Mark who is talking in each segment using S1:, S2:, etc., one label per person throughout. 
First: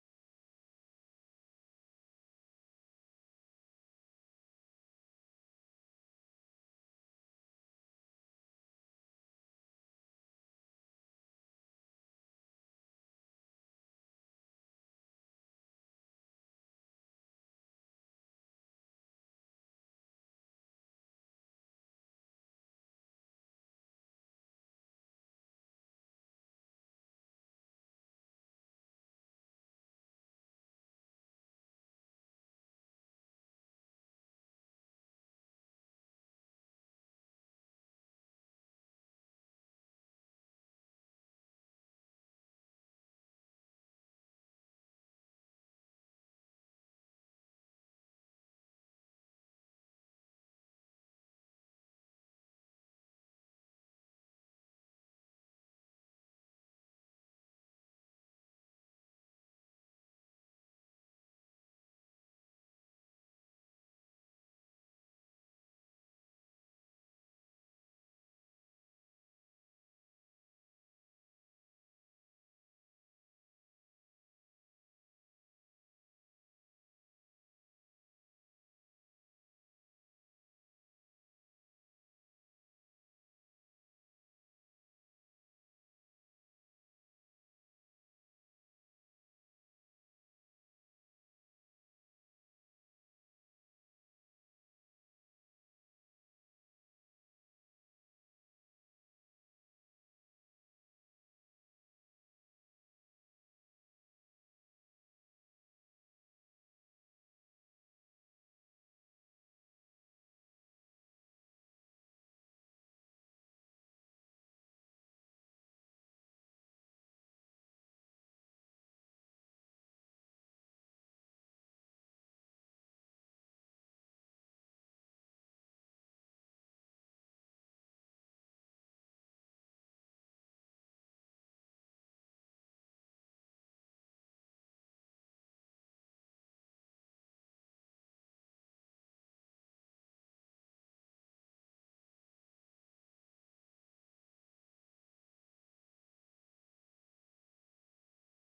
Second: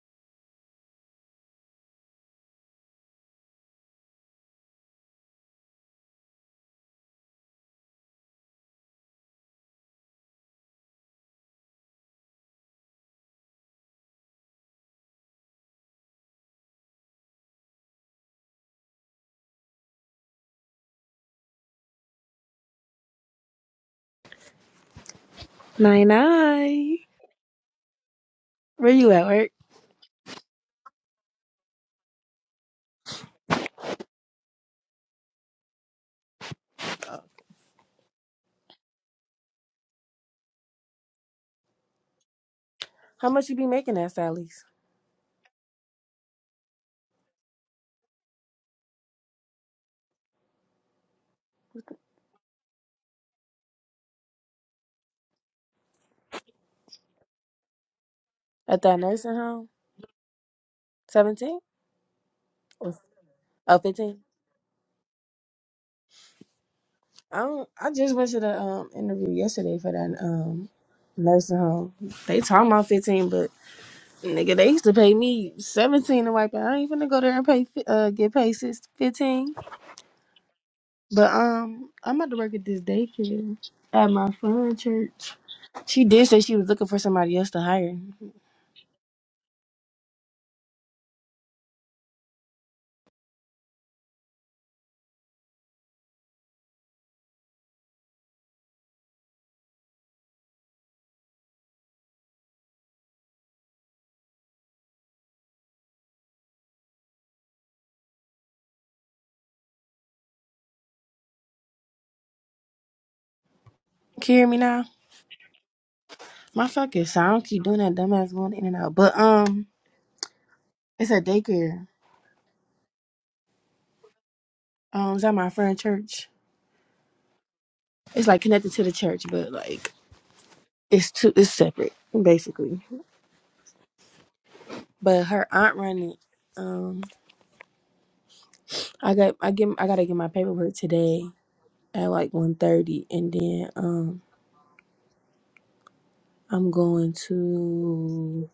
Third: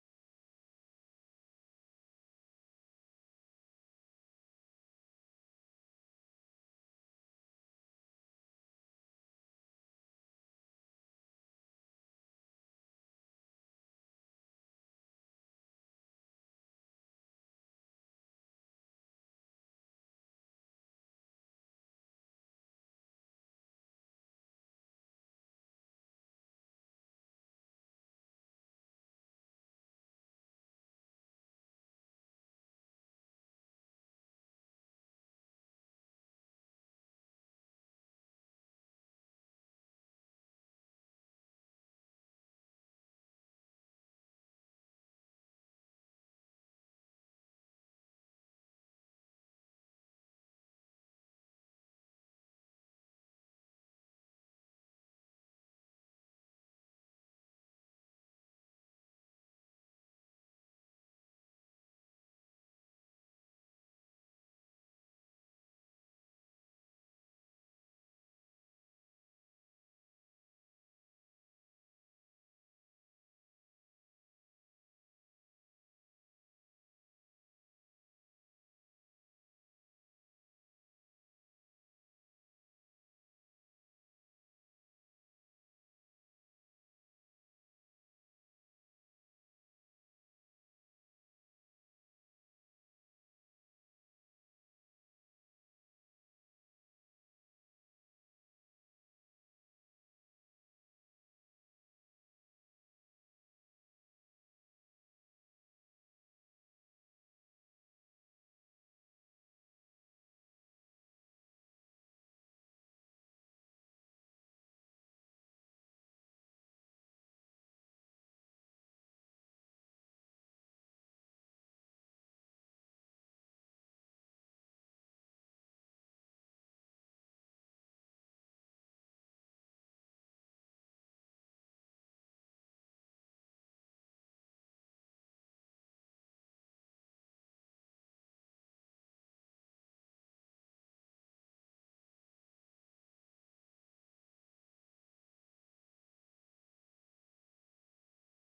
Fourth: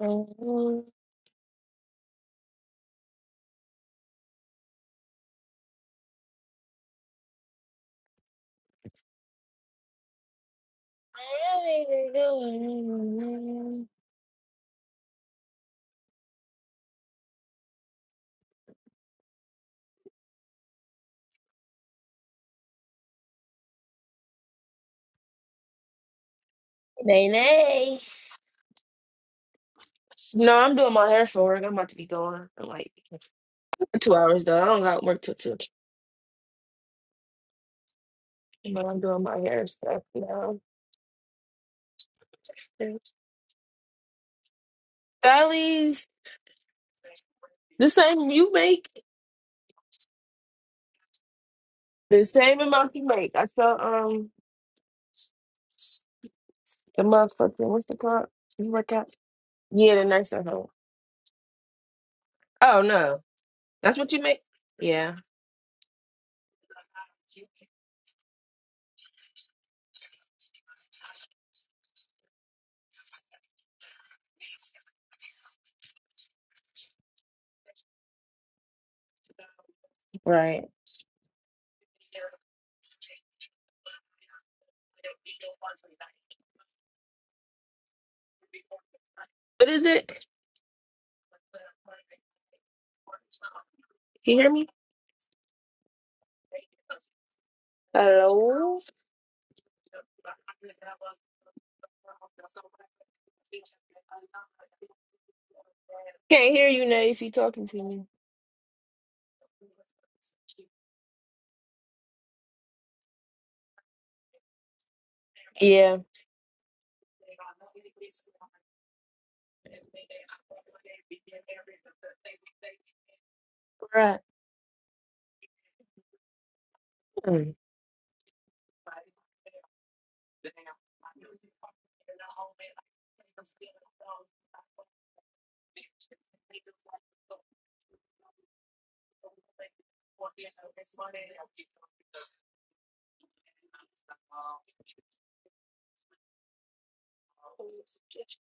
S1: No,
S2: Nine nine.
S1: Nay,
S2: Where you at work?
S1: No, I'm doing my hair for work. I'm about to be going in like two hours though. I don't got work till two. But I'm doing my hair stuff now.
S2: How much you be making at Sally's?
S1: Stylies, the same you make, the same amount you make. I felt um the motherfucking what's the called? You
S2: At
S1: work
S2: that
S1: out?
S2: nursing home?
S1: Yeah, the nurse at home.
S2: Seventeen?
S1: Oh
S2: Or
S1: no,
S2: oh,
S1: that's what
S2: fifteen?
S1: you make? Yeah,
S2: I don't I just went to the um interview yesterday for that um nursing home. They talking about fifteen, but nigga, they used to pay me seventeen to wipe out. I ain't finna go there and pay fi- uh get paid six fifteen.
S1: right.
S2: But um I'm about to work at this daycare at my friend church. She did say she was looking for somebody else to hire. Can you
S1: But is it? Can you hear me? Hello? Can't hear you now if you talking to me.
S2: hear me now?
S1: Yeah.
S2: My fucking so I don't keep doing that dumbass going in and out. But um, it's a daycare.
S1: Right.
S2: Um, it's at my friend's church.
S1: Mm.
S2: It's like connected to the church, but like it's two, it's separate basically. But her aunt run it. Um, I got I get I gotta get my paperwork today at like one thirty, and then um I'm going to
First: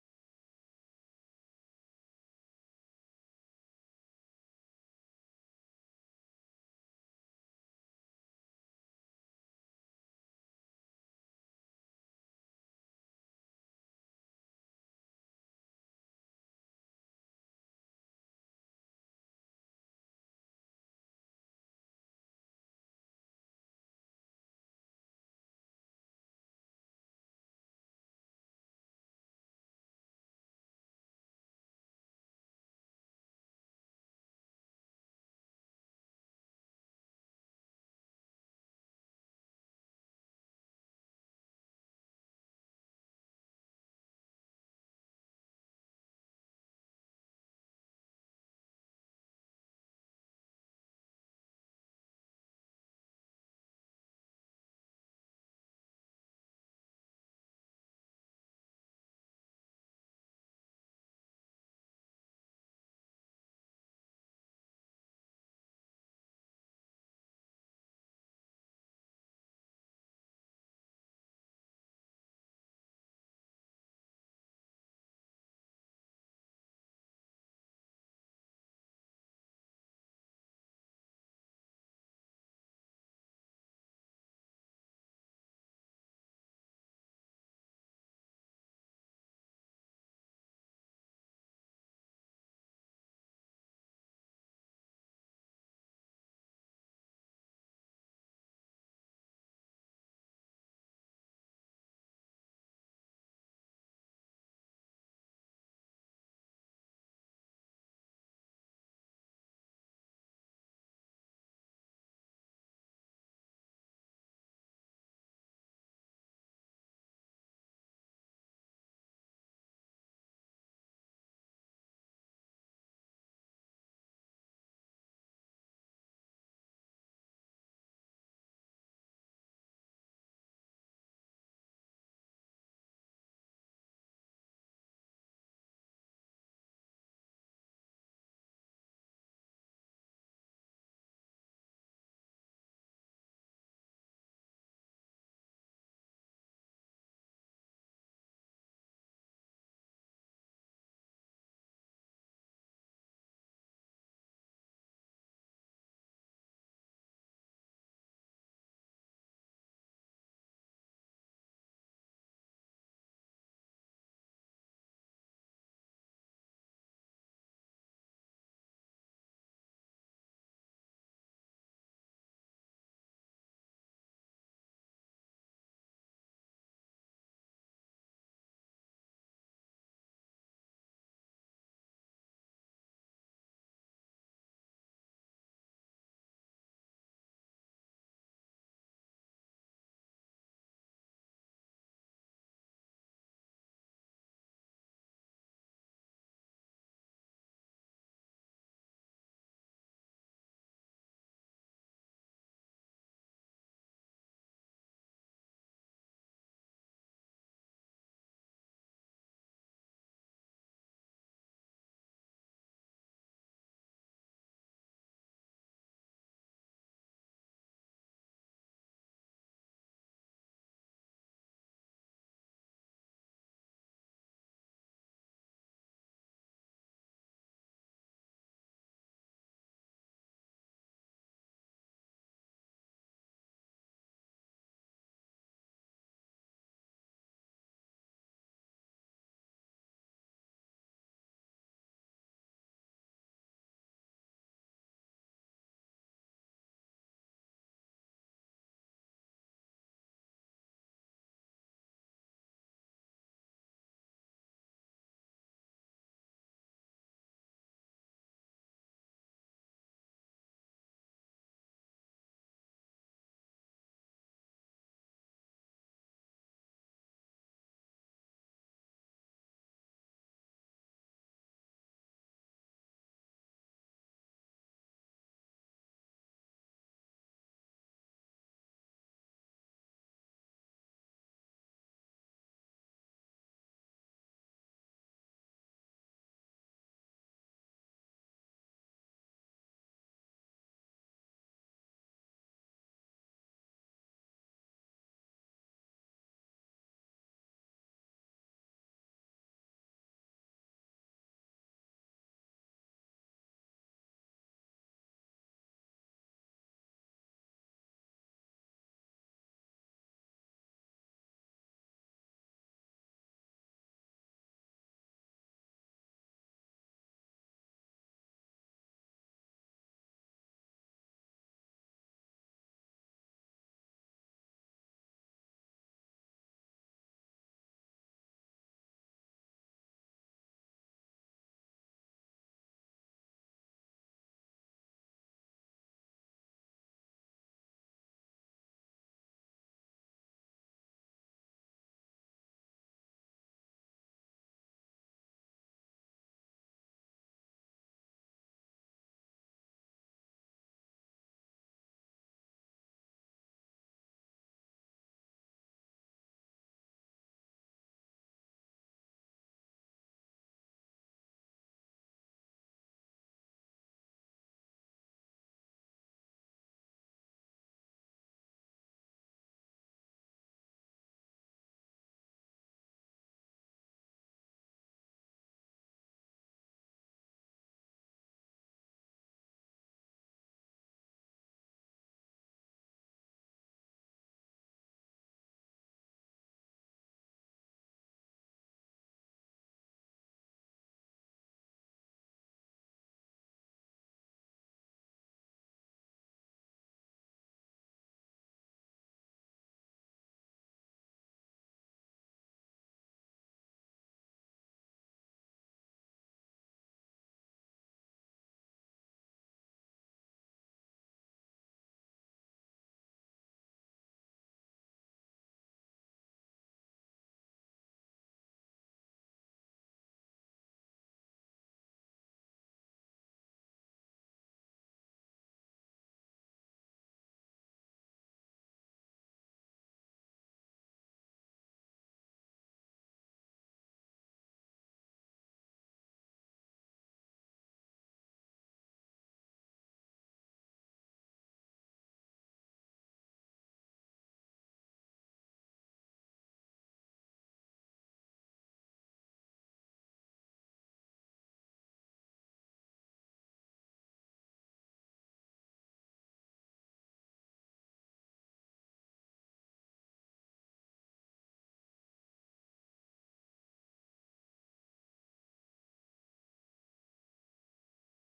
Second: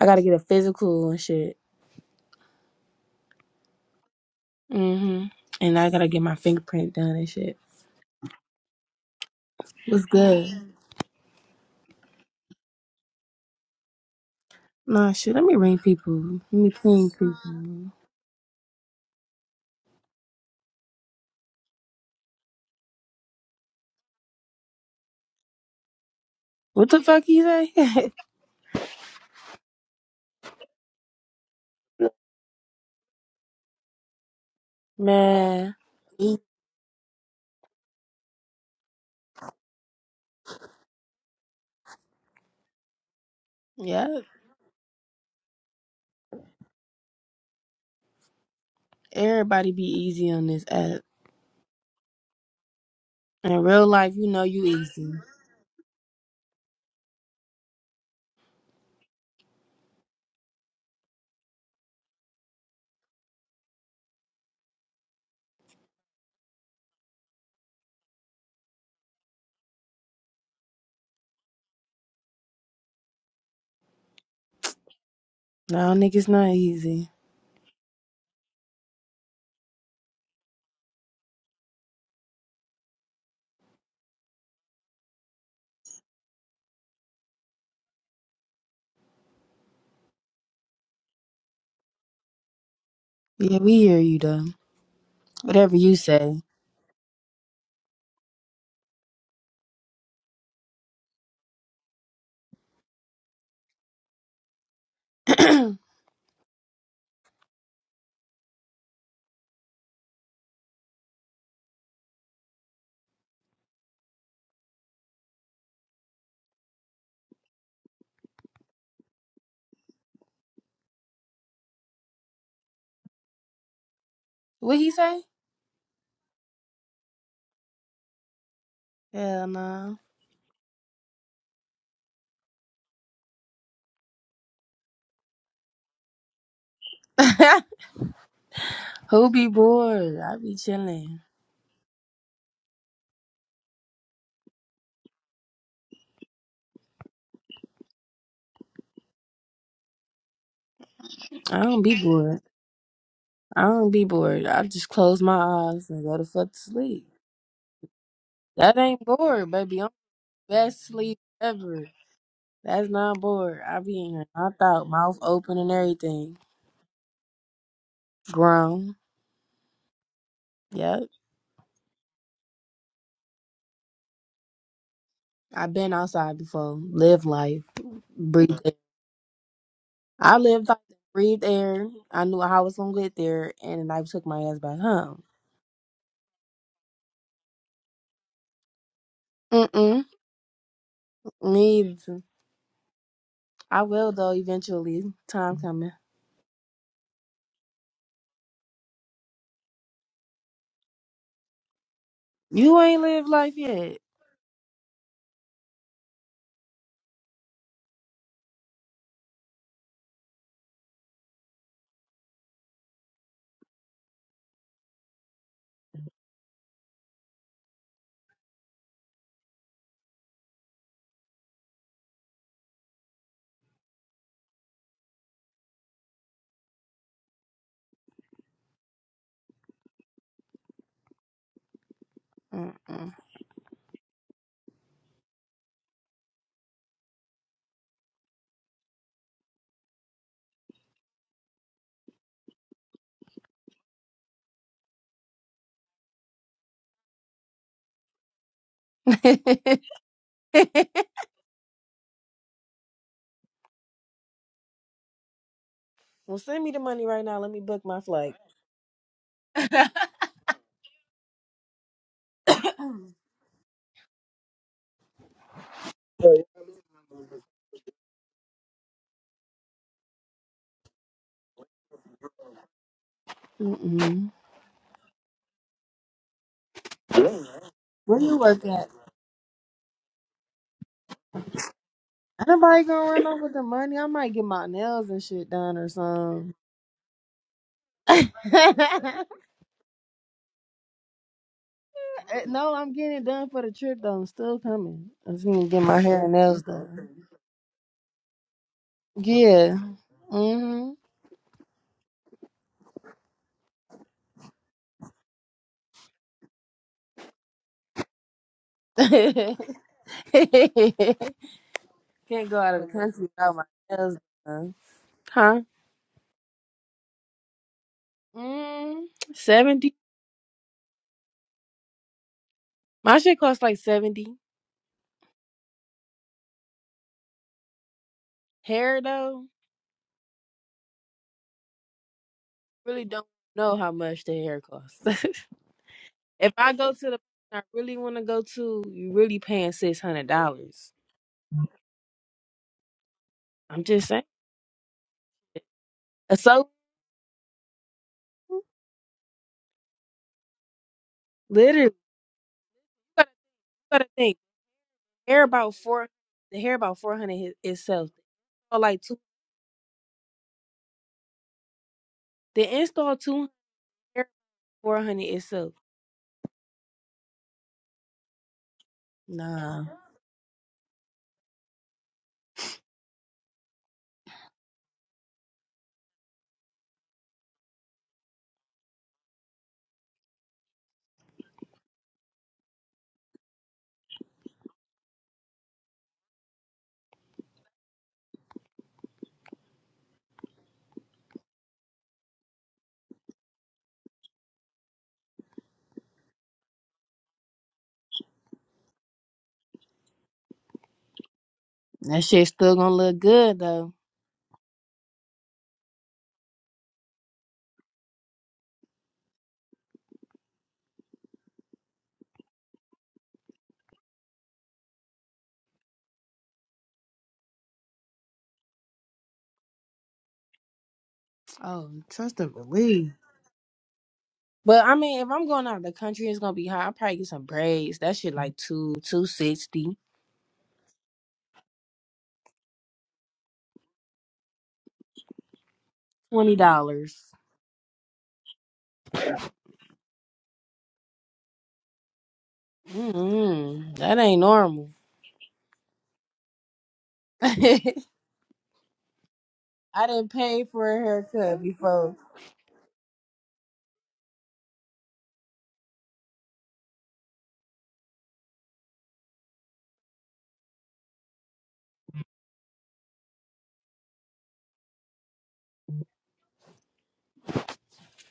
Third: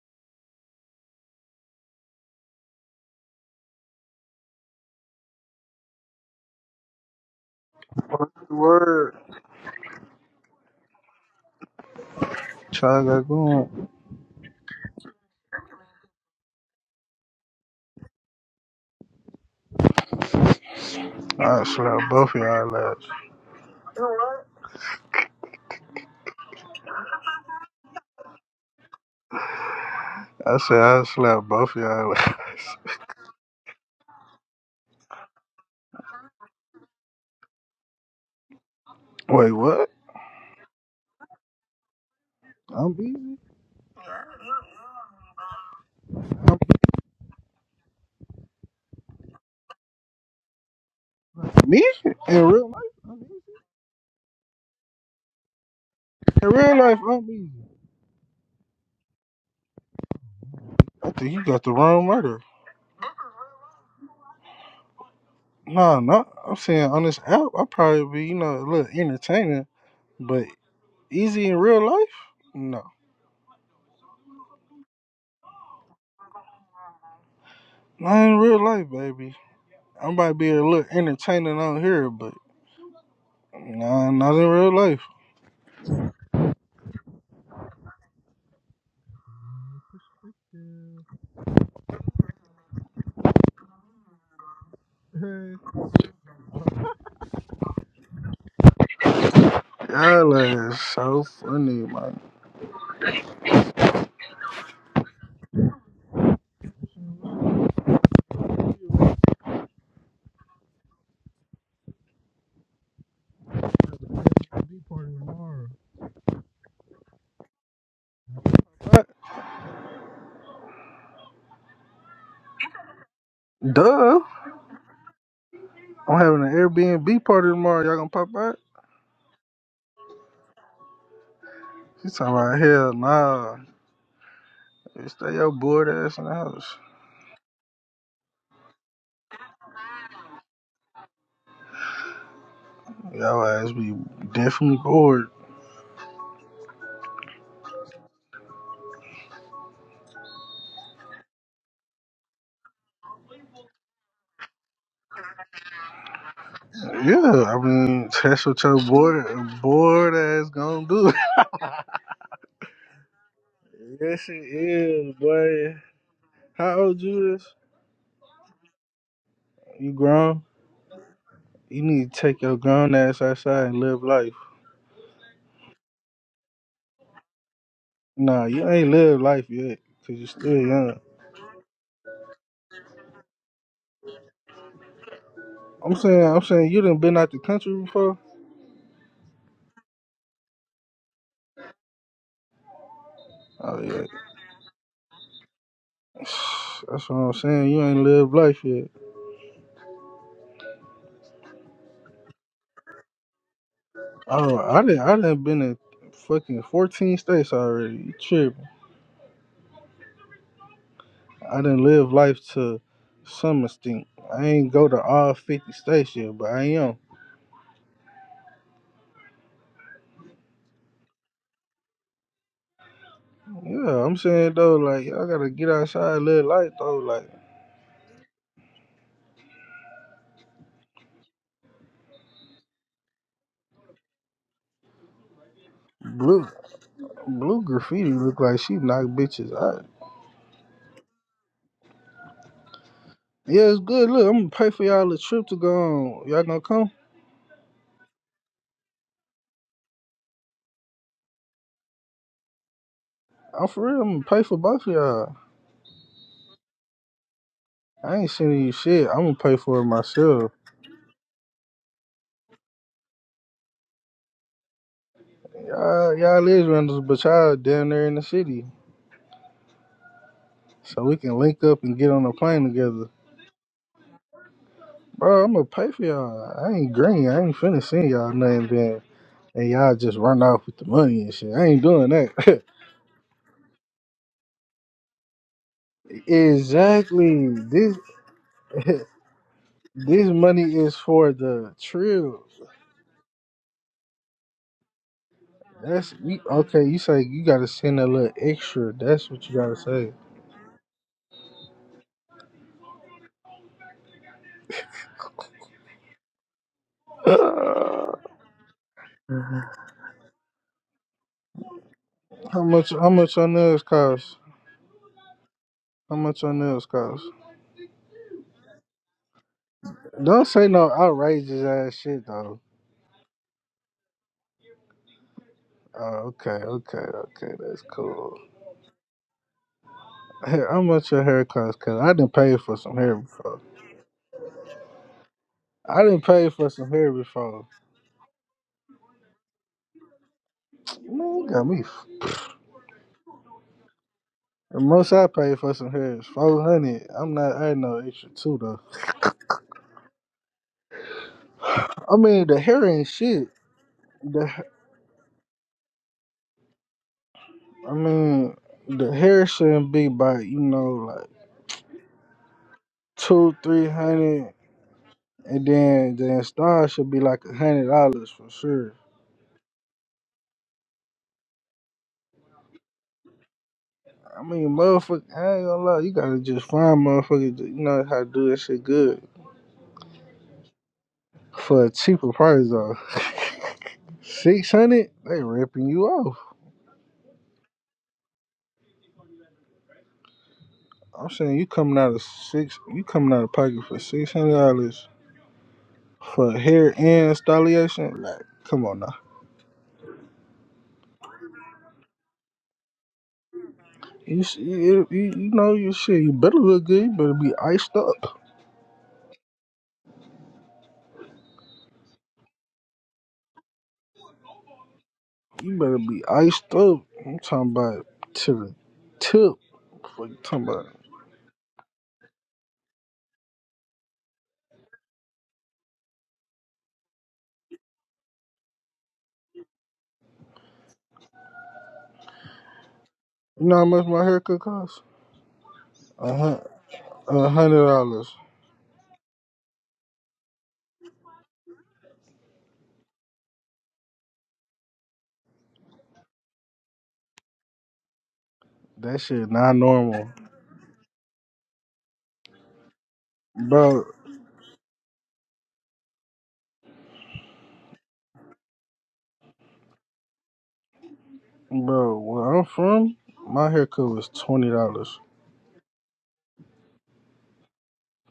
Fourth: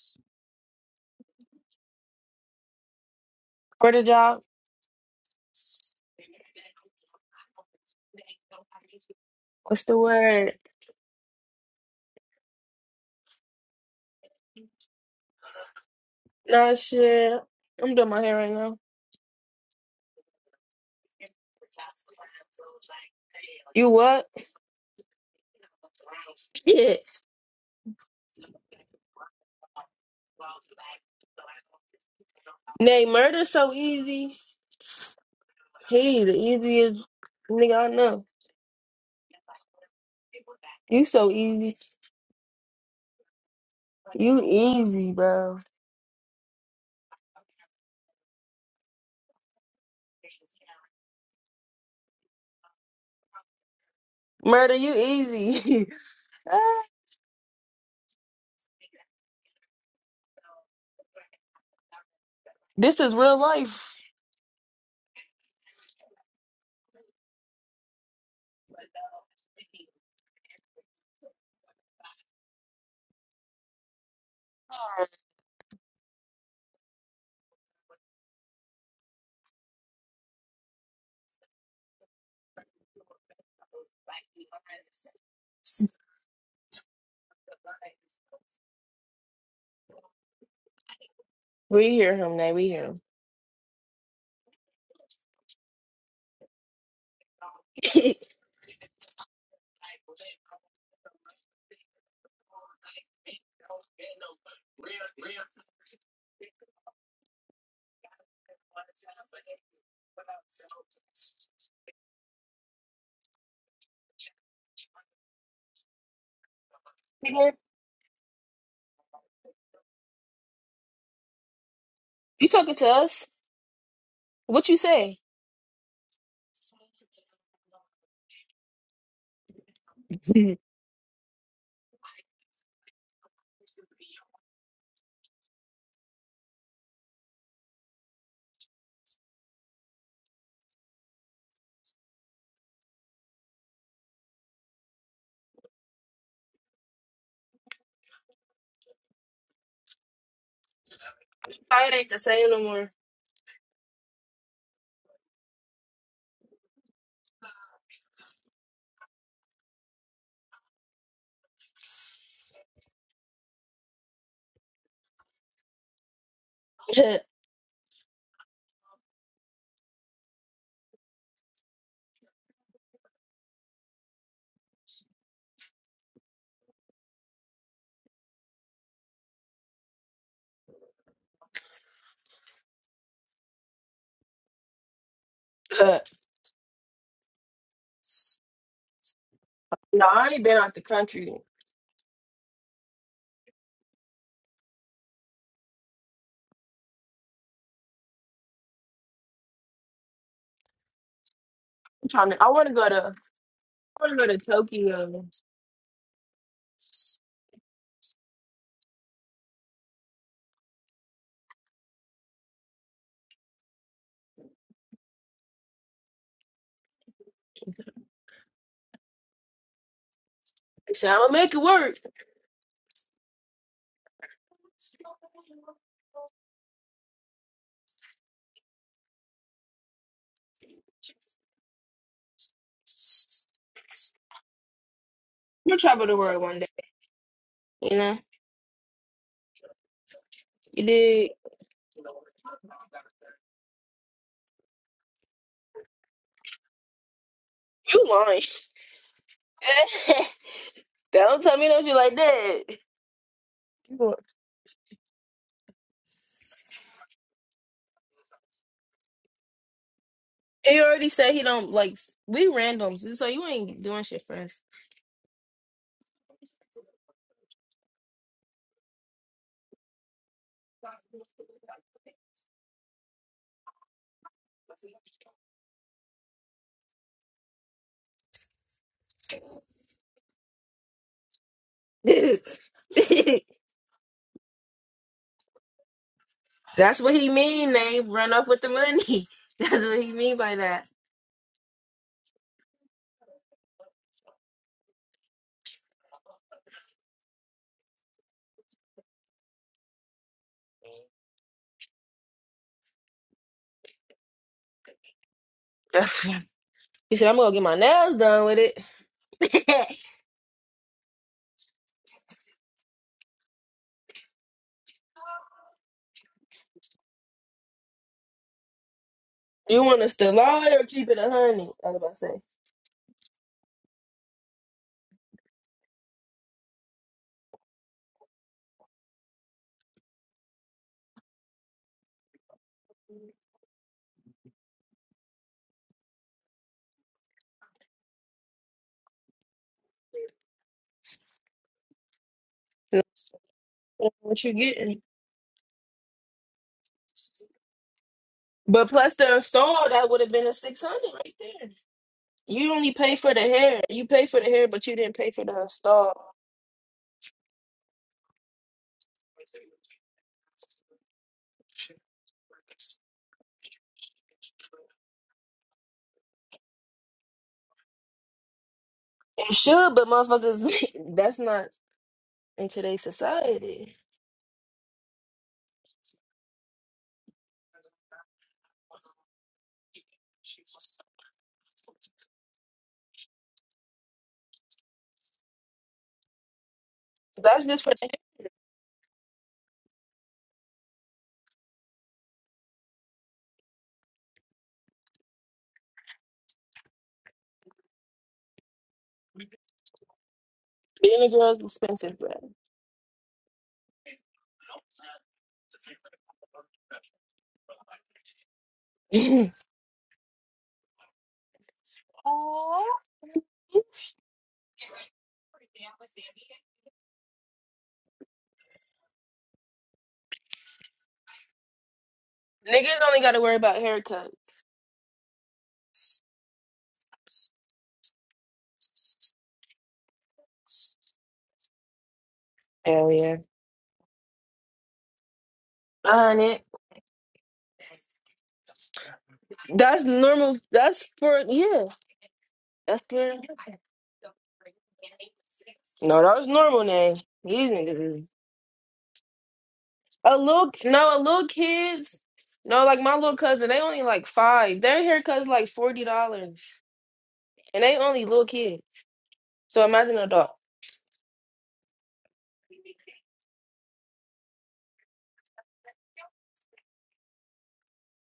S2: I gotta get a physical and shit.
S1: Where the job?
S2: Mhm. And I gotta get my fingerprint done and shit.
S3: Word.
S1: What's the
S2: What's good?
S1: word?
S3: Try to go on.
S2: Nah, shit. Let me ring people. Let me
S1: Nah,
S2: ping
S1: shit.
S2: people.
S1: I'm doing my hair right now.
S3: I slapped both of y'all ass.
S1: You what?
S2: What the
S1: Shit.
S2: fuck you say?
S3: I said I slapped both of y'all ass.
S1: Nay, murder so easy.
S2: Man.
S1: He the
S2: e-
S1: easiest nigga I know.
S3: Wait, what?
S1: You so easy.
S3: I'm easy.
S2: Yeah.
S1: You easy, bro.
S2: Everybody be easy on this app.
S3: Me? In real life?
S2: In real life, you know you
S1: Murder, you
S2: easy.
S1: easy.
S3: In real life, I'm easy. I think you got the wrong murder.
S1: This is real life.
S3: Nah, nah. I'm saying on this app, I probably be, you know, a little entertaining, but easy in real life? No.
S2: No, niggas not easy.
S3: Not in real life, baby. I might be a little entertaining on here, but nah, not in real life.
S1: We hear him now. We hear him.
S2: Yeah, we hear you though. Whatever you say.
S3: Y'all ass so funny, man. Party tomorrow.
S1: Nigga,
S3: What?
S1: you talking to us?
S3: Duh.
S1: What you
S2: What he
S1: say?
S2: say?
S3: I'm having an Airbnb party tomorrow. Y'all gonna pop out?
S2: Hell no.
S3: She's talking about hell nah. You Stay your bored ass in the house.
S2: Who be bored? I be chilling.
S3: Y'all ass be definitely bored.
S2: I don't
S1: It
S2: be
S1: ain't the
S2: bored.
S1: same no more.
S2: I don't be bored. I just close my eyes and go to fuck to sleep.
S3: Yeah, I mean that's what
S2: That
S3: your
S2: ain't
S3: bored
S2: bored, baby. I'm
S3: bored ass
S2: the
S3: gonna
S2: best
S3: do.
S2: sleep ever. That's not bored. I be in here
S3: yes it
S2: knocked out,
S3: is,
S2: mouth open and
S3: boy.
S2: everything.
S3: How old you is?
S2: Grown.
S3: You grown?
S2: Yep.
S3: You need to take your grown ass outside and live life.
S2: I've been outside before. Live life.
S3: Nah,
S2: Breathe
S3: you
S2: air.
S3: ain't live life yet, cause you
S2: I
S3: still
S2: lived like
S3: young.
S2: breathed air. I knew how I was gonna get there and I took my ass back home.
S3: I'm
S1: Uh,
S3: saying I'm saying you done been out the country before?
S2: Mm mm.
S1: no, I ain't been out the country.
S2: Me either.
S3: Oh
S2: I
S3: yeah,
S2: will though eventually. Time coming.
S3: That's what I'm saying. You ain't lived life yet.
S1: I'm trying to. I want to
S2: You
S1: go to.
S2: ain't lived life yet.
S1: I want to go to
S3: Oh, I didn't. I
S1: Tokyo.
S3: didn't been in fucking 14 states already. You tripping? I didn't live life to some extent. I ain't go to all 50 states yet, but I am.
S1: I said I'm gonna make it work.
S3: Yeah, I'm saying though, like y'all gotta get outside, live life though. Like
S2: Mm-mm.
S1: You'll travel the world
S3: blue,
S1: one day.
S3: blue
S1: You
S3: graffiti
S1: know.
S3: look like she knock bitches out.
S1: You did.
S3: Yeah, it's good. Look, I'm gonna pay for y'all a trip to go on. Y'all gonna come?
S1: You lying. don't tell me no shit like that.
S3: I'm for
S1: You
S3: real. I'm
S1: wa-
S3: gonna pay for both of y'all.
S2: Well send me the money right now. Let me book my
S3: I ain't
S2: flight.
S3: sending you shit. I'm gonna pay for it myself.
S1: He already said he don't like. We randoms, so you ain't doing shit for us.
S3: Y'all, y'all is rentals, but y'all down there in the city. So we can link up and get on a plane together.
S2: Mm-mm.
S3: Bro, I'm gonna pay for y'all. I ain't green. I ain't finna send
S2: Where
S3: y'all
S2: you work
S3: nothing
S2: at?
S3: then. And y'all just run off with the money and shit. I ain't doing
S2: Ain't
S3: that.
S2: nobody gonna run over the money. I might get my nails and shit done or something.
S1: That's what he
S3: exactly.
S1: mean.
S3: This
S1: They run off with the money. That's what he
S3: this
S1: mean by
S3: money
S1: that.
S3: is for the trip.
S2: no, I'm getting it done for the trip though. I'm still coming. I'm just gonna get my
S3: That's
S2: hair and
S3: we
S2: nails
S3: okay, you
S2: done.
S3: say you gotta send a little extra. That's what you gotta
S2: Yeah.
S3: say.
S2: hmm
S1: That's- He said, I'm gonna get my nails done with it.
S2: Can't go
S3: how
S2: out of the
S3: much how
S2: country
S3: much on
S2: without my
S3: nails
S2: nails
S3: cost?
S2: done. Huh?
S3: How much on nails cost?
S2: Mm,
S1: You
S2: 70.
S1: want us to
S3: Don't say
S1: lie or
S3: no
S1: keep it a
S3: outrageous
S1: hundred? I
S3: ass
S1: was about to
S3: shit
S1: say.
S3: though.
S2: My shit costs like 70.
S3: Oh, okay, okay, okay. That's cool.
S2: Hair though,
S3: Hey, how much your hair cost? Cause I didn't pay for some
S2: really
S3: hair
S2: don't
S3: before.
S2: know how much the hair costs.
S3: I didn't pay
S2: If
S3: for
S2: I
S3: some
S2: go to
S3: hair
S2: the I
S3: before.
S2: really want to go to, you really paying six hundred dollars.
S3: Man, you got me. f-
S1: You
S2: I'm just saying.
S1: What you
S3: The
S1: getting?
S3: most I paid for some hair is
S2: Uh,
S3: four
S2: So
S3: hundred. I'm not adding no extra two though.
S1: But plus the install, that would have been a six hundred right there.
S2: literally, you
S3: I mean, the
S1: You
S3: hair
S1: only
S3: ain't
S1: pay
S2: gotta,
S1: for the
S2: you
S3: shit.
S1: hair. You
S2: gotta
S1: pay
S2: think.
S1: for the
S3: The
S1: hair, but you didn't pay
S2: Hair
S1: for the
S2: about four.
S1: install.
S2: The hair about four hundred
S3: I
S2: itself.
S3: mean,
S2: Or like
S3: the
S2: two.
S3: hair shouldn't be by you know like
S2: The install two hundred.
S3: two, three
S2: Hair
S3: hundred,
S2: four hundred
S3: and
S2: itself.
S3: then the install should be like a hundred dollars for sure.
S1: It
S2: Nah,
S1: should, but motherfuckers, that's not in today's society.
S3: I mean, motherfucker, I ain't gonna lie. You gotta just find motherfuckers that you know how to do that shit good for a cheaper price though. Six hundred, they ripping you off.
S1: That's just for the hair.
S3: I'm saying you coming out of six, you coming out of pocket for six hundred dollars for hair and installation. Like, come on now.
S1: Being a girl's expensive,
S2: that
S1: bro.
S2: shit's still gonna look good though.
S3: You, s- you, you you know your shit. You better look good. You better be iced up. You better be iced up. I'm talking about to the tip. What you talking about?
S2: Oh, trust and
S1: Niggas
S2: believe.
S1: only got to worry about haircuts.
S2: But I mean, if I'm going out of the country, it's gonna be hot. I'll probably get some braids. That shit like two two sixty twenty
S1: Hell yeah.
S3: You know how much my haircut costs? Uh
S1: on
S3: huh.
S1: it.
S2: dollars.
S3: A hundred dollars.
S1: That's normal. That's for yeah. That's for
S2: Mm-mm, that ain't normal.
S1: no. That was normal name.
S2: I
S1: These niggas is
S3: That shit not normal,
S2: didn't
S1: a
S2: pay
S1: little
S2: for a
S1: no a little
S2: haircut before.
S1: kids. No, like my little cousin, they only
S3: bro.
S1: like five. Their haircut's like forty dollars, and they only little kids. So imagine an adult.
S3: Bro, where I'm from, my haircut was twenty dollars.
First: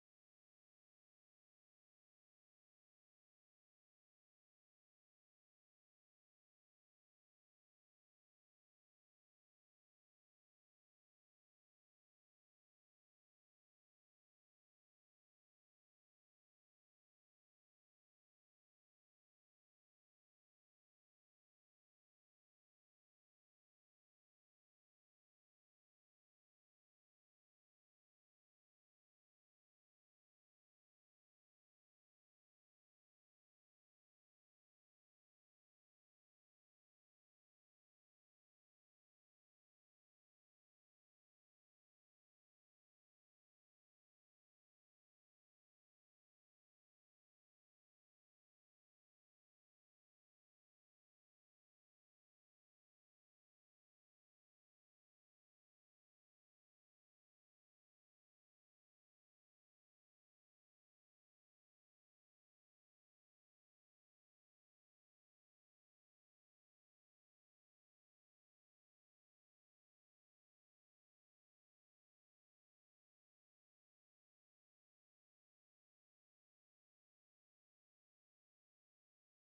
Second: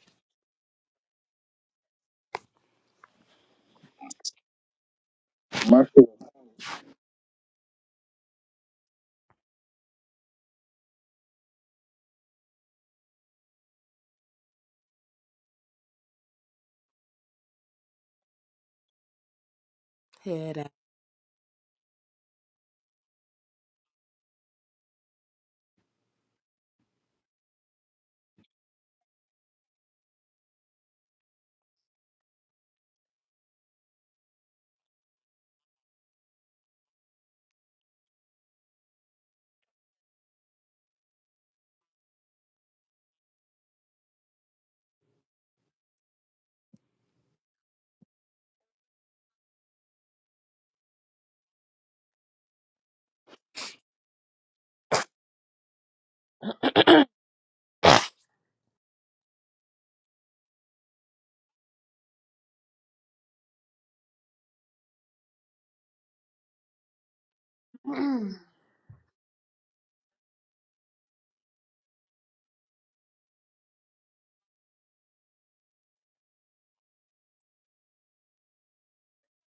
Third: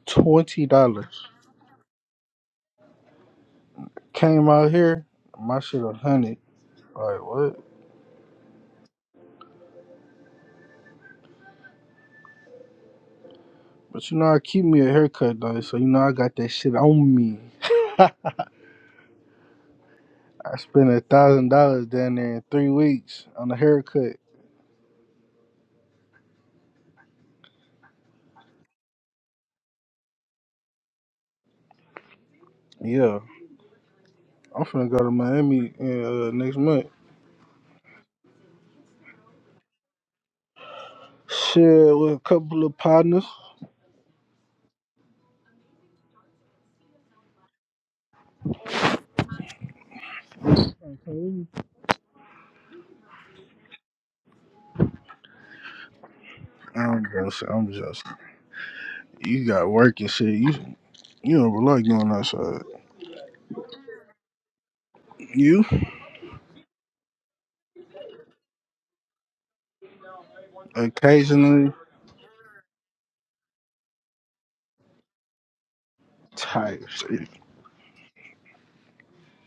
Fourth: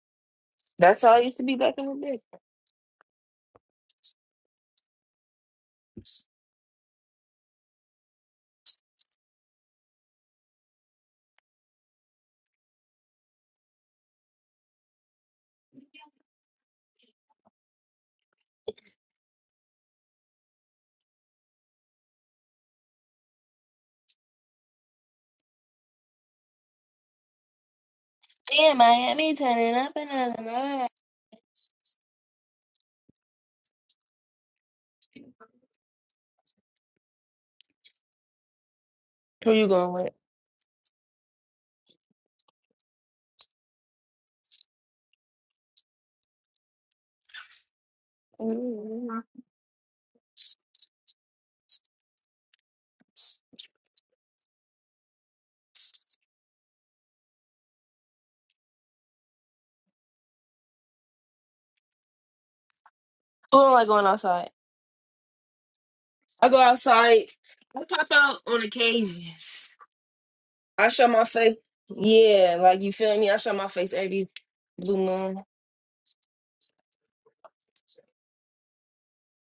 S3: Twenty
S1: That's how I
S3: dollars.
S1: used to be back in the day.
S3: Came out here, my shit a hundred. Like what? But you know I keep me a haircut though, so you know I got that shit on me. I
S2: Head
S3: spent a thousand dollars down there in three weeks on a haircut.
S1: Yeah, Miami turning up another night.
S3: Yeah, I'm finna go to Miami uh, next month.
S1: Who you going with?
S3: Shit, with a couple of partners.
S1: Who
S3: I'm
S2: out.
S3: just, I'm just. You got work and shit. You You don't like going outside.
S1: don't like going outside?
S3: You
S1: I go outside. I pop out on occasions. I show my face.
S3: occasionally
S1: Yeah, like you feel me? I show my face every blue moon.
S3: tired.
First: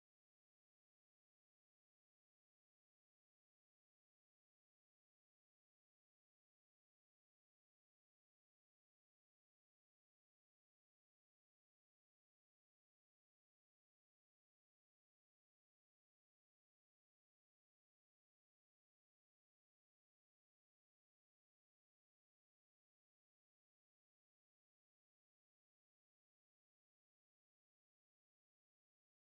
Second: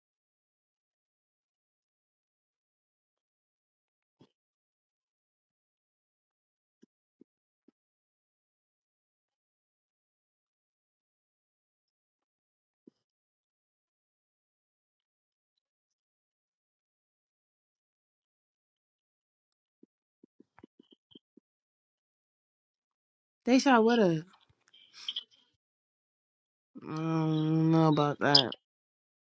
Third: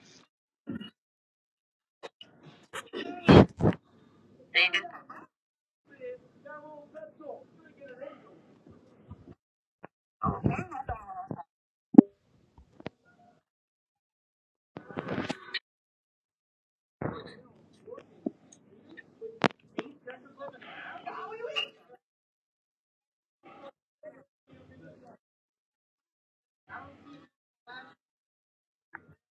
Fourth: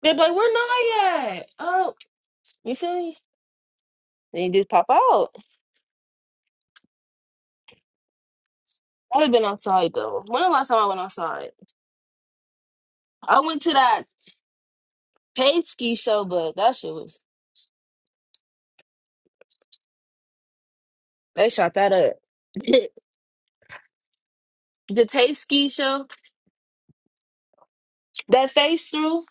S1: They'd be like, "We're not yet." Oh, you feel me? They just pop out. i have been outside though. When the last time I went outside? I went to that Tate ski show, but that shit was they shot that up. the
S2: they shot what up?
S1: Tate ski show
S2: I don't know about
S1: that
S2: that.
S1: face through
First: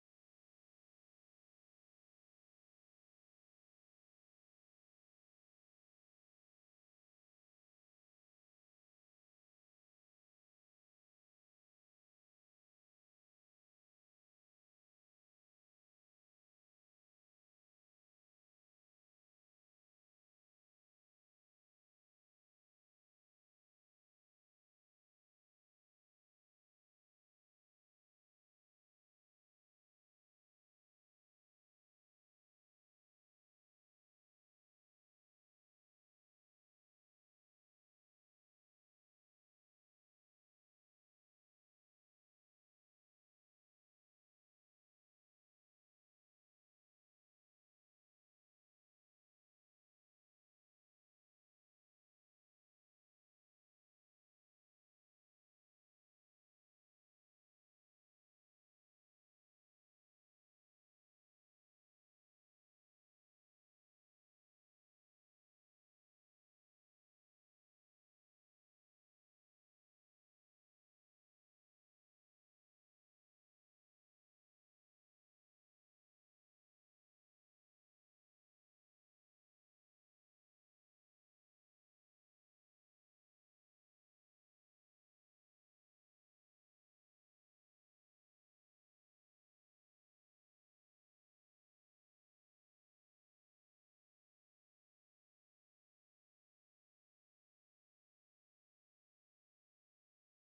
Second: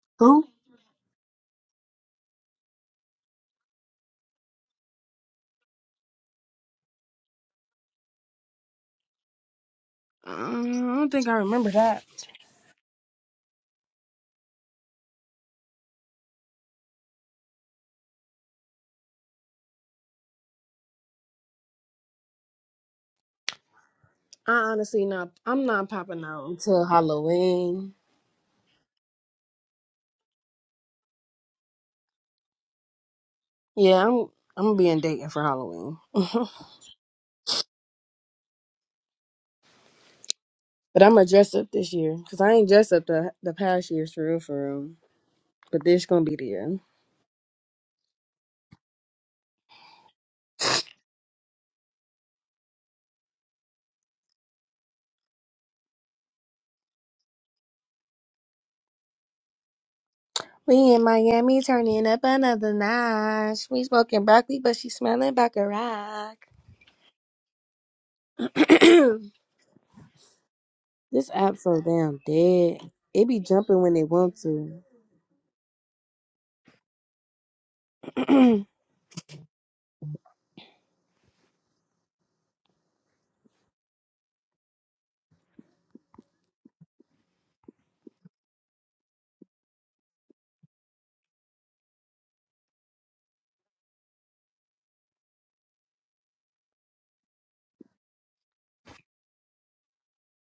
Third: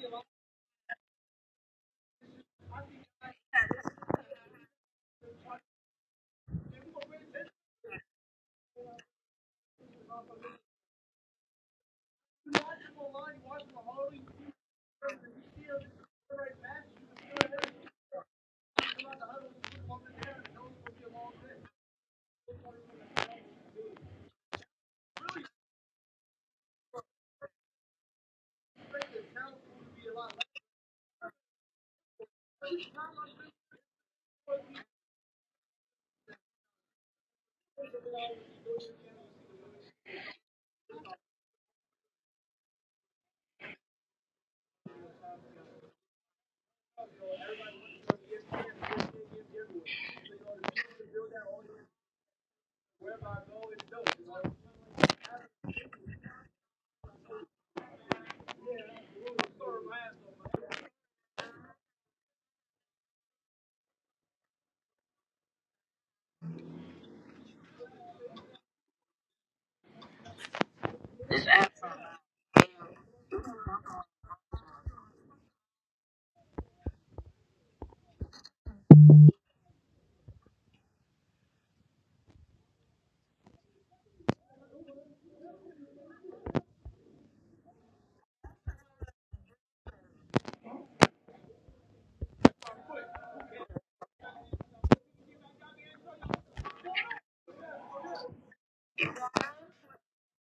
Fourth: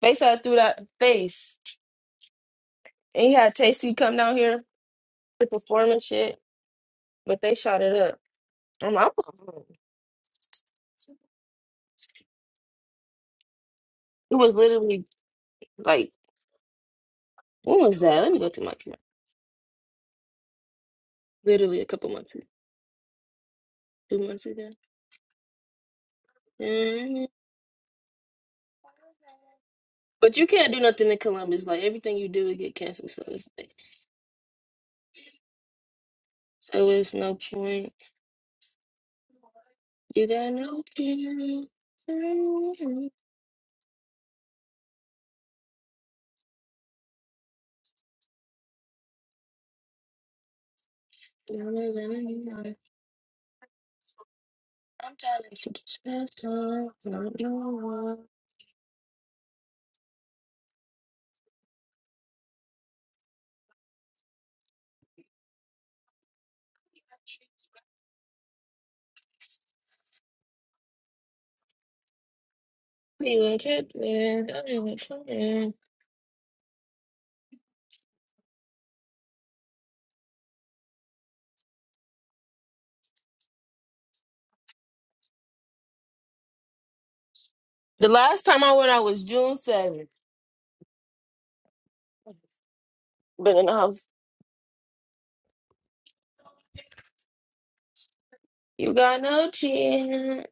S1: face out
S2: Who?
S1: through that face, and he had Tasty come down here to perform and shit, but they shot it up. I'm like, "I'm- gonna-"
S2: Mm, I don't think I remember that.
S1: it was literally like When was that? Let me go to my camera. Literally a couple months ago, two months
S2: I
S1: ago.
S2: honestly not. I'm not popping out until
S1: Mhm.
S2: Halloween.
S1: But you can't do nothing in Columbus. Like everything you do would get canceled. So it's like,
S2: Yeah, I'm. I'm gonna be in Dayton for Halloween, but
S1: so it's no point. You got no
S2: I'm gonna dress up
S1: point.
S2: this year because I ain't dressed up the the past years for real, for real. But this gonna be the year.
S1: I'm trying to special. Not your one.
S2: We in Miami turning up another notch. We smoking broccoli, but she smelling baccarat. This app so damn dead. It
S1: We
S2: be
S1: were
S2: jumping when they want
S1: kidding. Don't
S2: to.
S1: even try. The last time I went out was June 7th. But in the house, you got no chance.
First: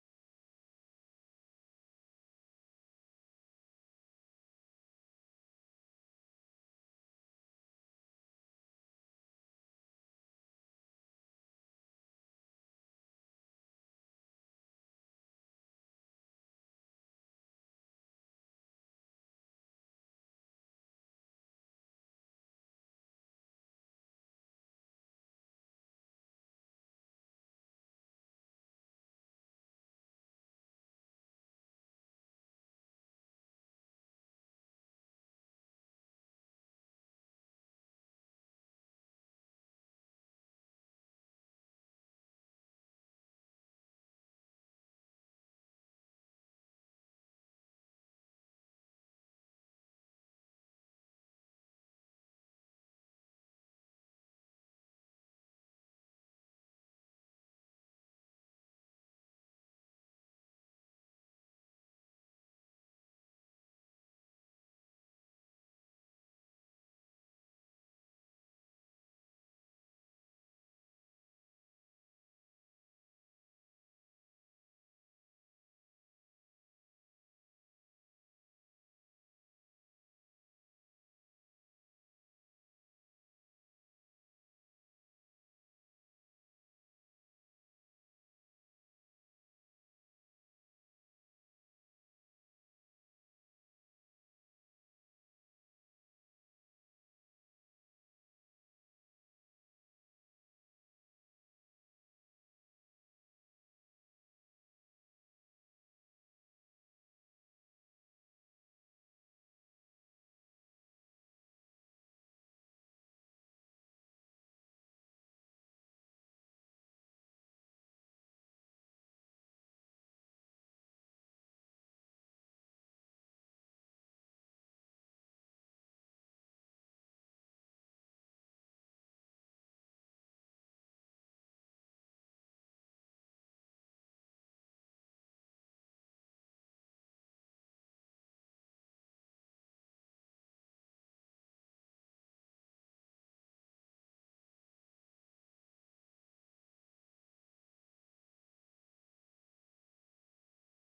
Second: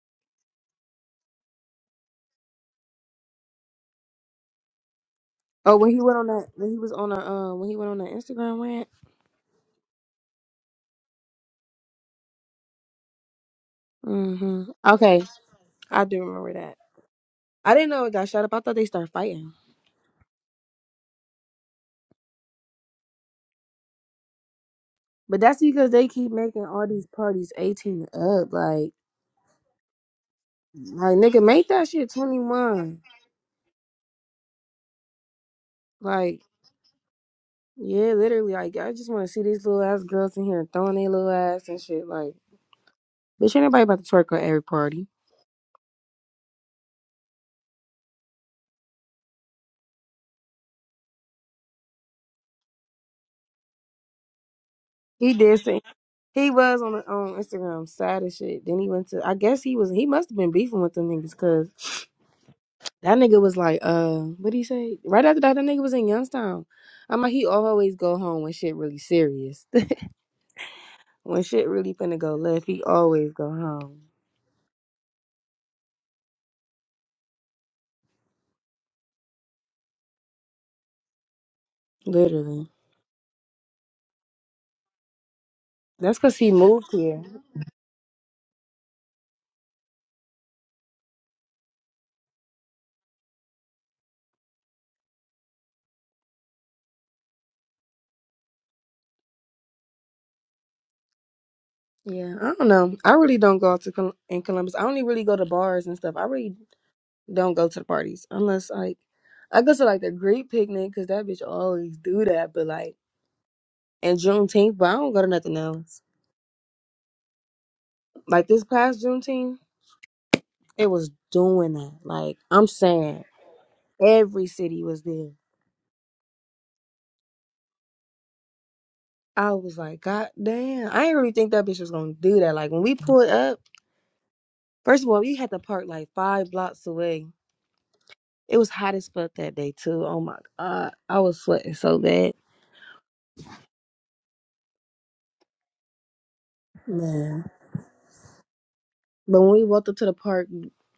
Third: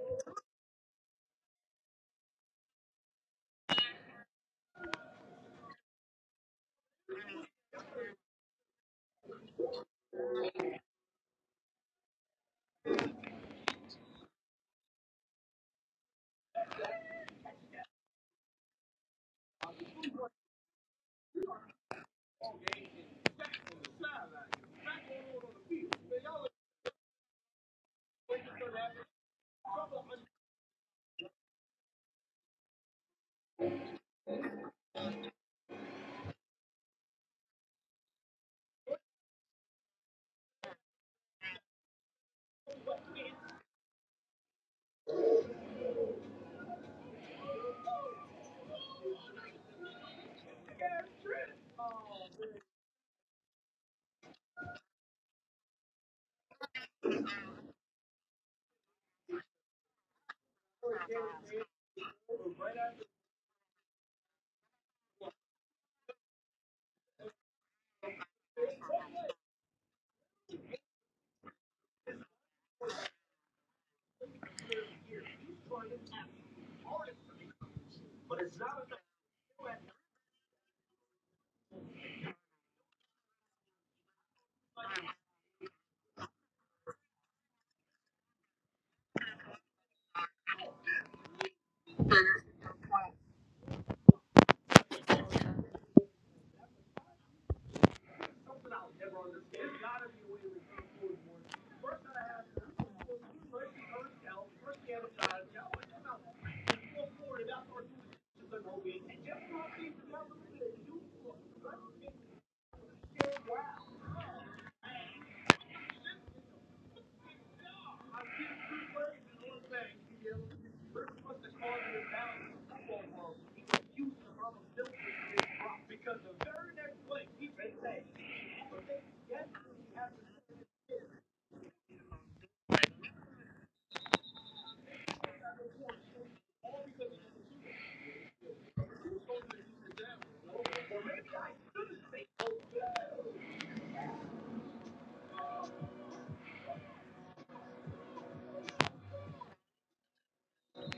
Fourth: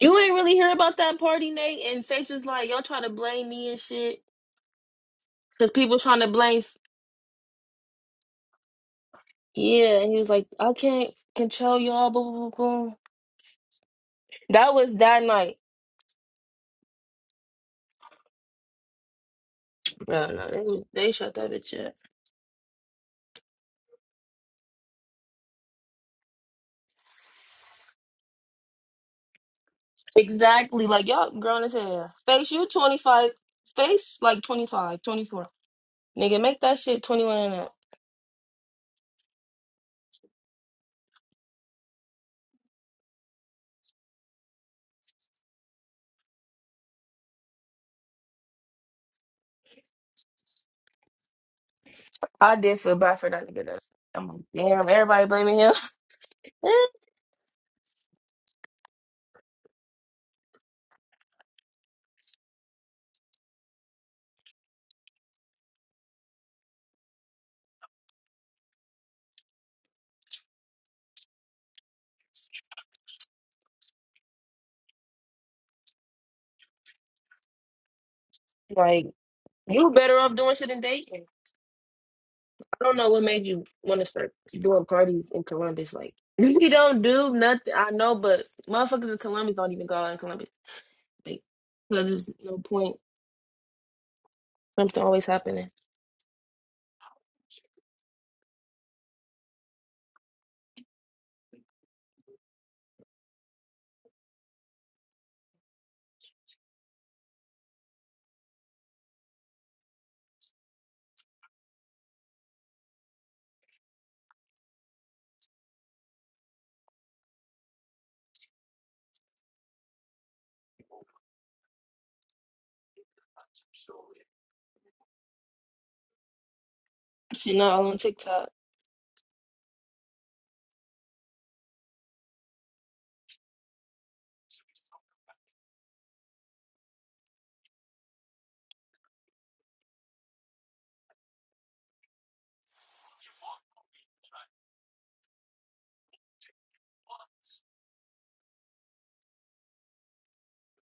S1: You ain't really hear about that party, Nate. And Facebook's like, y'all trying to blame me and shit. Because
S2: Oh, when
S1: people
S2: he went
S1: trying
S2: on
S1: to
S2: that,
S1: blame.
S2: when he was on a, um, when he went on that Instagram rant.
S1: Yeah. And he was like, I can't control y'all. Blah, blah, blah, blah.
S2: Mm-hmm.
S1: That was
S2: Okay,
S1: that night.
S2: I do remember that. I didn't know it got shut up. I thought they start fighting,
S1: Bro, no, they, was- they shut that bitch up.
S2: but that's because they keep making all these parties eighteen and up. Like,
S1: Exactly. Like,
S2: like
S1: y'all
S2: nigga,
S1: grown
S2: make
S1: as
S2: that shit
S1: hell.
S2: twenty
S1: Face, you
S2: one.
S1: 25. Face, like 25, 24.
S2: Like.
S1: Nigga, make that shit 21 and up.
S2: Yeah, literally. Like, I just want to see these little ass girls in here throwing their little ass and shit. Like, bitch, ain't nobody about to twerk at every party.
S1: I did feel bad for that nigga. That's, I'm like, damn, everybody
S2: He
S1: blaming
S2: did
S1: him.
S2: say he was on on Instagram sad as shit. Then he went to. I guess he was. He must have been beefing with them niggas because that nigga was like, uh, what did he say? Right after that, that nigga was in Youngstown. I'm like, he always go home when shit really serious. when shit really finna go left, he always go home.
S1: like, you better off doing shit than dating.
S2: Literally.
S1: I don't know what made you want to start doing parties in Columbus. Like
S2: That's cause he
S1: we
S2: moved
S1: don't
S2: here.
S1: do nothing. I know, but motherfuckers in Columbus don't even go out in Columbus. Like, 'cause there's no point. Something always happening.
S2: Yeah, I don't know. I really don't go out to Col- in Columbus. I only really go to bars and stuff. I really don't go to the parties unless like I go to like the Greek picnic because that bitch always do that. But like and Juneteenth, but I don't go to nothing else. Like this past Juneteenth, it was doing that. Like I'm saying, every city was there.
S1: I not all on TikTok.
S2: I was like, God damn! I didn't really think that bitch was gonna do that. Like when we pulled up, first of all, we had to park like five blocks away It was hot as fuck that day too. Oh my god, I was sweating so bad. Man. But when we walked up to the park,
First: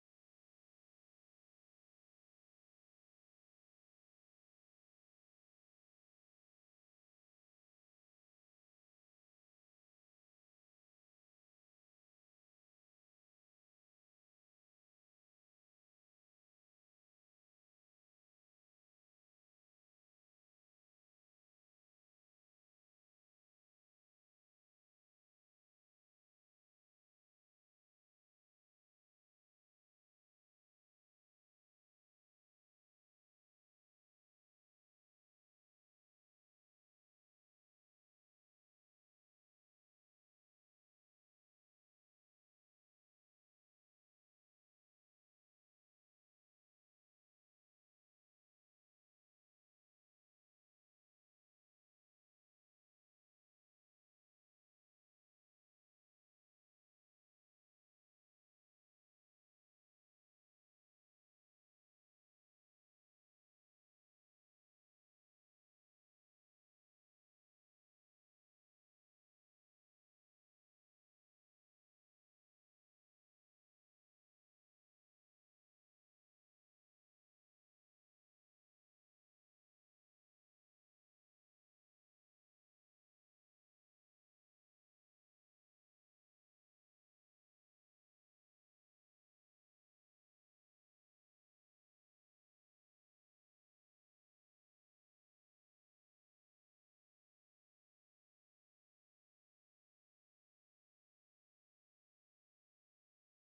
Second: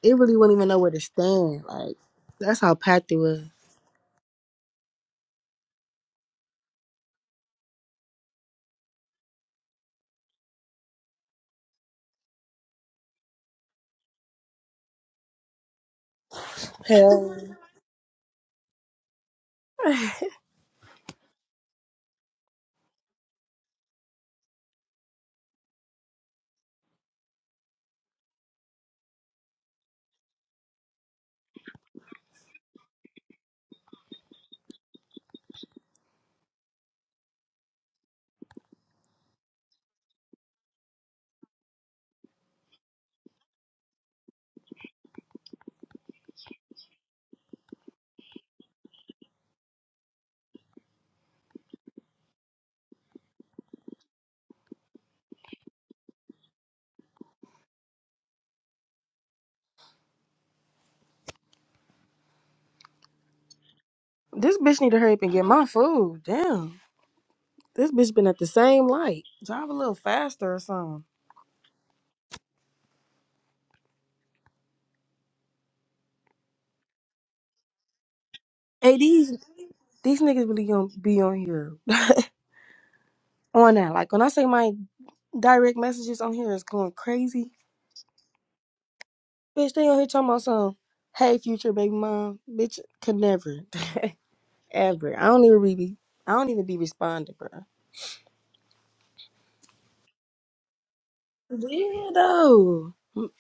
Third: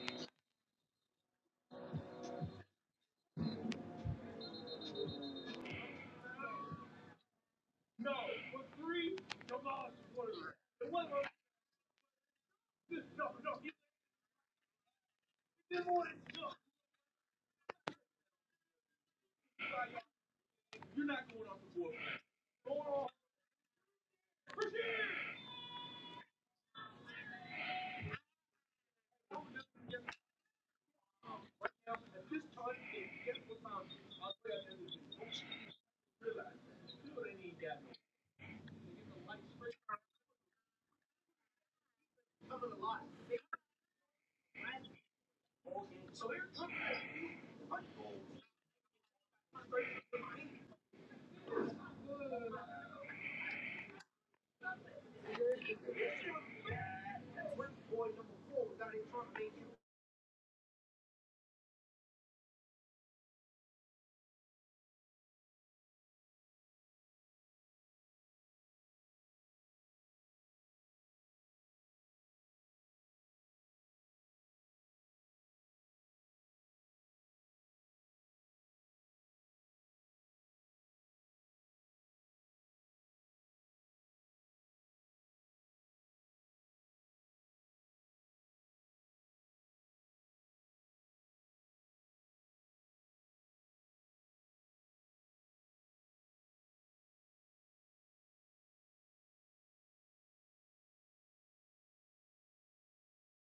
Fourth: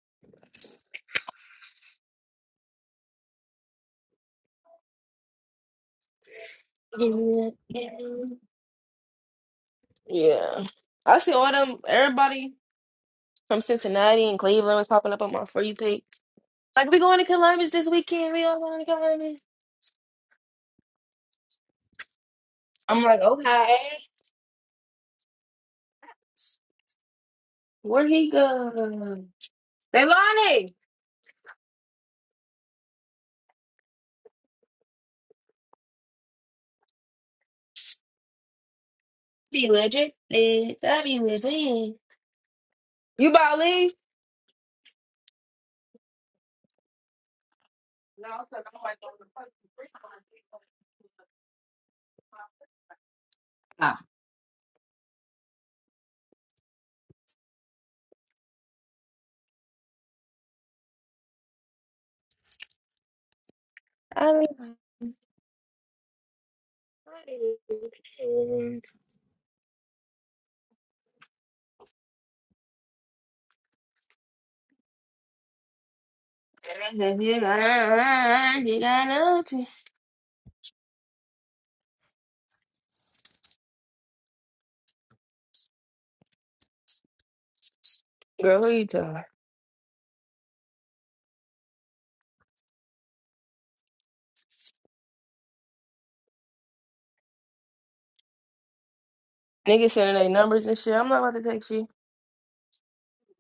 S2: it really wouldn't even know where to stand. Like, that's how packed it was.
S1: Yeah, I see all them. Everybody from Cincinnati and Cleveland was popping up on my for you page. Like we going to
S2: Hell.
S1: Columbus this weekend. We all going to Columbus. I'm like, okay, where he go? Be legend. That'd Be legend. You about to leave? I'm
S2: this bitch need to hurry up and get my food. Damn,
S1: Girl,
S2: this bitch been at the same light. Drive a little faster or something. Hey, these these niggas really gonna be on here on that. Like when I say my direct messages on here is going crazy.
S1: who you telling?
S2: Bitch, they on here talking about some. Hey, future baby mom, bitch, could never. Ever. I don't even be. I don't even be responding, bro.
S1: Niggas sending their numbers and shit. I'm not about to text you.
S2: Weirdo. M-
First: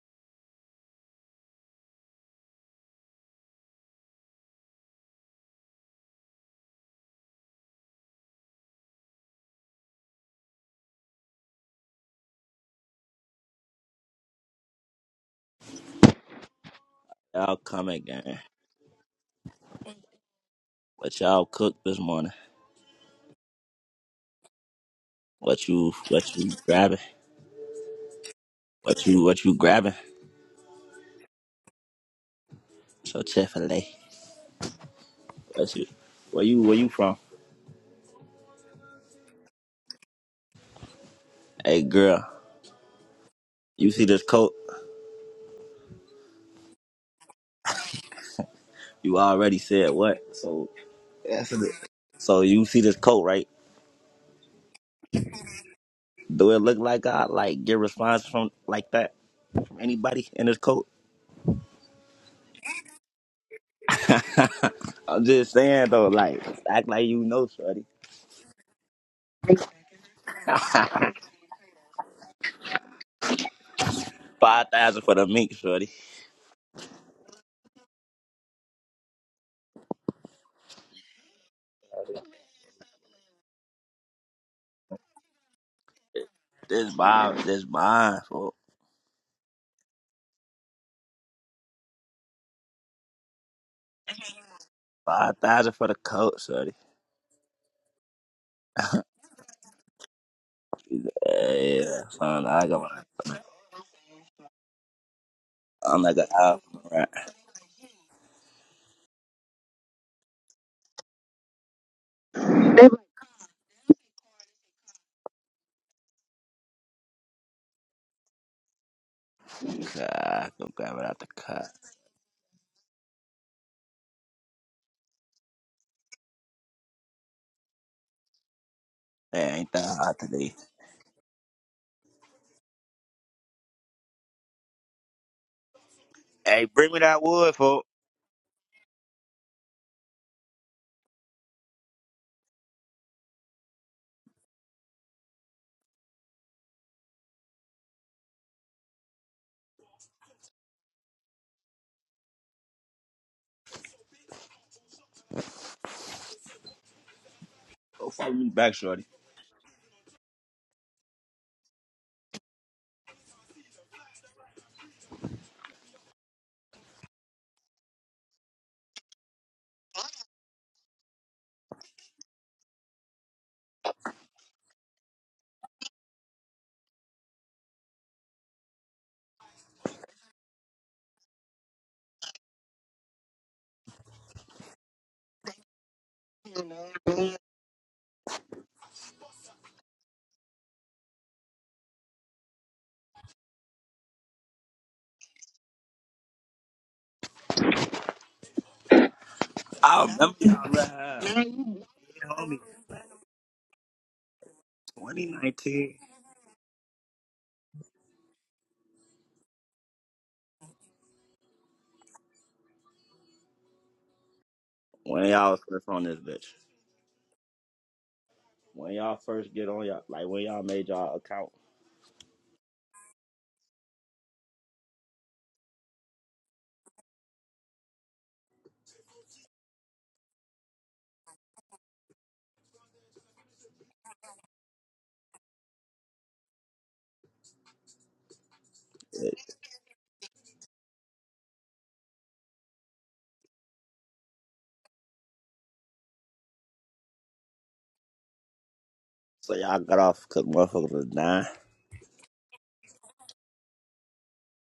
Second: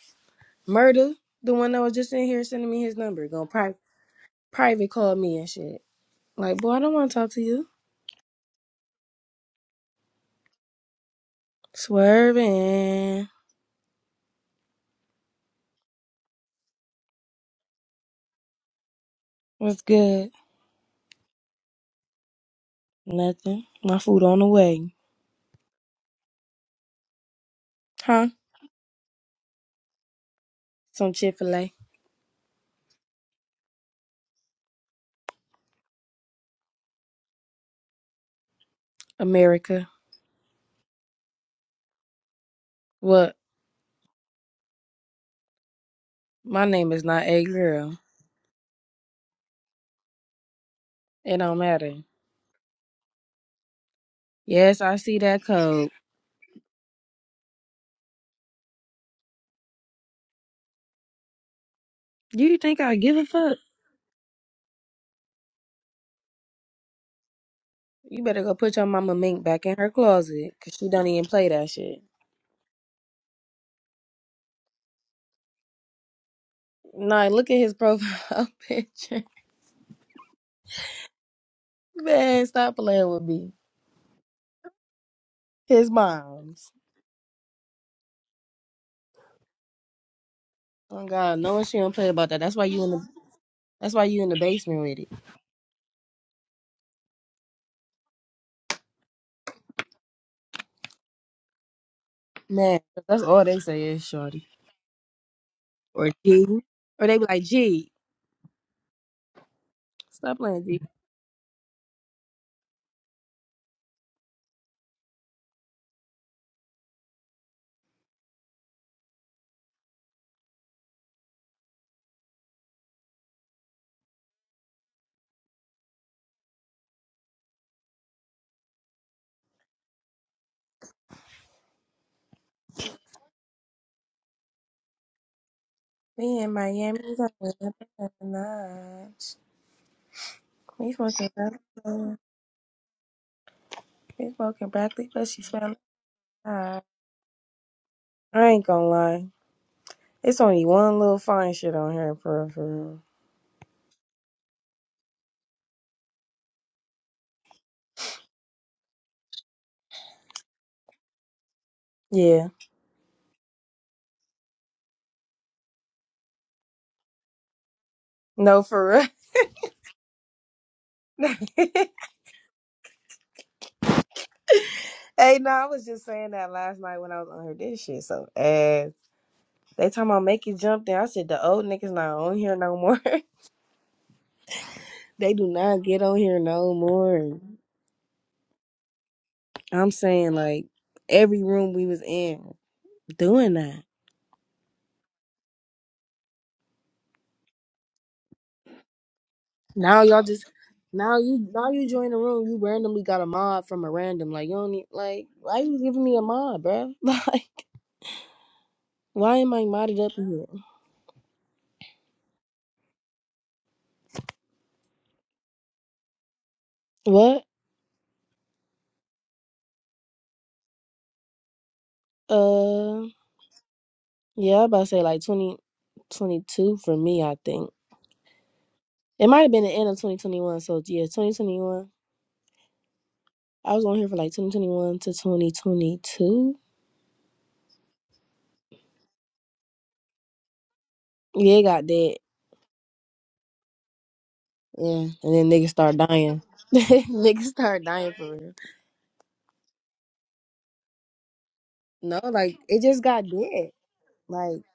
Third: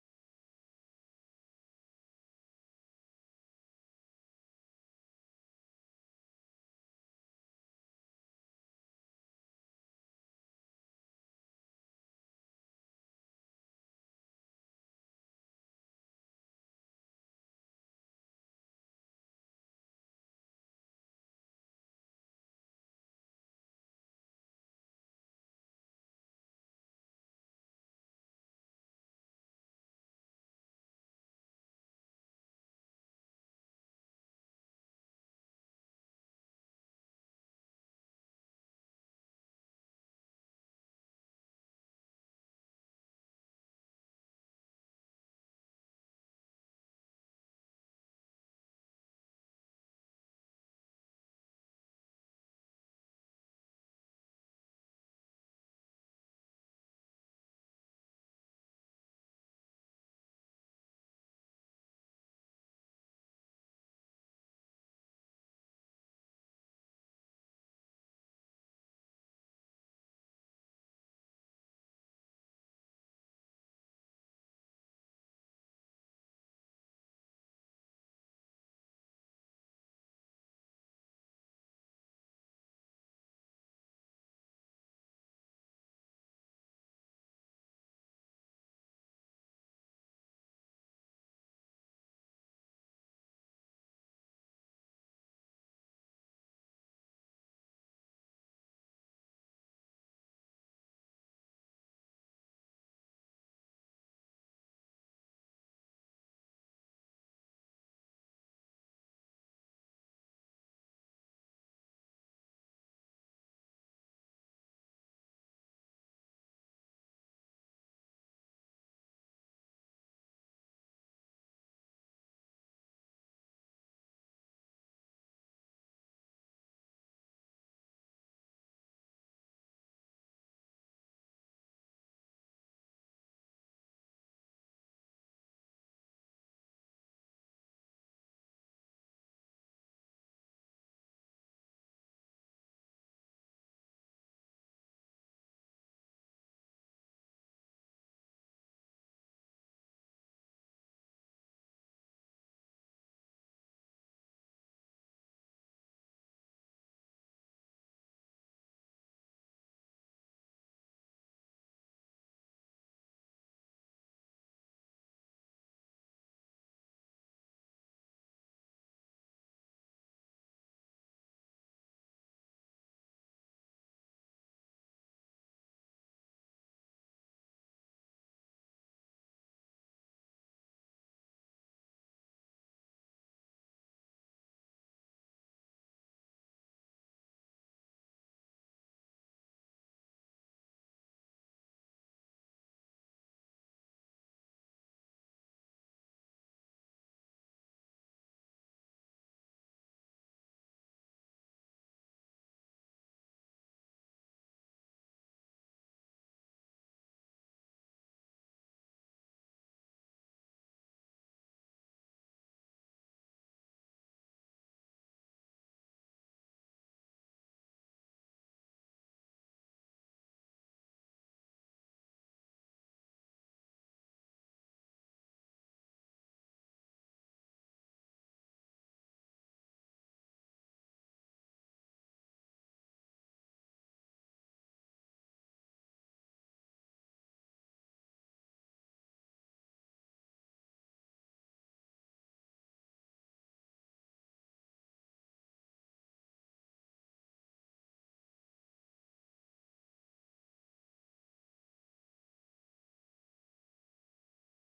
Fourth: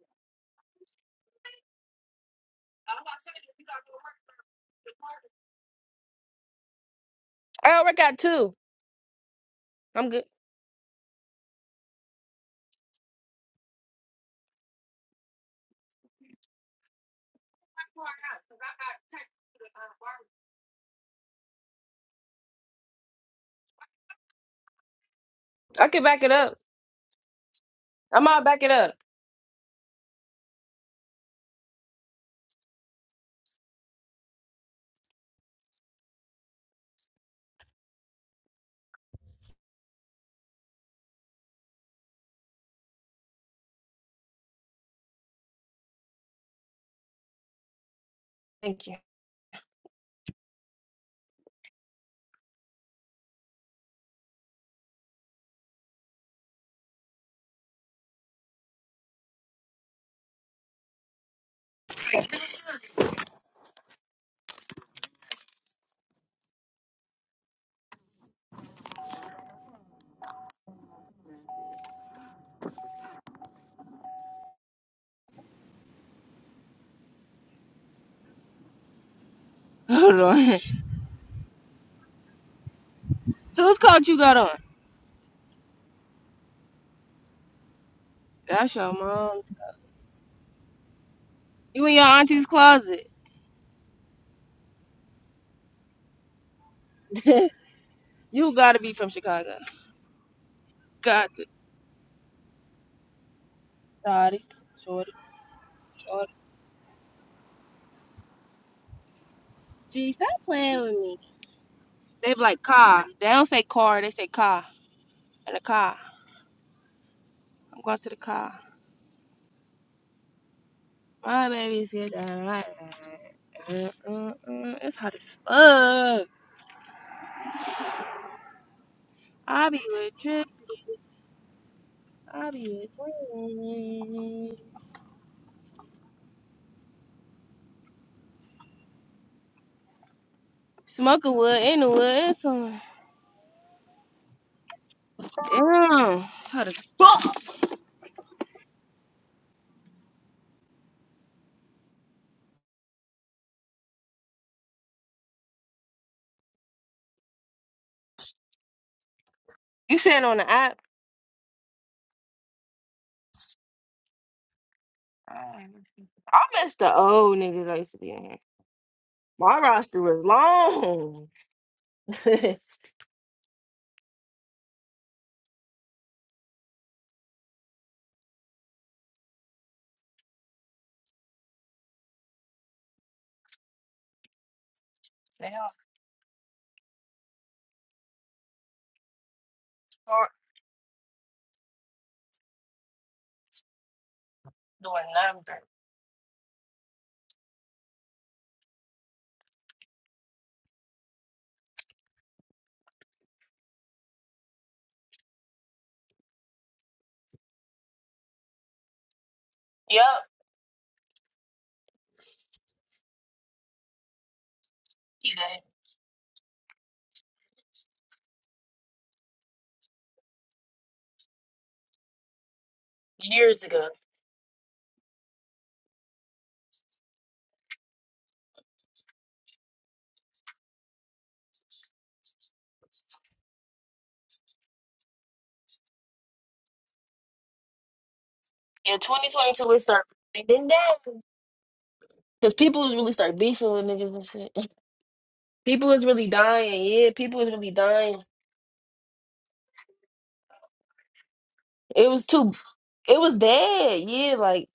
S2: Murder, the one that was just in here sending me his number, gonna pri- private call me and shit. Like, boy, I don't want to talk to you.
S1: I already got two. I'm good.
S2: Swerving.
S4: Y'all come again.
S2: What's good?
S4: What y'all cook this morning?
S2: Nothing. My food on the way.
S4: What
S1: I
S4: you
S1: can back it
S4: what you
S1: up.
S4: grabbing?
S1: I'm
S2: Huh?
S1: all back it up.
S4: What you what you grabbing?
S2: Some Chick Fil A.
S4: So Chick Fil A. What you where you where you from?
S2: America.
S4: Hey girl,
S2: What?
S4: you see this coat?
S2: My name is not a girl.
S1: Thank you.
S4: You already said what? So
S2: It
S4: that's
S2: don't
S4: it.
S2: matter.
S4: So you see this coat, right?
S2: Yes, I see that code.
S4: Do it look like I like get response from like that from anybody in this coat?
S2: You think I give a fuck?
S4: I'm just saying though, like act like you know, shorty.
S2: You better go put your mama mink back in her closet, cause she don't even play that shit.
S4: Five thousand for the mink, shorty.
S2: Nah, look at his profile picture.
S1: Hold on.
S2: Man, stop playing with me.
S1: Whose coat you got on?
S2: His mom's.
S4: This mine, this mine for
S1: That's your mom.
S2: Oh God, no one she
S1: You in
S2: don't
S1: your
S2: play about that.
S1: auntie's
S2: That's why you in the.
S1: closet.
S2: That's why you in the basement with it,
S4: Five thousand for the coat, shorty.
S1: you gotta be from Chicago. Got to.
S4: yeah, yeah, son, I
S2: man.
S4: go.
S2: That's all they say is
S1: Shorty.
S2: shorty
S1: Shorty.
S4: I'm
S2: or
S4: like an
S1: Shorty.
S2: G,
S4: iPhone,
S2: or
S4: right?
S2: they be like G.
S1: Gee, stop
S2: Stop playing G.
S1: playing with me. They be like car. They don't say car, they say car. And a car. I'm going to the car.
S4: God, I go grab it out the
S1: My
S4: cut.
S1: baby's good. Alright. Uh, uh, uh, it's hot as fuck.
S4: Man,
S1: I
S4: ain't
S1: be
S4: that
S1: with
S4: hot
S1: trip.
S4: today?
S1: I be with Drip.
S2: We in
S4: Hey, bring
S2: Miami.
S4: me
S2: We
S4: that
S2: going
S4: wood, for
S2: the lodge. We
S1: Smoke
S2: smoking
S1: a
S2: broccoli.
S1: wood in the woods. Damn.
S2: We smoking broccoli, but she smelling
S1: It's hot as
S2: hot.
S1: fuck.
S2: I ain't gonna lie. It's only one little fine shit on here, for real, for real.
S4: Go follow me back, shorty.
S1: You saying on the app?
S2: Yeah.
S1: I miss the old niggas I used to be in here.
S2: No, for
S1: My roster was long.
S2: real. hey,
S1: they
S2: no, I was just saying that last night when I was on her this shit. So, ass. They talking about make you jump there. I said, the old niggas not on here no more. they do
S1: all
S2: not get on here no more. I'm
S1: short
S2: saying, like, every room we was in doing that.
S1: doing nothing.
S2: Now
S4: I
S2: y'all
S4: remember
S2: just.
S4: y'all
S2: Now
S4: right here,
S2: you now you join the room, you randomly got a mod from a random. Like you don't need like why you
S4: 2019.
S2: giving me a mod, bruh? Like why am I
S1: Yep.
S2: modded up in here?
S4: When
S1: he
S4: y'all was
S1: did
S4: first on this bitch.
S2: What?
S4: When y'all first get on y'all, like when y'all made y'all account.
S2: Uh,
S1: Years ago.
S2: yeah, I about to say like 20, 22 for me, I think. It might have been the end of 2021. So, yeah, 2021. I was on here for like 2021 to 2022.
S1: In
S4: bitch.
S1: 2022 it started.
S2: Yeah, it got dead.
S1: Because people was really start beefing with niggas and shit.
S2: Yeah, and then niggas
S1: People
S2: start
S1: was really
S2: dying.
S1: dying. Yeah, people
S2: niggas
S1: was really
S2: start dying
S1: dying.
S2: for real.
S4: So y'all got off because motherfuckers was dying.
S1: It
S2: No,
S1: was too.
S2: like, it just
S1: It
S2: got
S1: was
S2: dead.
S1: dead. Yeah,
S2: Like,
S1: like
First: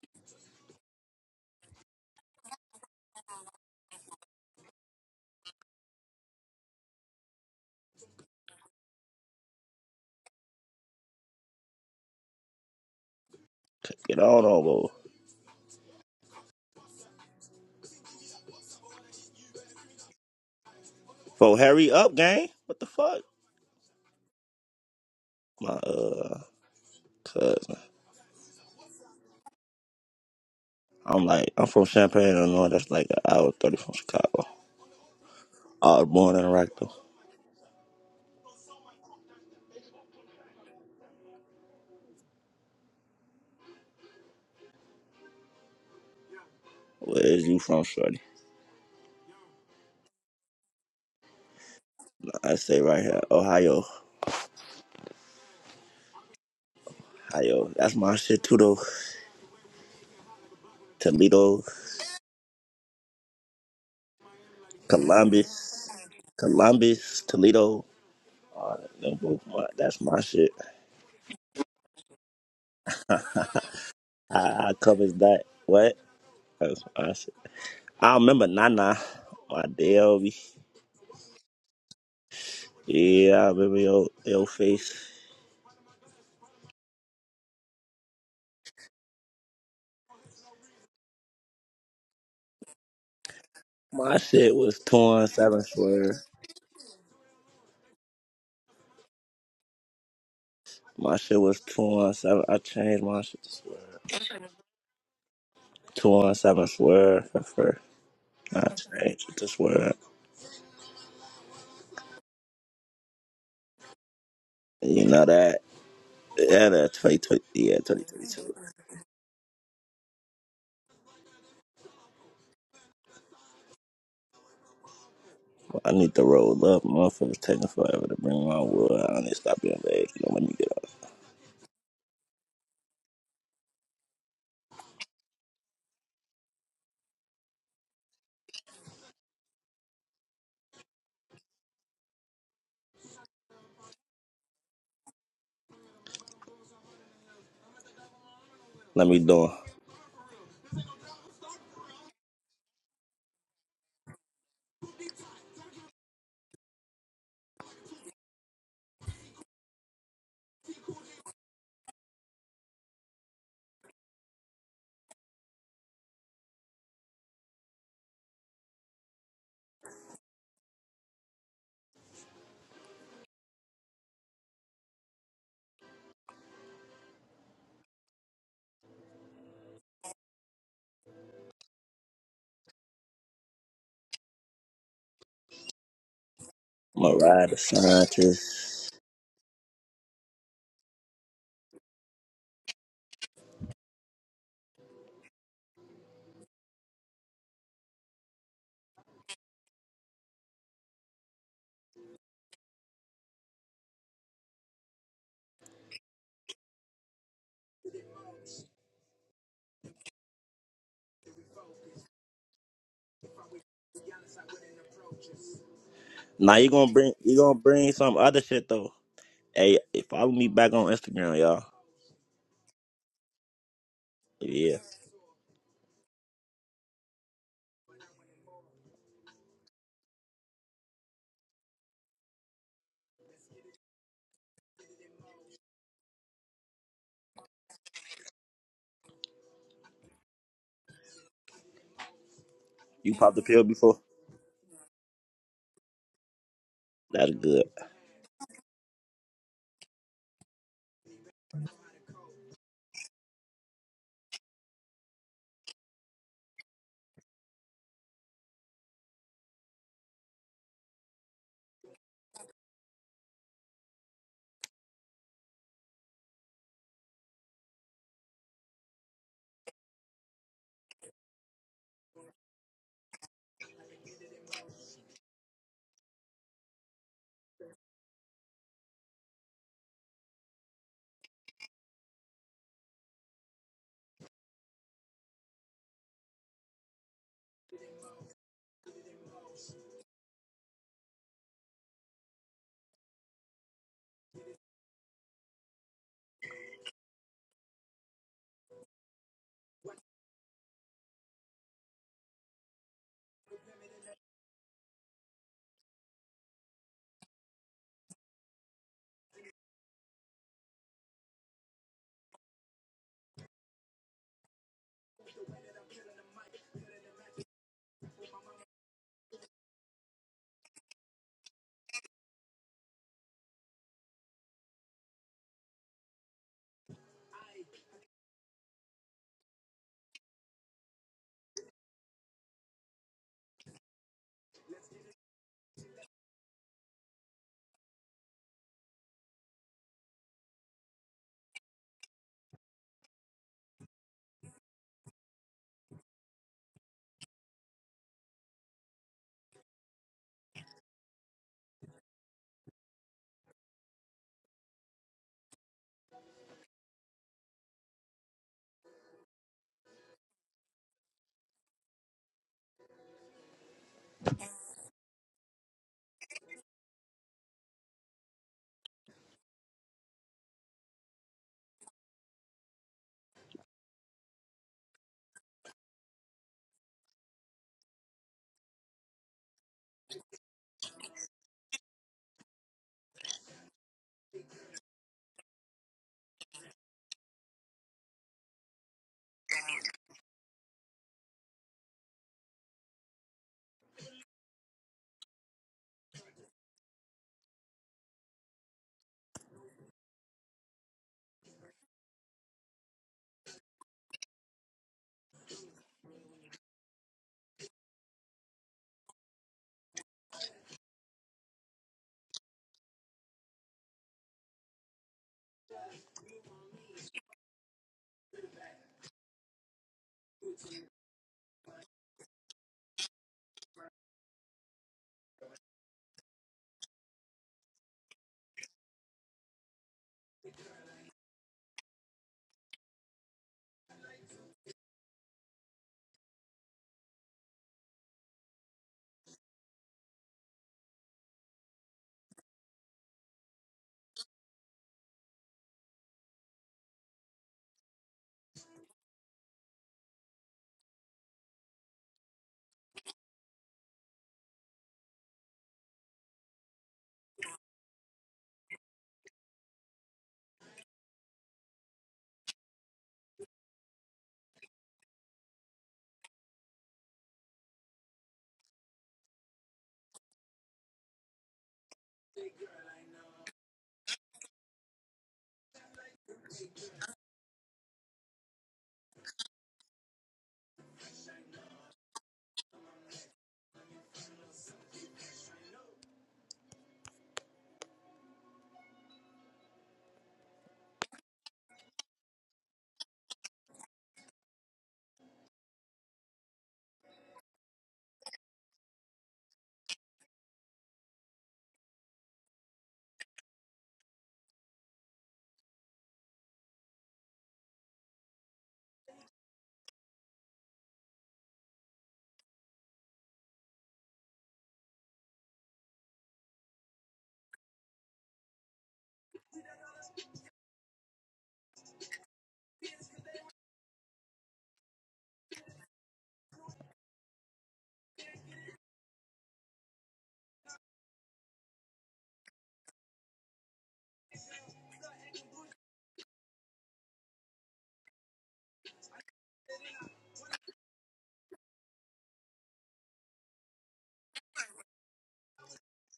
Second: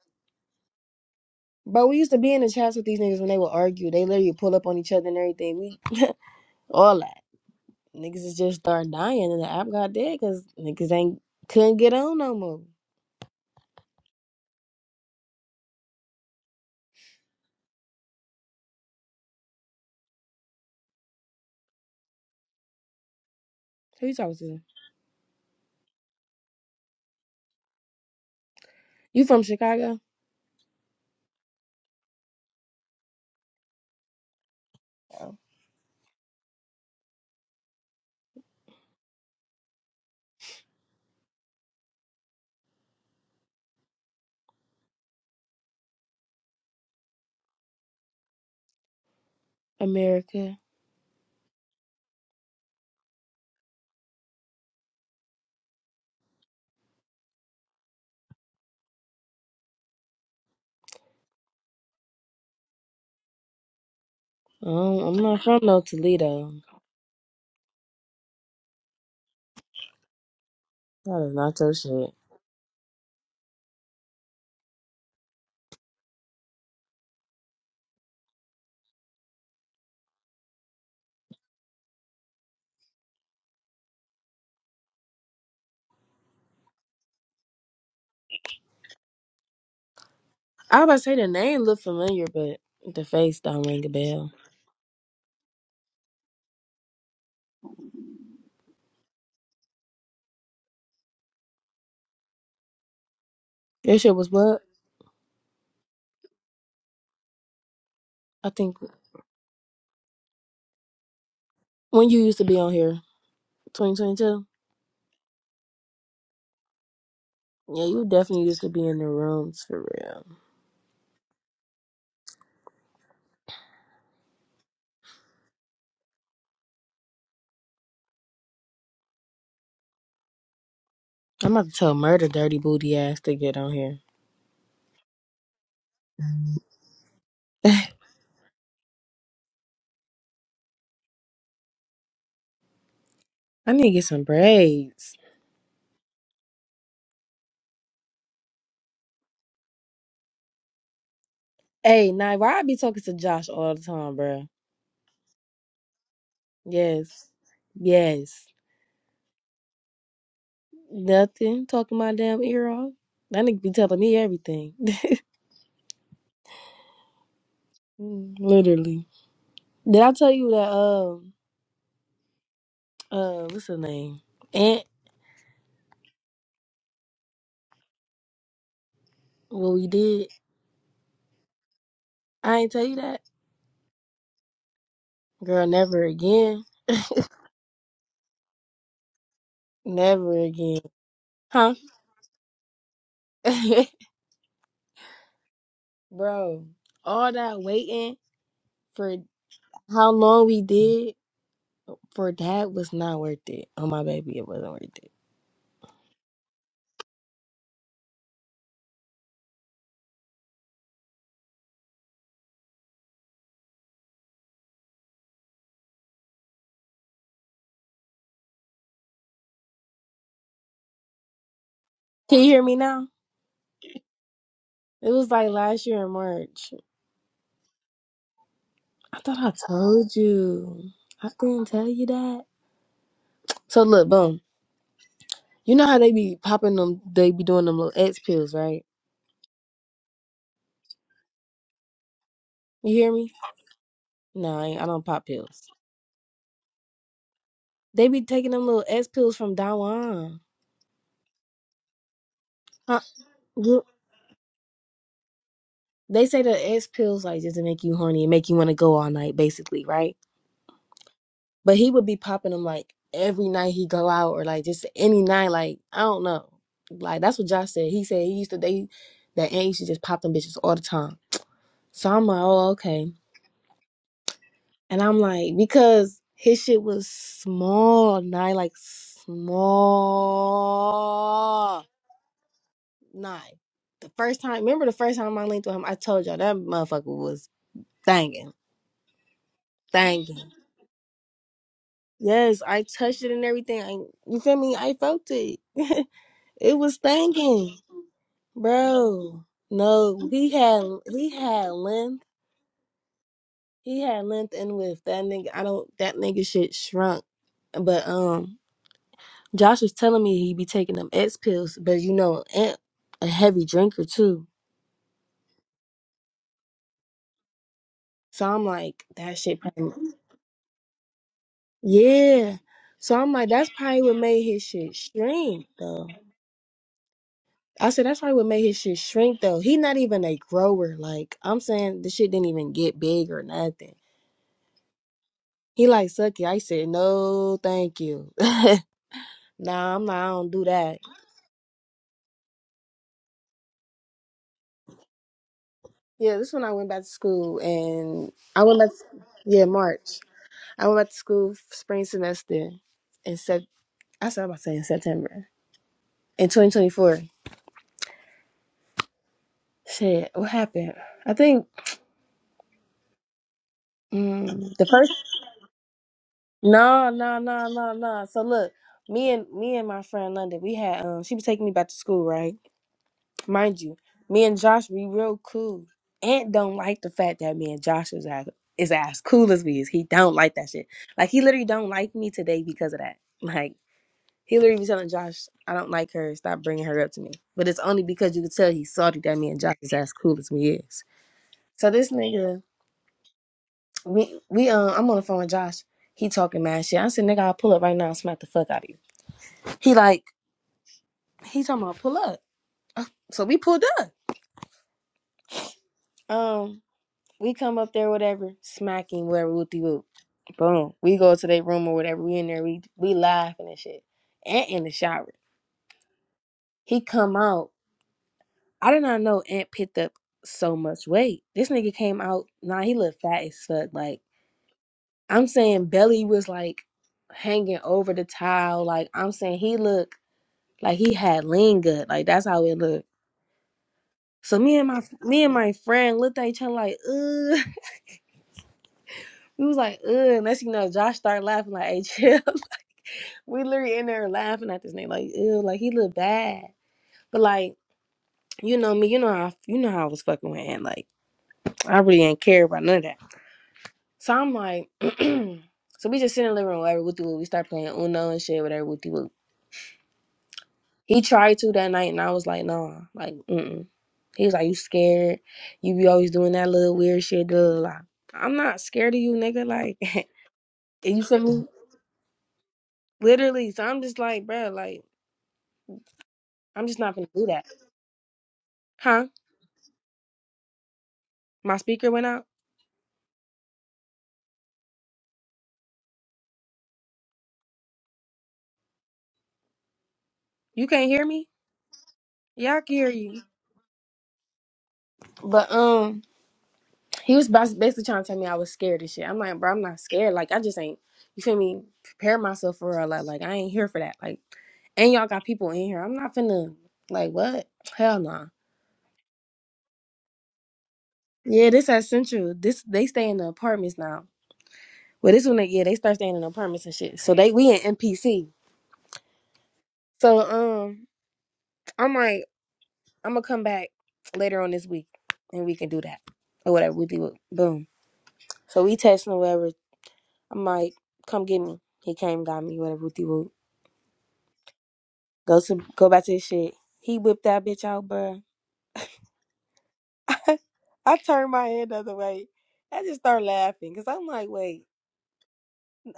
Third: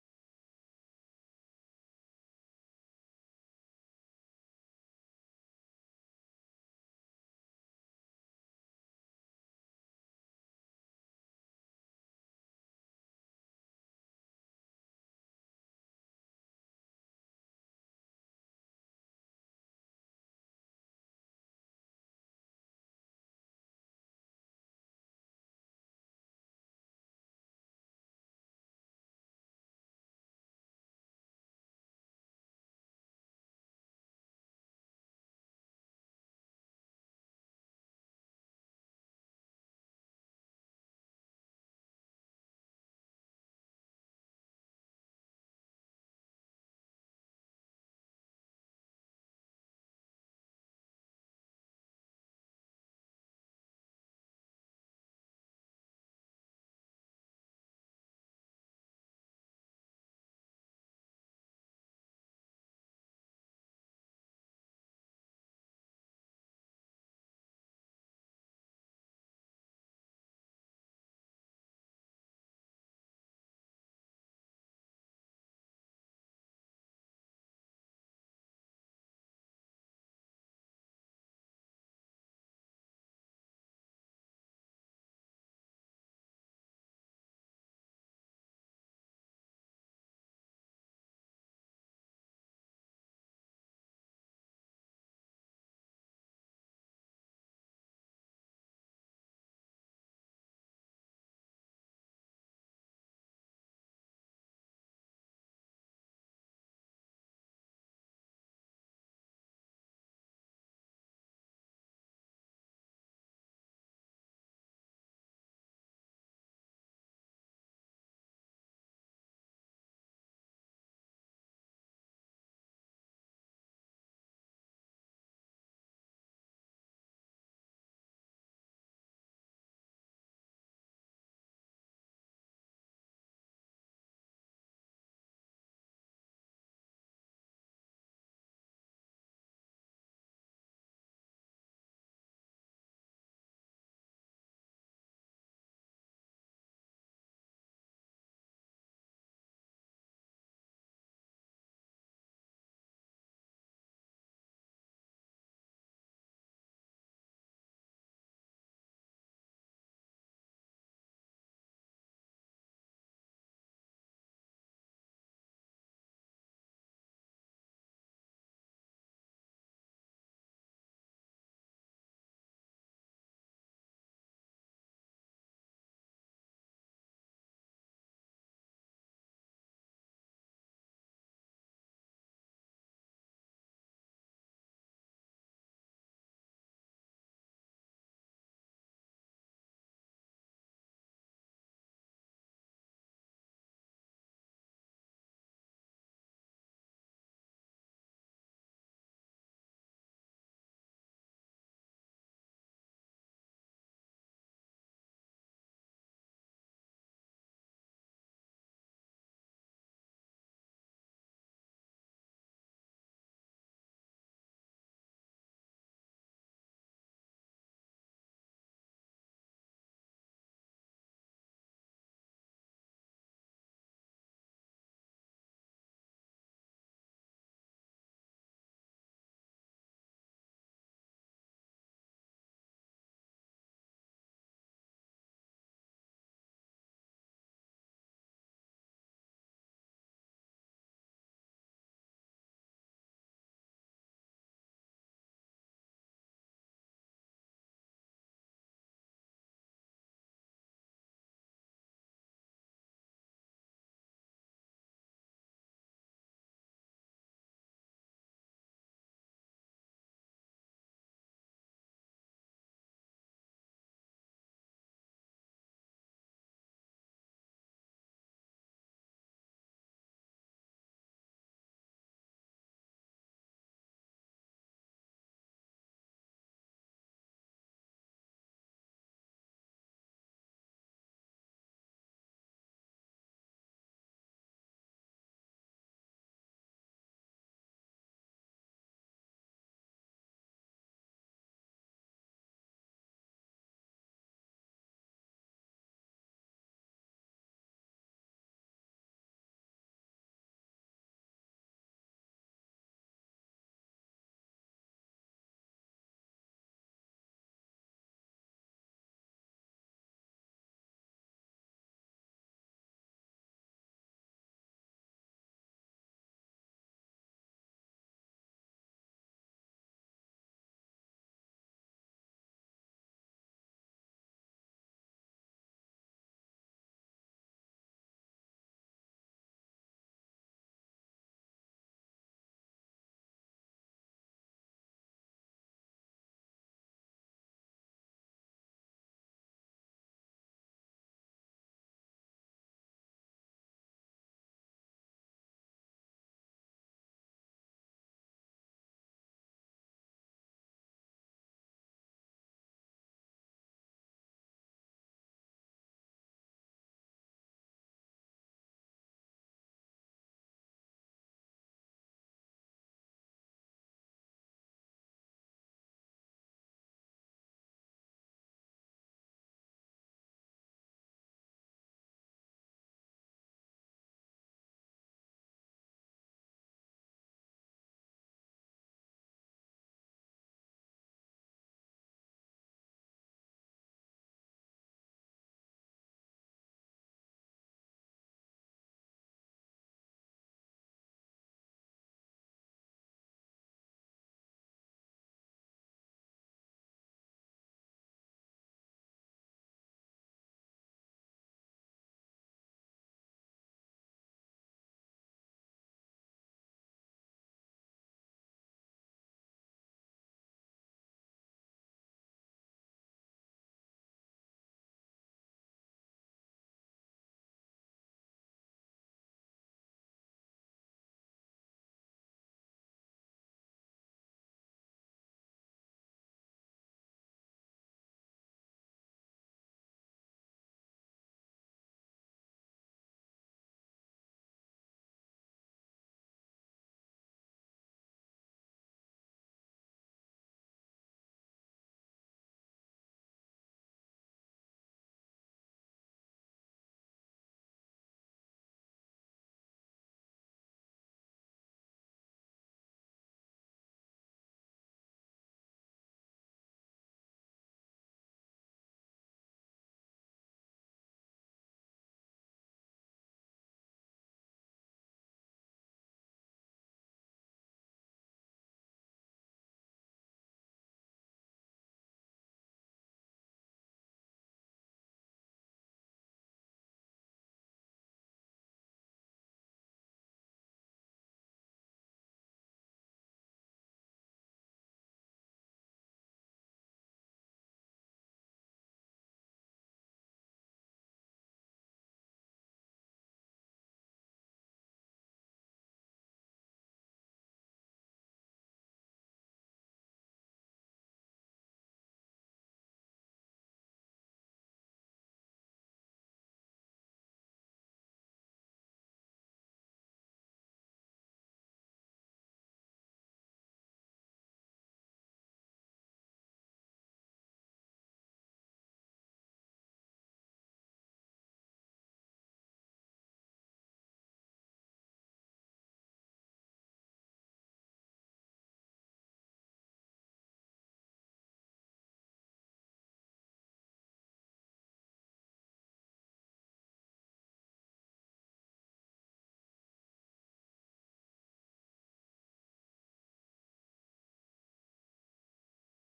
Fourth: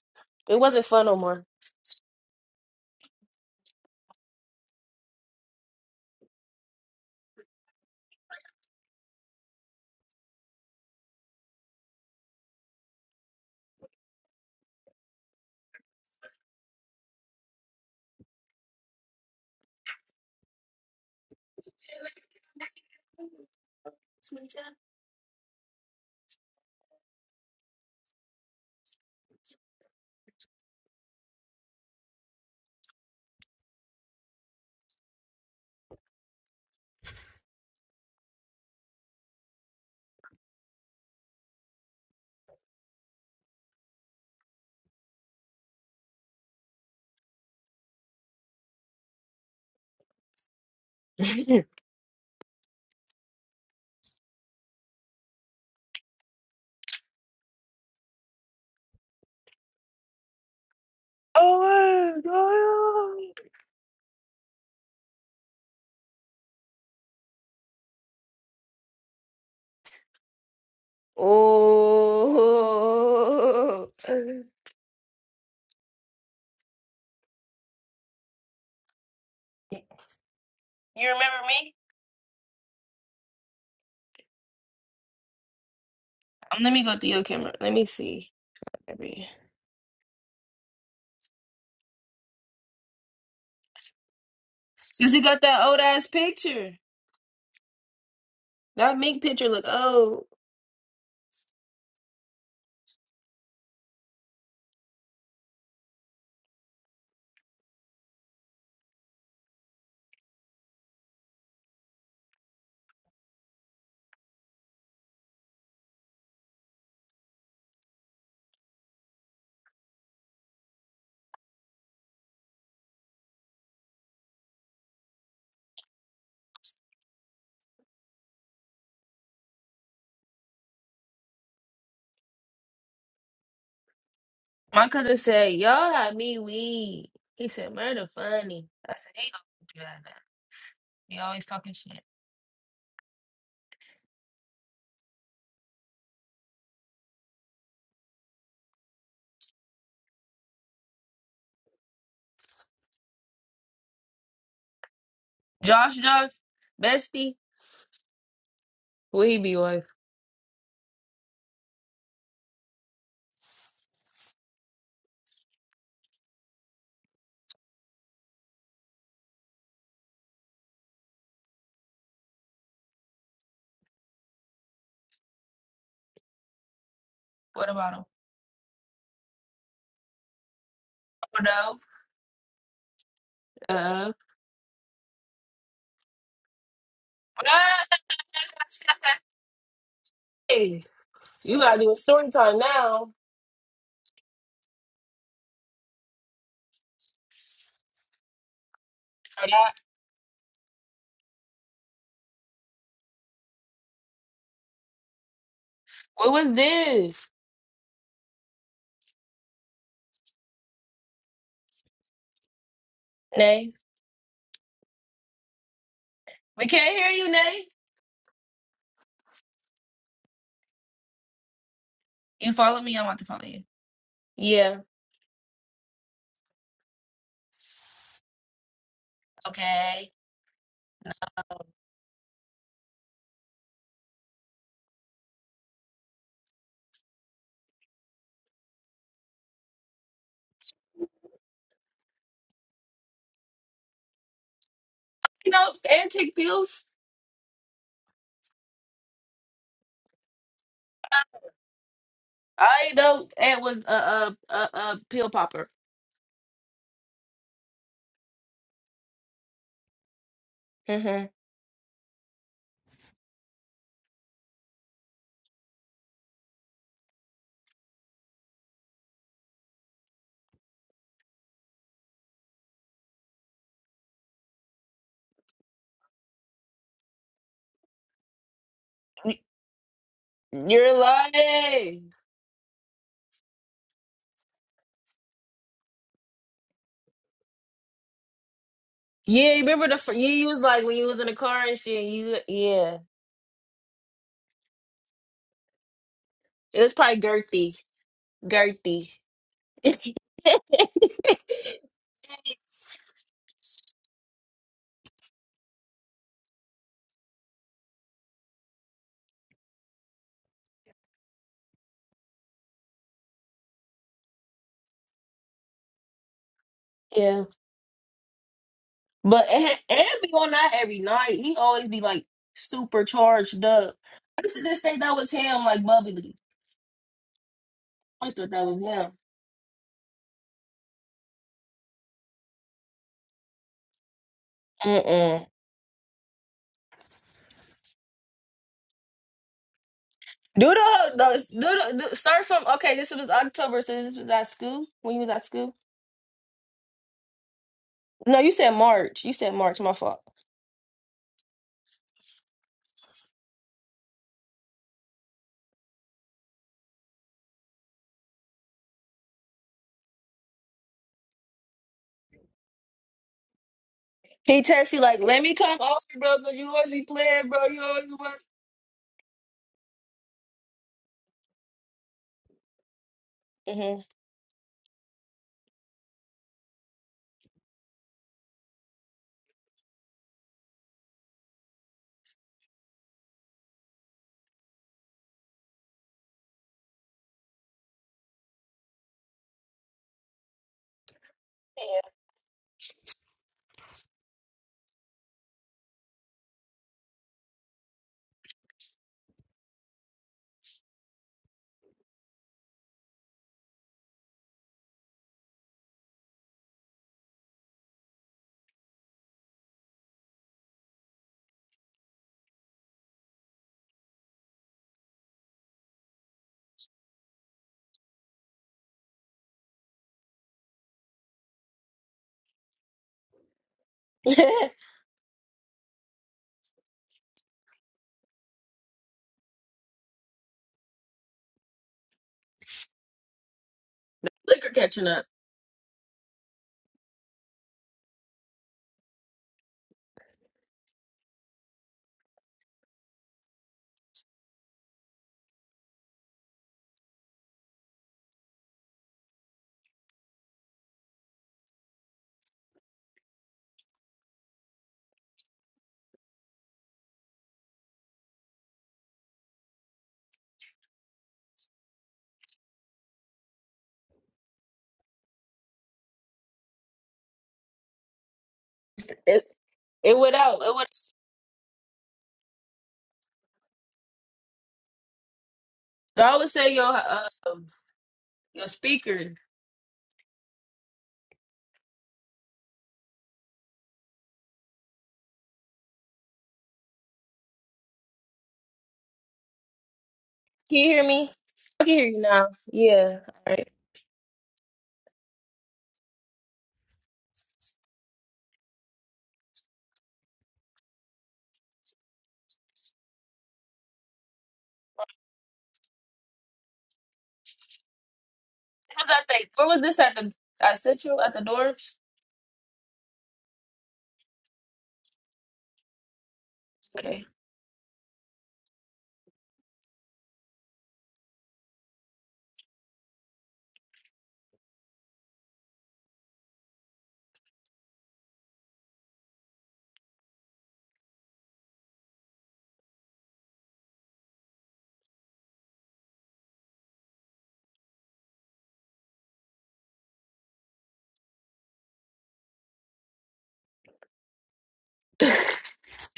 S1: it wasn't fun no more.
S2: bro, we used to be in the chats with these niggas when they would argue. They literally pull up on each other and everything. We, all that. Niggas is just start dying and the app got dead because niggas ain't couldn't get on no more.
S4: Get on over. For hurry up, gang. What the fuck?
S2: Who you talking to?
S4: My, uh, cousin.
S2: You from Chicago?
S4: I'm like, I'm from Champaign, Illinois. That's like an hour 30 from Chicago.
S2: Oh.
S4: I was born in Rockville. Where is you from, Shorty?
S2: America.
S4: I stay right here, Ohio. Ohio. That's my shit too, though.
S1: Oh
S4: Toledo,
S1: my god.
S2: Um, I'm not from
S4: Columbus,
S2: no Toledo.
S4: Columbus, Toledo. All that, them both my, that's my shit.
S2: That is not your shit.
S1: oh,
S4: I, I covers that. What? That's my shit. I remember Nana, my
S1: you
S4: DLV.
S1: remember me?
S4: Yeah, I remember your, your face.
S1: Um, Let me go through your camera. Let me see. Let me-
S2: I was about to say the name look familiar, but the face don't ring a
S4: My
S2: bell.
S4: shit was
S1: Since you
S4: torn
S1: got
S4: seven
S1: that old ass
S4: swear.
S1: picture, that mink picture look old.
S4: My shit was torn seven. I changed my shit to swear.
S2: Your shit was what?
S4: Torn seven swear for fur.
S2: I
S4: I
S2: think
S4: changed it to swear.
S2: when you used to be on here, 2022.
S4: You know that? Yeah, that 2020, yeah,
S2: Yeah, you definitely
S4: 2022.
S2: used to be in the rooms for real.
S4: I need to roll up. Motherfuckers taking forever to bring my wood. I need to stop being vague. You know, let me get up.
S2: I'm about to tell murder dirty booty ass to get on here.
S1: My cousin said, "Y'all had me weed." He said, "Murder funny." I said, "He gonna do that." He always talking shit.
S2: I need to get some braids.
S4: Let me do it.
S2: Hey, now why I be talking to Josh all the time, bruh?
S1: Josh, Josh,
S2: Yes,
S1: bestie.
S2: yes.
S1: What he be with?
S2: Nothing. Talking my damn ear off. That nigga be telling me everything. Mm, Literally. Did I tell you that? Um. Uh, What's her name? Aunt.
S1: What about him?
S2: What we did?
S1: Oh
S2: I ain't tell you that.
S1: no. Uh,
S2: Girl, never again.
S4: I'ma Mariah the scientist.
S2: Never again.
S1: Hey, you
S2: Huh?
S1: gotta do a story time now.
S2: Bro, all that waiting for
S1: that.
S2: how long we did for that was not worth it. Oh my baby, it wasn't worth it.
S1: what was this? Nay,
S4: Now
S1: we
S4: you gonna
S1: can't hear
S4: bring
S1: you,
S4: you gonna
S1: Nay.
S4: bring some other shit though. Hey, follow me back on Instagram, y'all.
S2: Can you
S1: You
S2: hear me
S1: follow me. I'm
S2: now?
S1: about to follow you. Yeah.
S4: Yeah,
S2: It was like last year in March. I thought I
S1: Okay.
S2: told you. I didn't tell you that. So look, boom. You know how they be popping them? They be doing them little X pills, right? You hear
S4: you
S2: me?
S4: popped the pill before.
S2: No, I, ain't, I don't pop
S1: You
S2: pills.
S1: know, antique pills.
S4: That's good.
S2: They be taking them little X pills from Dawan.
S1: I
S2: Huh?
S1: know. It was
S2: You-
S1: a a a, a pill popper.
S2: They say the X pills like just to make you horny and make you want to go all night, basically, right?
S1: Mm-hmm.
S2: But he would be popping them like every night he go out or like just any night. Like I don't know. Like that's what Josh said. He said he used to they that aunt used to just pop them bitches all the time. So I'm like, oh okay. And I'm like, because his shit was small, nine, like
S1: You're
S2: small,
S1: lying.
S2: nine. The first time, remember the first time I linked with him, I told y'all that motherfucker was banging,
S1: Yeah, you remember the fir- yeah? You
S2: banging.
S1: was like when you was in the car and shit. You
S2: Yes, I
S1: yeah.
S2: touched it and everything. I, you feel me? I felt it. it
S1: It was
S2: was
S1: probably
S2: banging,
S1: girthy, girthy.
S2: bro. No, he had he had length. He had length and width. That nigga, I don't. That nigga shit shrunk. But um, Josh was telling me he be taking them X pills, but you know, Ant a heavy drinker too.
S1: yeah,
S2: So I'm like, that
S1: but
S2: shit
S1: and, and
S2: probably,
S1: be on that every night. He always be like
S2: yeah.
S1: super
S2: So I'm like,
S1: charged
S2: that's
S1: up.
S2: probably what made
S1: I used to
S2: his
S1: just
S2: shit
S1: think that was him,
S2: shrink
S1: like
S2: though.
S1: bubbly.
S2: I said that's
S1: I
S2: probably what
S1: thought that
S2: made
S1: was
S2: his shit
S1: him.
S2: shrink though. He not even a grower. Like I'm saying, the shit didn't even get big or nothing.
S1: Mm-mm.
S2: He like sucky. I said no, thank you. nah, I'm not. I don't do
S1: Do the,
S2: that.
S1: whole- the, do the do, start from okay. This was October, so this was at school when you was at school.
S2: Yeah, this when I went back to school and
S1: No, you
S2: I
S1: said
S2: went back. To,
S1: March. You said
S2: yeah,
S1: March. My
S2: March.
S1: fault.
S2: I went back to school f- spring semester in sep- I said about saying September in 2024. Shit, what happened? I think
S1: He
S2: mm, the
S1: texted you
S2: first.
S1: like, "Let me come over, bro, 'cause you always be
S2: No, no,
S1: playing, bro.
S2: no,
S1: You
S2: no,
S1: always
S2: no.
S1: want."
S2: So look, me and me and my friend London, we had um, she was taking me back to school, right? Mind you,
S1: Mm-hmm.
S2: me and Josh, we real cool. Aunt don't like the fact that me and Josh is as is as cool as we is. He don't like that shit. Like he literally don't like me today because of that. Like He literally be telling Josh, I don't like her. Stop bringing her up to me. But it's only because you could tell he's salty that me and Josh is as cool as we is. So this nigga, we we um, I'm on the phone with Josh. He talking mad shit. I said, nigga, I'll pull up right now and smack the fuck out of you. He like, he talking about pull up. Uh, So we pulled up. Um, we come up there, whatever, smacking, whatever, whoopty whoop. Boom. We go to their room or whatever. We in there, we we laughing and shit. And in the shower. He come out. I did not know Ant picked up so much weight. This nigga came out, nah, he looked fat as fuck. Like, I'm saying Belly was like hanging over the towel. Like, I'm saying he looked like he had lean gut. Like, that's how it looked. So
S1: Liquor
S2: me and my
S1: catching up.
S2: me and my friend looked at each other like, ugh. We was like, ugh. And next thing you know, Josh started laughing like, hey, chill. we literally in there laughing at this nigga like, ew, like he looked bad. But like, you know me, you know how you know how I was fucking with Ant. Like, I really ain't care about none of that. So I'm like, so we just sit in the living room, whatever, wooty woo. We start playing Uno and shit, whatever, wooty woo. He tried to that night, and I was like, nah, like, mm-mm. He was like, you scared? You be always doing that little weird shit, blah, blah, blah. I'm not scared of you,
S1: It
S2: nigga. Like,
S1: it went out. It went.
S2: you feel me? Literally. So I'm just like, bro. like,
S1: I always say your
S2: I'm just not
S1: uh,
S2: gonna do that.
S1: your speaker.
S2: Huh? My speaker went out.
S1: Can
S2: You
S1: you hear
S2: can't hear
S1: me?
S2: me?
S1: I can hear you now.
S2: Yeah, I can hear
S1: Yeah. All
S2: you.
S1: right.
S2: But, um, He was bas- basically trying to tell me I was scared and shit. I'm like, bro, I'm not scared. Like, I just ain't, you feel me, prepare myself for a lot. Like, I ain't here for that. Like, and y'all got people in here. I'm not finna, like, what? Hell no.
S1: What was I think? Where was this at the at Central at the
S2: Yeah,
S1: door?
S2: this at Central. This, they stay in the apartments now. Well, this one, they, yeah, they start staying in the apartments and shit.
S1: Okay.
S2: So they, we in NPC. So, um, I'm like, I'm gonna come back later on this week and we can do that or whatever. We do Boom. So we texting or whatever. I'm like, come get me. He came, got me, whatever. Go to go back to his shit. He whipped that bitch out, bruh. I turned my head the other way. I just start laughing because I'm like, wait,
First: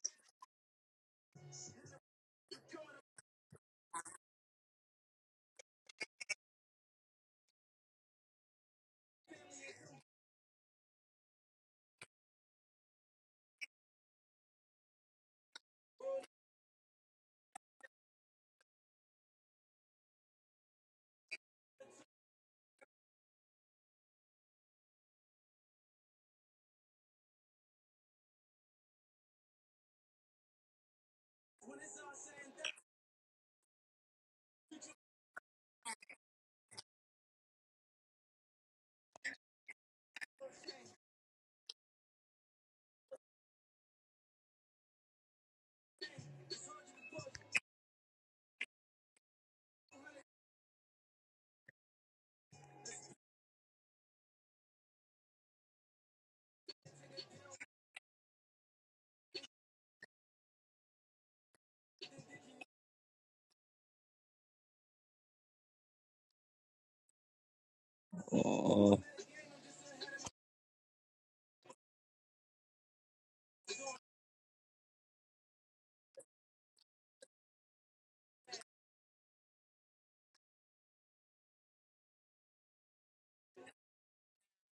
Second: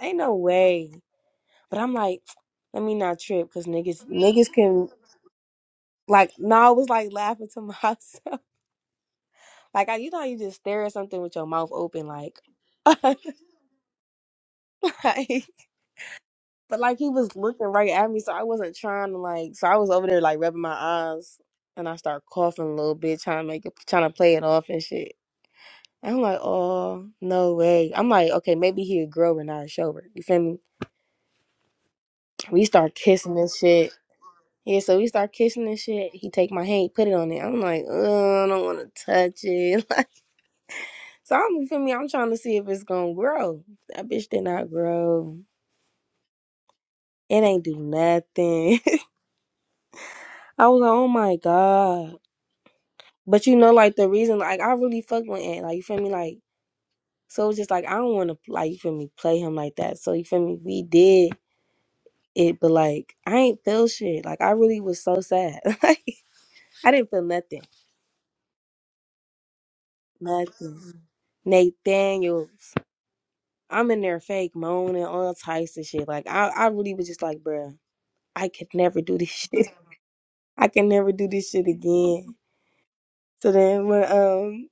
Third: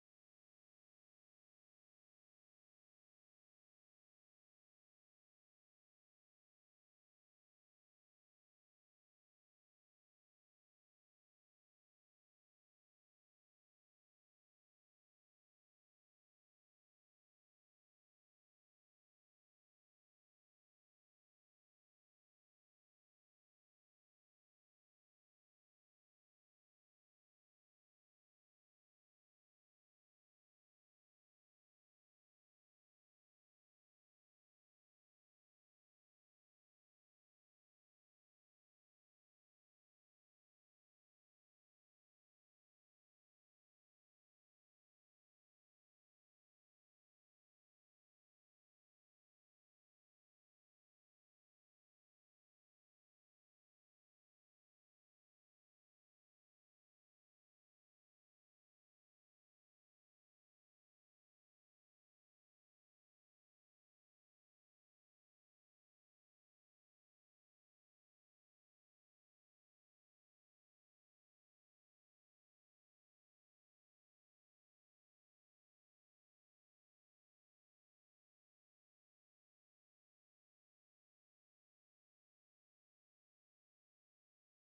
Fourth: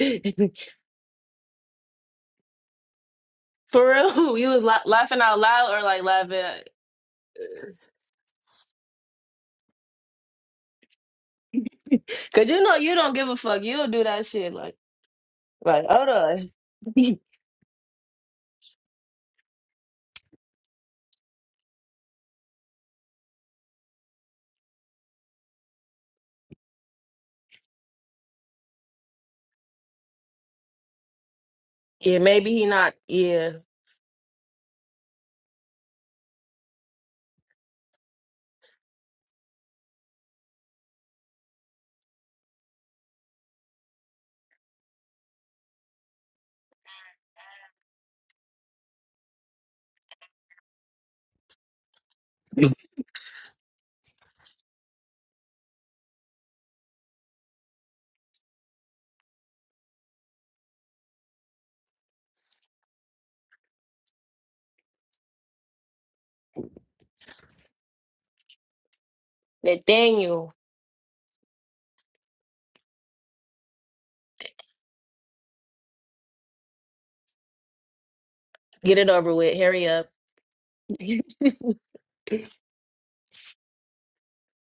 S2: ain't no way. But I'm like, let me not trip because
S1: For
S2: niggas,
S1: real, you
S2: niggas
S1: was la-
S2: can,
S1: laughing out loud or like
S2: like,
S1: laughing?
S2: no,
S1: at-
S2: I was like laughing to myself. Like, I, you know, how you just stare at something with your mouth open, like,
S1: Cause you know you don't
S2: like,
S1: give a fuck. You don't do that shit. Like,
S2: but
S1: right? Hold on.
S2: like he was looking right at me, so I wasn't trying to, like, so I was over there, like, rubbing my eyes and I start coughing a little bit, trying to make it, trying to play it off and shit. I'm like, oh, no way. I'm like, okay, maybe he'll grow and I'll show her. You feel me?
S1: yeah, maybe
S2: We
S1: he not.
S2: start kissing this
S1: Yeah,
S2: shit. Yeah, so we start kissing this shit. He take my hand, put it on it. I'm like, oh, I don't want to touch it. Like, so I'm, you feel me? I'm trying to see if it's going to grow. That bitch did not grow. It ain't do nothing. I was like, oh my God. But you know, like, the reason, like, I really fucked with Ant. Like, you feel me? Like, so it's just like, I don't want to, like, you feel me, play him like that. So, you feel me? We did. it, but like I ain't feel shit. Like I really was so sad. like I didn't feel nothing.
S4: Mm.
S1: Nathaniel,
S2: Nothing. Nathaniels. I'm in there fake moaning all types of shit. Like I, I really was just like, bruh, I could
S1: get
S2: never
S1: it
S2: do this
S1: over with.
S2: shit.
S1: Hurry up.
S2: I can never do this shit again. So then when um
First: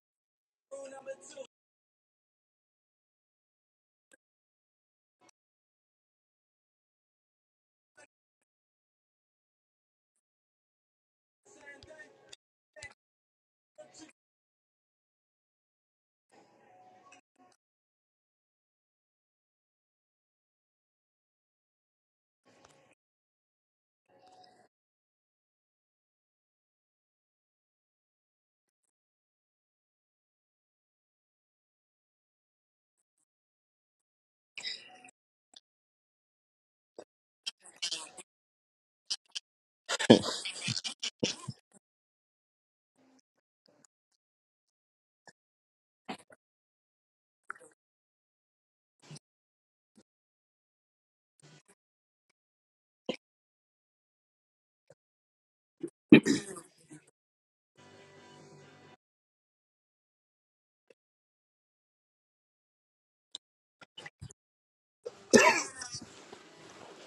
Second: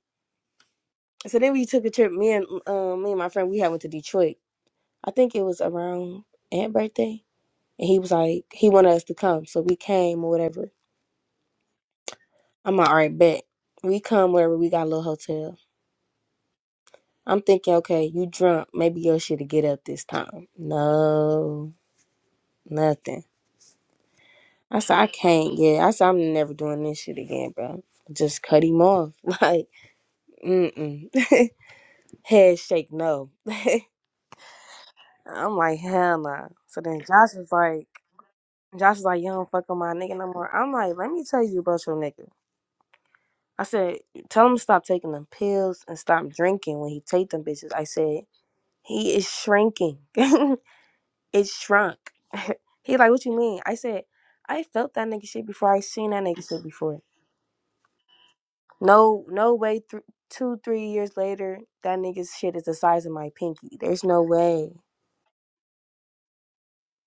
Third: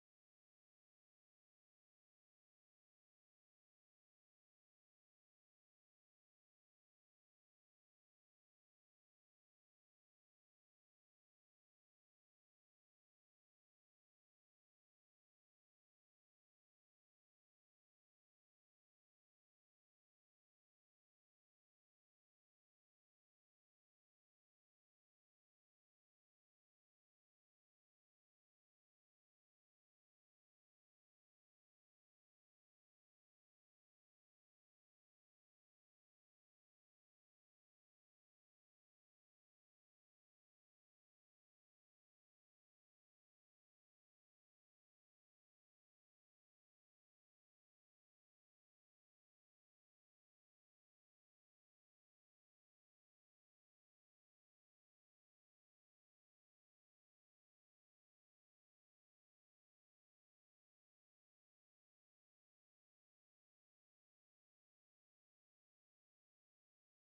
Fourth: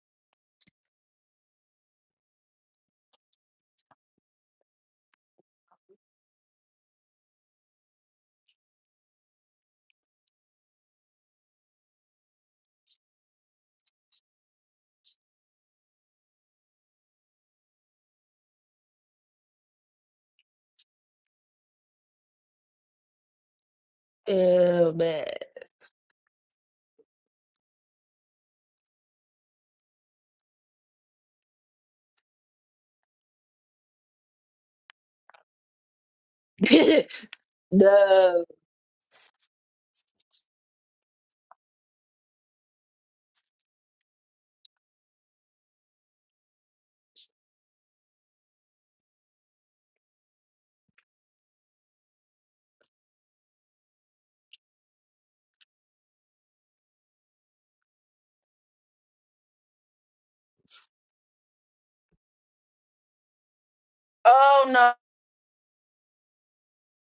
S2: so then we took a trip, me and um me and my friend, we had went to Detroit. I think it was around Aunt birthday. And he was like, he wanted us to come. So we came or whatever. I'm like, all right, bet. We come wherever we got a little hotel. I'm thinking, okay, you drunk. Maybe you should get up this time. No, nothing. I
S1: oh
S2: said, I
S1: man.
S2: can't. Yeah, I said, I'm never doing this shit again, bro. Just cut him off. Like, mm mm. Head shake, no. I'm like, hell nah. So then Josh was like,
S1: no.
S2: Josh was like, you don't fuck with my nigga no more. I'm like, let me tell you about your nigga. I said, tell him to stop taking them pills and stop drinking when he take them bitches. I said, he is shrinking. It shrunk. he like, what you mean? I said, I felt that nigga shit before. I seen that nigga shit before. No, no way. Th- two, three years later, that nigga's shit is the size of my pinky. There's no
S1: Oh
S2: way.
S1: no.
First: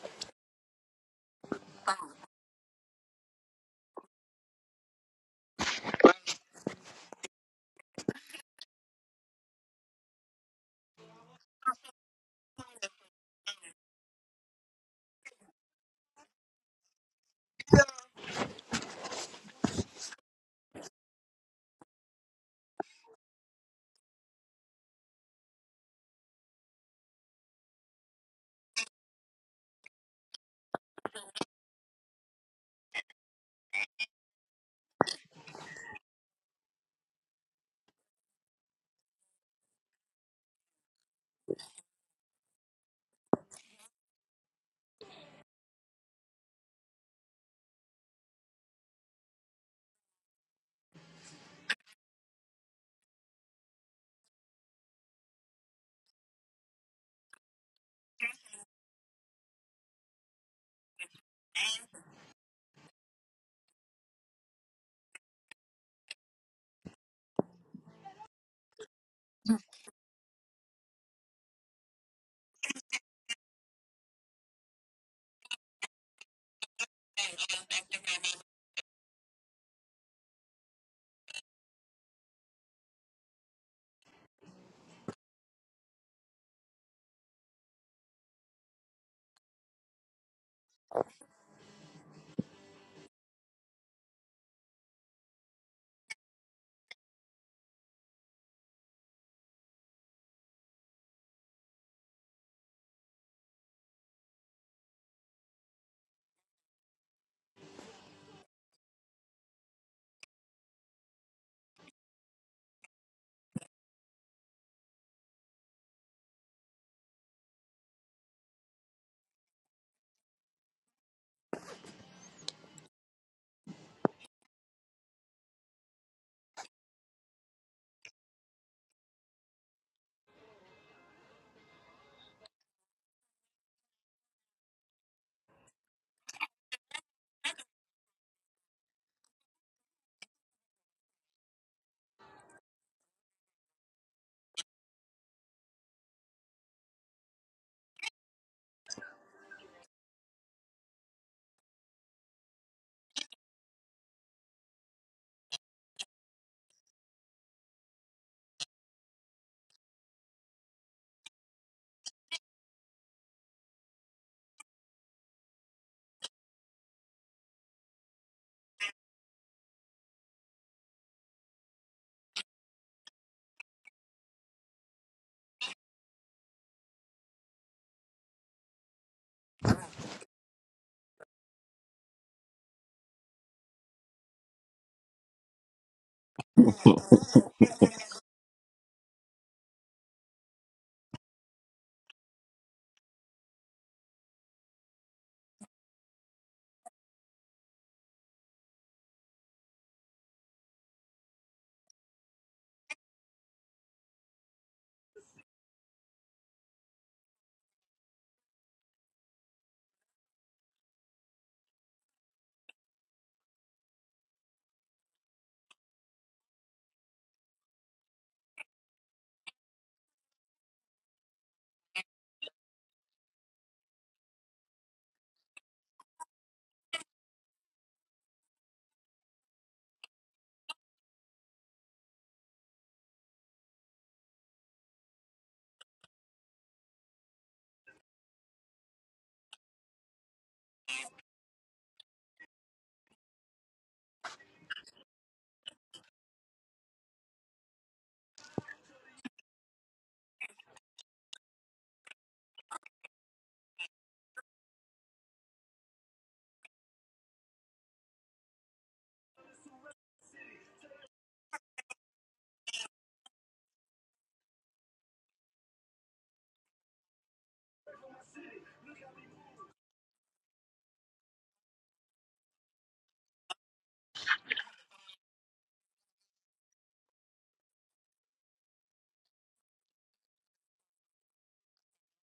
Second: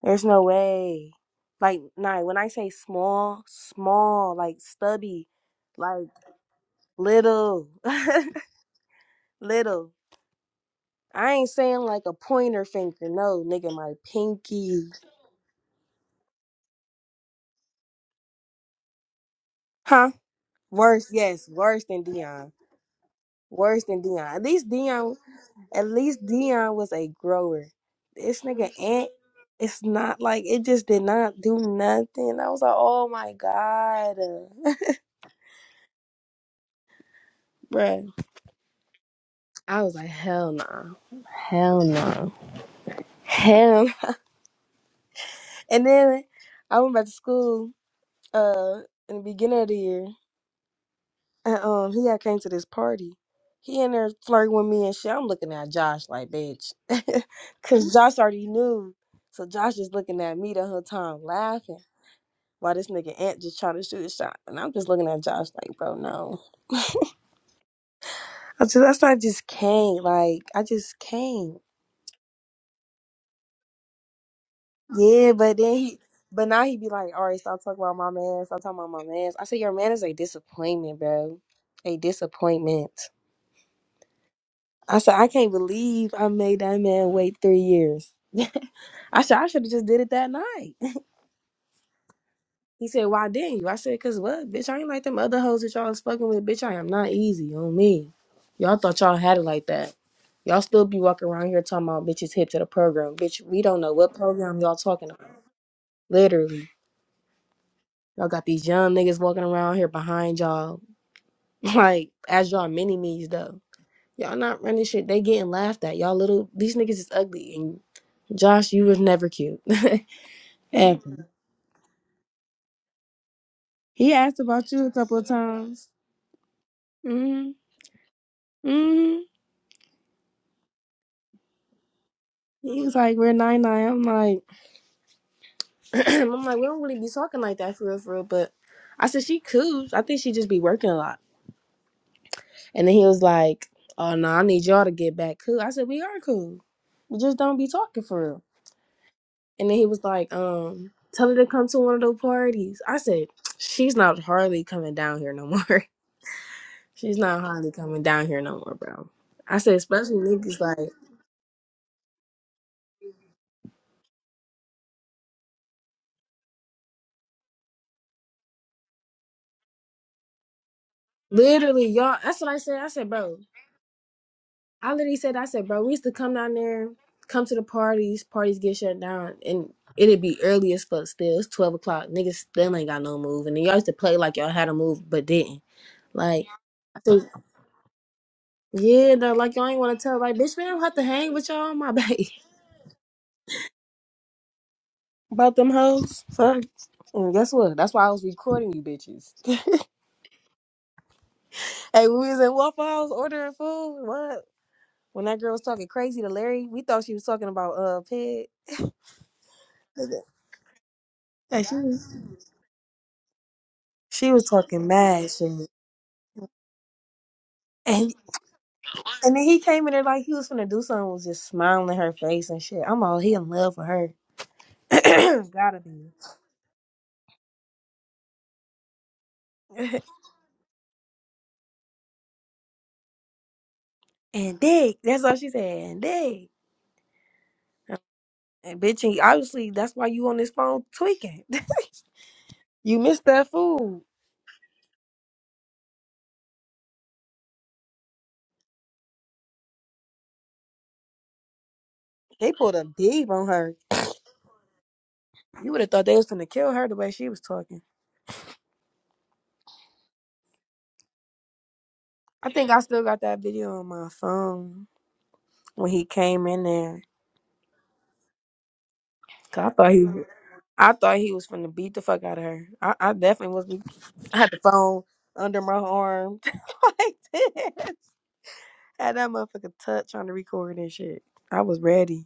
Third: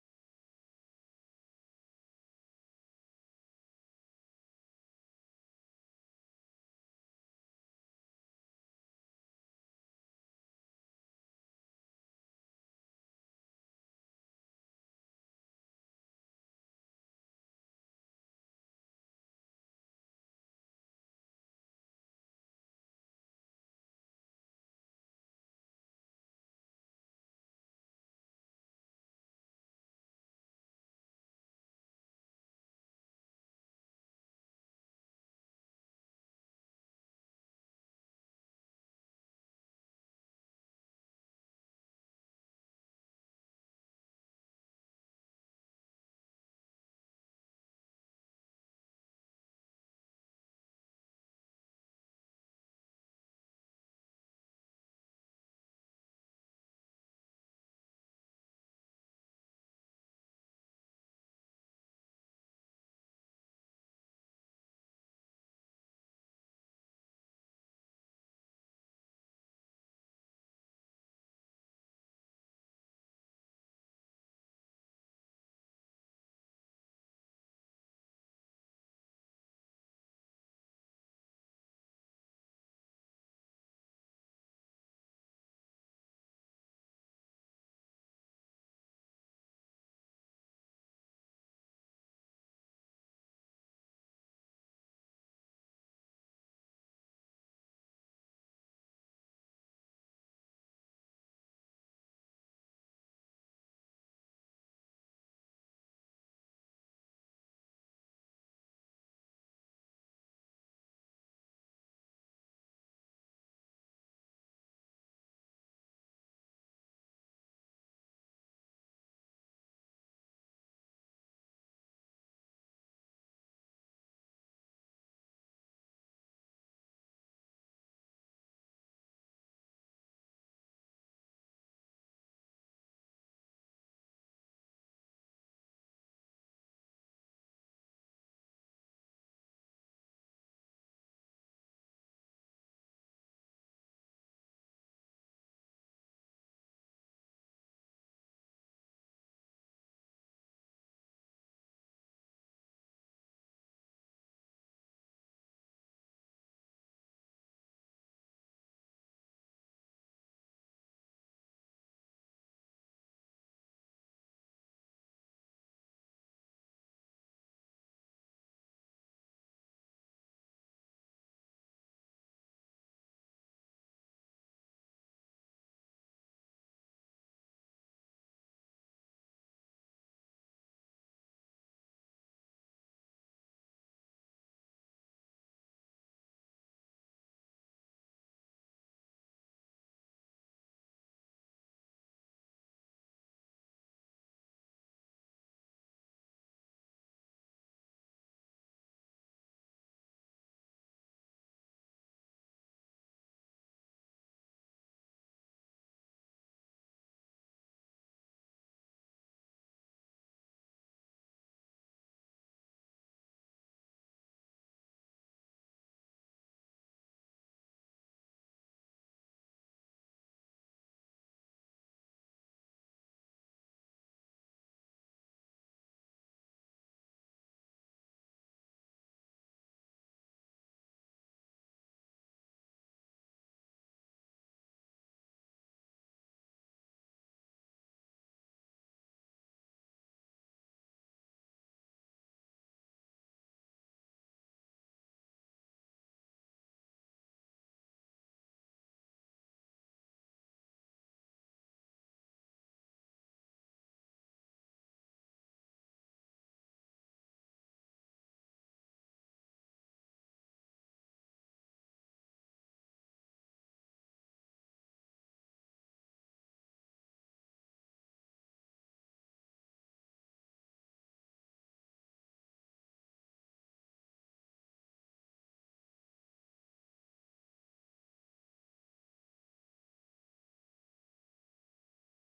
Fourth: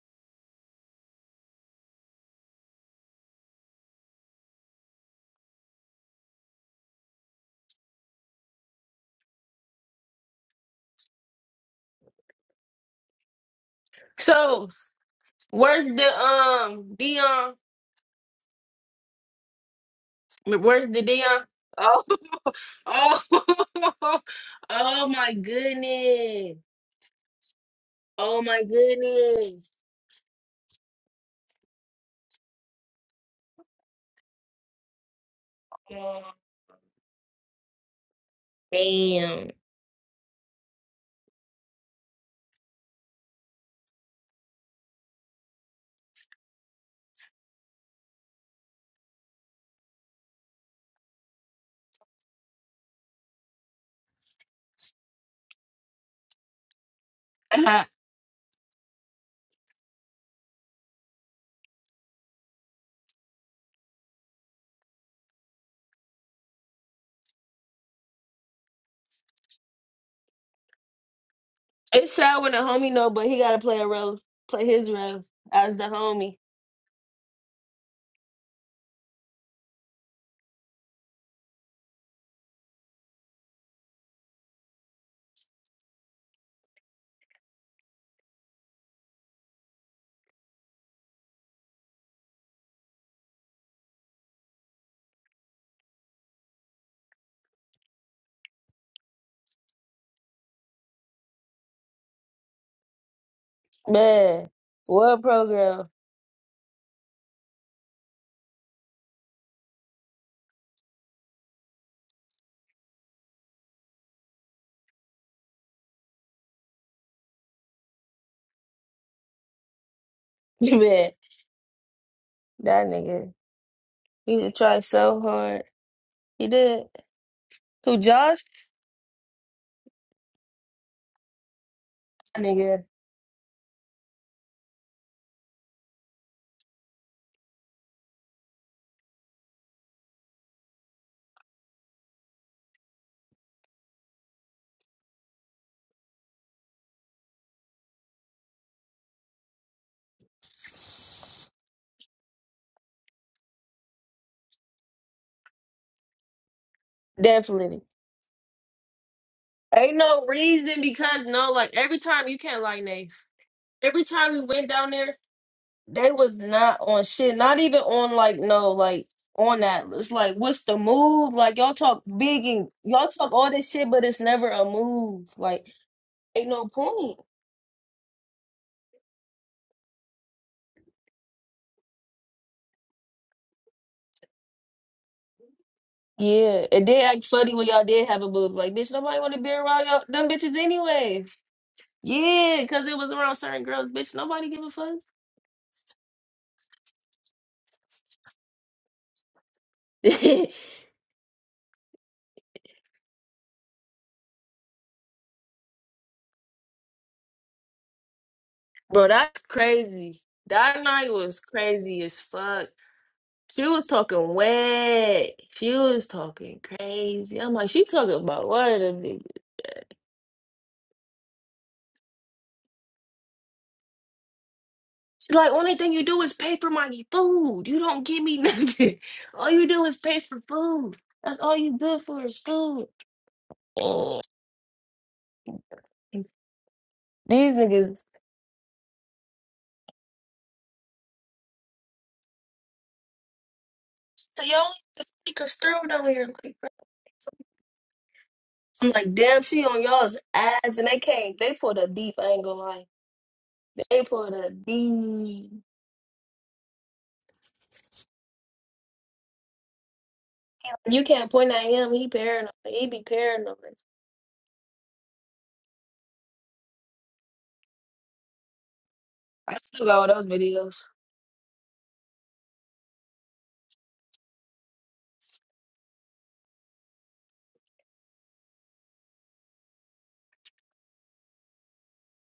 S2: There's no way. Like, nah. When I say small, small, like stubby, like little, little. I ain't saying like a pointer finger. No, nigga, my
S1: So
S2: pinky.
S1: where's the um Dion?
S2: Huh?
S1: Where's the
S2: Worse,
S1: Dion?
S2: yes, worse than
S1: Oh,
S2: Dion.
S1: oh,
S2: Worse than Dion. At least
S1: oh
S2: Dion.
S1: my
S2: At least
S1: goodness!
S2: Dion was a grower. This
S1: Oh my
S2: nigga Ant,
S1: goodness!
S2: it's not like it just did not do nothing. I was like, oh my god, bruh.
S1: Damn,
S2: I was like, hell no, hell no, hell. no." And then I went back to school. Uh, in the beginning of the year, and um, he had came to this party. He in there flirting with me and shit. I'm looking at Josh like, bitch, cause Josh already knew. So Josh is looking at me the whole time, laughing. Why this nigga Ant just trying to shoot a shot? And I'm just looking at Josh like, bro, no. I just that's why I just can't. Like, I just can't.
S1: it's sad when a homie know, but he gotta play a role, play his role
S2: Yeah, but then
S1: as the
S2: he
S1: homie.
S2: but now he be like, all right, stop talking about my man, stop talking about my man. I said, Your man is a disappointment, bro. A disappointment. I said, I can't believe I made that man wait three years. I said I should have just did it that night. He said, Why didn't you? I said, Cause what, bitch, I ain't like them other hoes that y'all was fucking with, bitch. I am not easy on me. Y'all thought y'all had it like that. Y'all still be walking around here talking about bitches hip to the program. Bitch, we don't know what
S1: Man,
S2: program y'all talking
S1: what
S2: about.
S1: program?
S2: Literally. Y'all got these young niggas walking around here behind y'all. Like, as y'all mini me's though. Y'all not running shit. They getting laughed at. Y'all little these niggas is ugly. And Josh, you was never cute.
S1: Man,
S2: Ever.
S1: that nigga,
S2: He asked
S1: he
S2: about
S1: tried
S2: you a couple
S1: so
S2: of
S1: hard.
S2: times.
S1: He did.
S2: hmm
S1: Who Josh?
S2: hmm
S1: That
S2: He
S1: nigga,
S2: was like, "We're nine nine." I'm like, I'm like, we don't really be talking like that for real, for real. But I said she cool. I think she just be working a lot. And then he was like, "Oh no, I need y'all to get back cool." I said, "We are cool. We just don't be talking for real." And then he was like, "Um, tell her to come to one of those parties." I said, "She's not hardly coming down here no more. She's not hardly
S1: definitely.
S2: coming down here no more, bro." I said,
S1: Ain't
S2: especially
S1: no
S2: niggas
S1: reason
S2: like
S1: because no, like every time you can't lie, Nate. Every time we went down there, they was not on shit. Not even on like no, like on that. It's like what's the move? Like y'all
S2: literally
S1: talk
S2: y'all. That's
S1: big
S2: what I
S1: and
S2: said. I
S1: y'all
S2: said,
S1: talk
S2: bro.
S1: all this shit, but it's never a
S2: I literally
S1: move.
S2: said, I said,
S1: Like
S2: bro, we used to come
S1: ain't
S2: down
S1: no
S2: there,
S1: point.
S2: come to the parties, parties get shut down, and it'd be early as fuck still. It's 12 o'clock. Niggas still ain't got no move. And then y'all used to play like y'all had a move, but didn't. Like,
S1: Yeah, it
S2: I
S1: did act
S2: said,
S1: funny when y'all did have a move. Like bitch,
S2: yeah,
S1: nobody
S2: though,
S1: want to be
S2: like y'all ain't
S1: around
S2: want to
S1: y'all
S2: tell.
S1: them
S2: Like, bitch,
S1: bitches
S2: man, I don't have to
S1: anyway.
S2: hang with y'all, on my back
S1: Yeah, because it was around certain girls. Bitch, nobody give a fuck.
S2: About them hoes. Fuck. And guess what? That's why I was recording you bitches. hey, we was in Waffle House ordering food. What? When that girl was talking crazy to Larry, we thought she was talking about uh pig.
S1: Bro, that's crazy. That night was
S2: Hey, she
S1: crazy as
S2: was.
S1: fuck. She was
S2: She
S1: talking
S2: was talking mad
S1: wet.
S2: shit.
S1: She was talking crazy. I'm like, she
S2: And
S1: talking about what of them niggas.
S2: and then he came in there like he was finna do something, was just smiling in her face and shit. I'm all he in love with her.
S1: She's like, only
S2: Gotta
S1: thing you
S2: be.
S1: do is pay for my food. You don't give me nothing. All you do is pay for food. That's all you good for is food. Ugh.
S2: and dick. That's all she said. And dick.
S1: These niggas.
S2: And bitch, and obviously that's why you on this phone tweaking. you missed that food.
S1: So y'all be conservative over here. Like, bro. I'm like, damn, she on y'all's ads, and they came. They pulled up deep. I ain't
S2: They
S1: gonna
S2: pulled a
S1: lie.
S2: deep on her.
S1: They pulled up deep.
S2: You would have thought they was gonna kill her the way she was talking.
S1: You can't point at him. He
S2: I
S1: paranoid.
S2: think I
S1: He be
S2: still got that video
S1: paranoid.
S2: on my phone when he came in there.
S1: I
S2: 'Cause I
S1: still
S2: thought he
S1: got
S2: was
S1: all those videos.
S2: I thought he was finna beat the fuck out of her. I, I definitely was. I had the phone under my arm like this. Had that motherfucker touch on the record and shit. I was ready.